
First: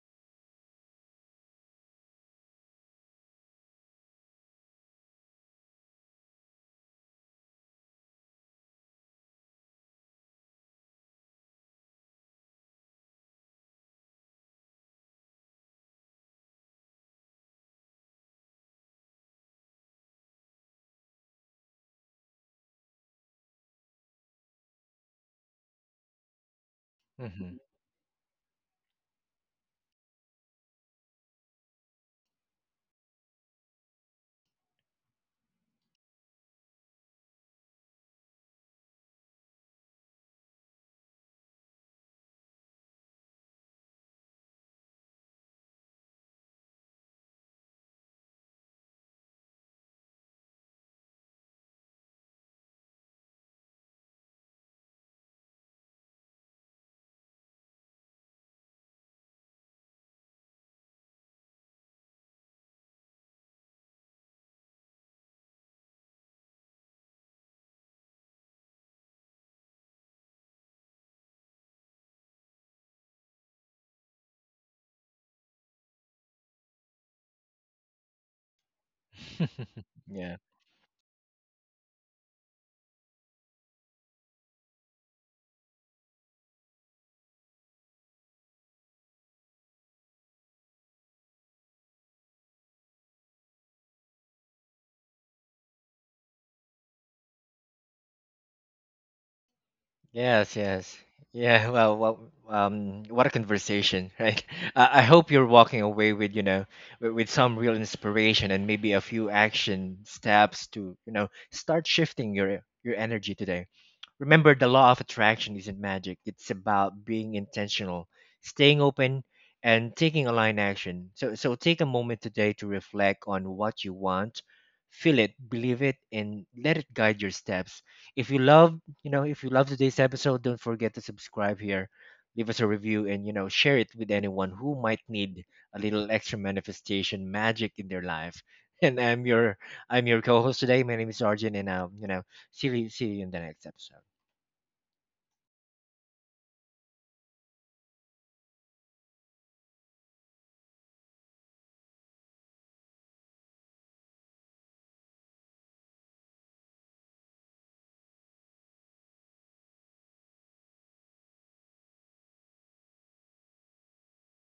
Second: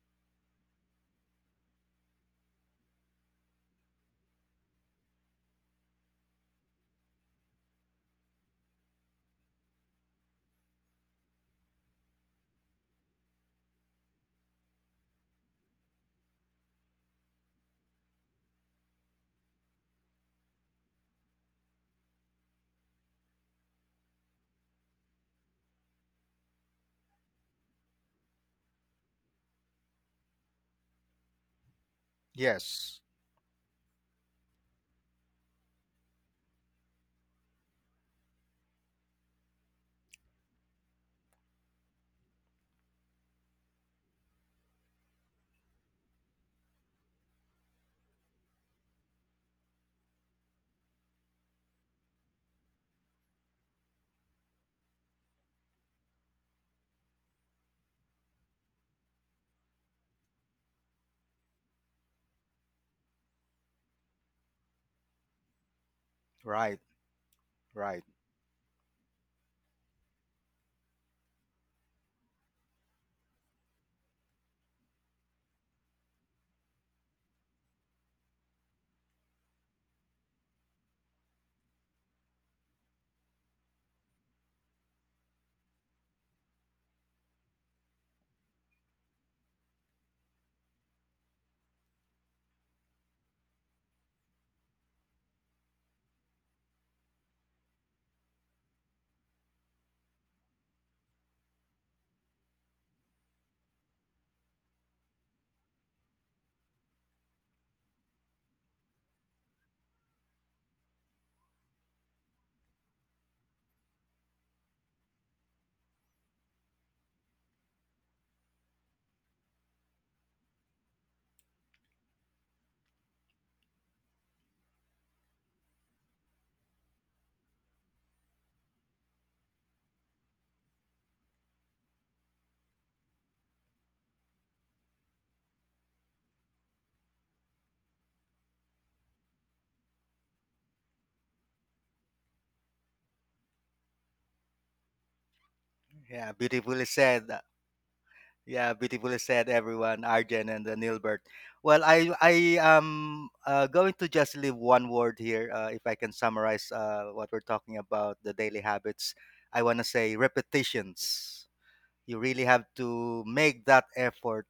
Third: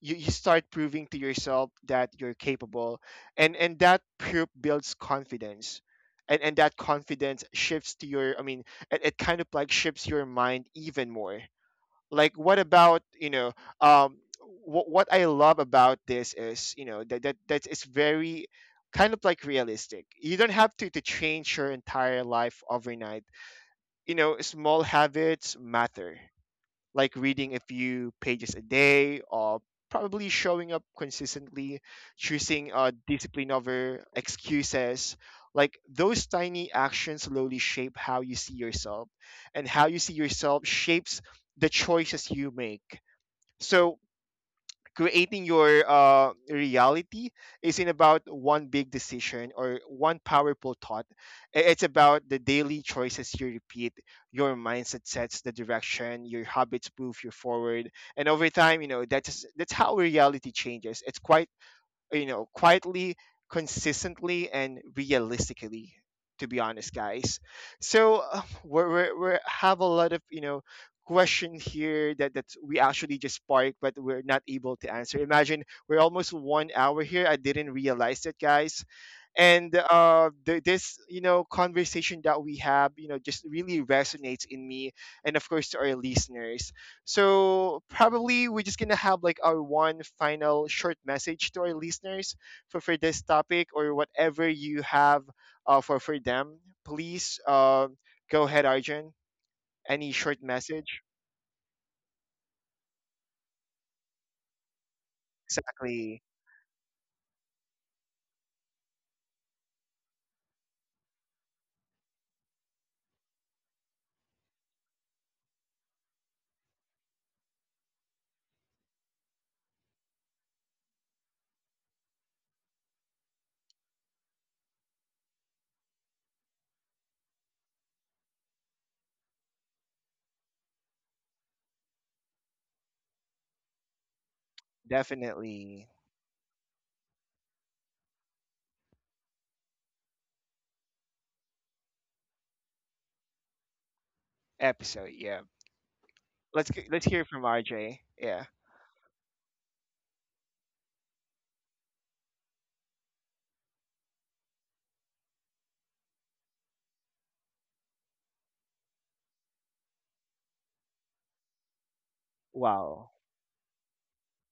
Speaker 1: you, You start proving to yourself that you're capable, and and that proof builds confidence, and and that confidence shifts to your, i mean it, it kind of like shifts your mind even more. Like, what about, you know, um what, what I love about this is, you know, that that that is very kind of like realistic. You don't have to to change your entire life overnight, you know. Small habits matter, like reading a few pages a day, or probably showing up consistently, choosing uh,
Speaker 3: Yes.
Speaker 1: discipline over excuses. Like those tiny actions slowly shape how you see yourself, and how you see yourself shapes the choices you make. So creating your uh, reality isn't about one big decision or one powerful thought. I- It's about the daily choices you repeat. Your mindset sets the direction. Your habits move you forward, and over time, you know, that's that's how reality changes. It's quite, you know, quietly, consistently, and realistically. To be
Speaker 3: Right,
Speaker 1: honest, guys.
Speaker 3: right.
Speaker 1: So um, we're, we're, we're have a lot of, you know, question here that that we actually just sparked, but we're not able to answer. Imagine we're almost one hour here. I didn't realize that, guys, and uh, the, this, you know, conversation that we have, you know, just really resonates in me, and of course to our listeners. So probably we're just gonna have like our one final short message to our listeners for for this topic, or whatever you have uh, for for them. Please, uh, go ahead, Arjun. Any short
Speaker 2: Yes, yes.
Speaker 1: message?
Speaker 2: Yeah, <laughs> well, well, um, what a conversation, right? <laughs> I I hope you're walking away
Speaker 1: Exactly.
Speaker 2: with, you know, with, with some real inspiration and maybe a few action steps to, you know, start shifting your your energy today. Remember, the law of attraction isn't magic, it's about being intentional, staying open, and taking aligned action. So, so take a moment today to reflect on what you want, feel it, believe it, and let it guide your steps. If you love, you know, if you love today's episode, don't forget to subscribe here, leave us a review, and you know, share it with anyone who might need a
Speaker 1: Definitely.
Speaker 2: little extra manifestation magic in their life. <laughs> And I'm your I'm your co-host today. My name is Arjun, and uh, you know, see you see you in the next episode.
Speaker 1: Episode. Yeah.
Speaker 3: Yeah,
Speaker 1: Let's
Speaker 3: beautifully
Speaker 1: g- let's hear
Speaker 3: said.
Speaker 1: from R J. Yeah.
Speaker 3: Yeah, beautifully said, everyone. Arjen and uh, Nilbert. Well, I I am uh, going to just leave one word here. Uh, if I can summarize uh, what we're talking about, the daily habits. I want to say repetitions. You really have
Speaker 1: Wow.
Speaker 3: to make that effort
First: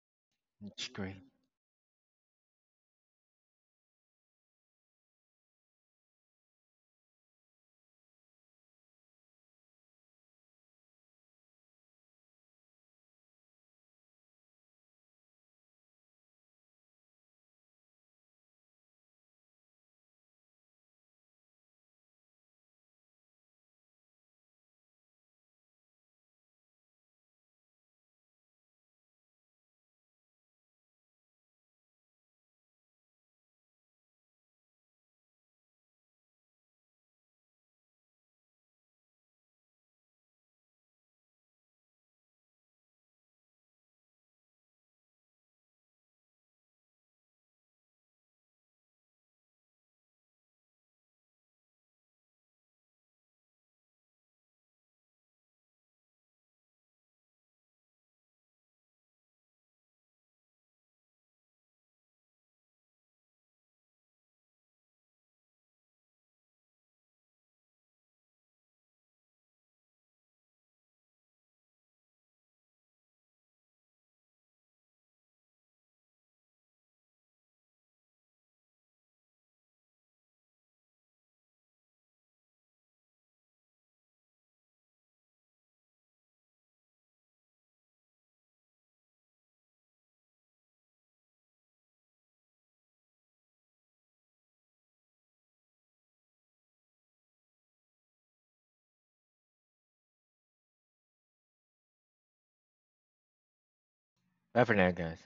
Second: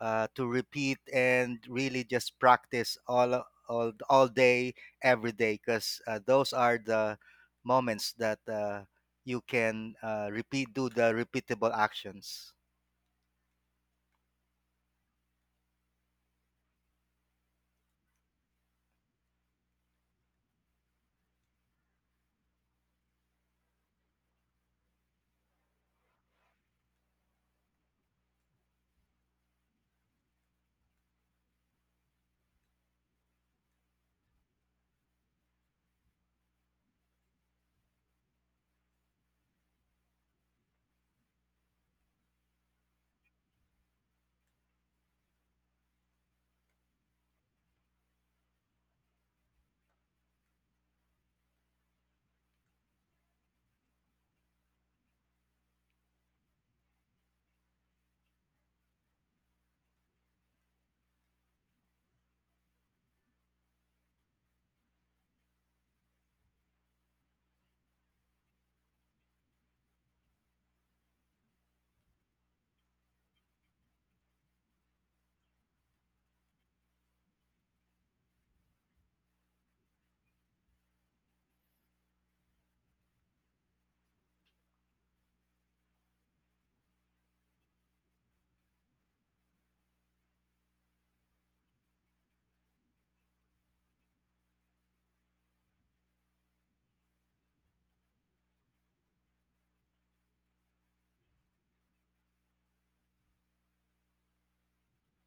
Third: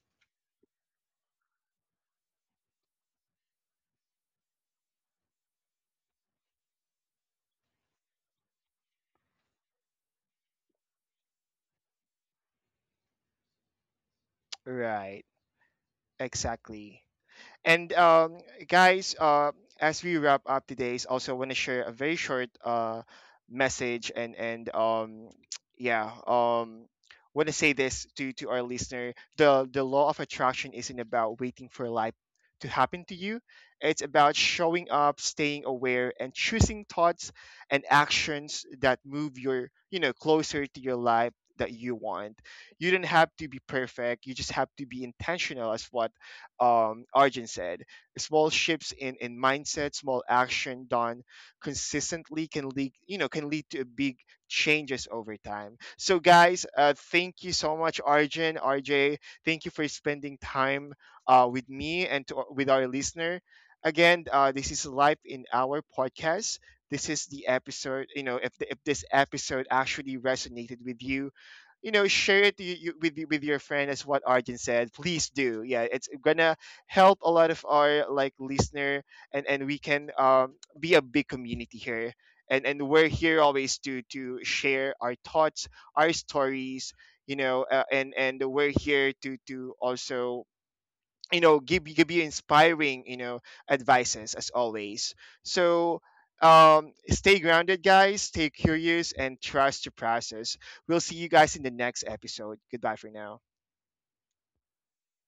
Speaker 3: uh, to repeat and really just practice all all all day, every day, because uh, those are the moments that uh, you can uh, repeat do the repeatable actions.
Speaker 1: Right. Exactly. And um, guys, uh, as we wrap up today's, also want to share a very short uh, message, and and um, <tsk> yeah, um, want to say this to to our listener: the the law of attraction isn't about waiting for life to happen to you. It's about showing up, staying aware, and choosing thoughts and actions that move your, you know, closer to your life that you want. You don't have to be perfect. You just have to be intentional, as what um, Arjun said. Small shifts in, in mindset, small action done consistently can lead, you know, can lead to big changes over time. So, guys, uh, thank you so much, Arjun, R J. Thank you for spending time uh, with me and to, with our listener. Again, uh, this is live in our podcast. This is the episode. You know, if the, if this episode actually resonated with you, you know, share it, you, you, with with your friend, as what Arjun said, please do, yeah. It's gonna help a lot of our like listener, and and we can, um, be a big community here, and and we're here always to to share our thoughts, our stories, you know, uh, and and we're here to to also, you know, give give you inspiring, you know, advices, as always. So um stay grounded, guys, stay curious, and trust your process. We'll see you guys in the next episode. Goodbye for now.
Speaker 2: Bye for now, guys.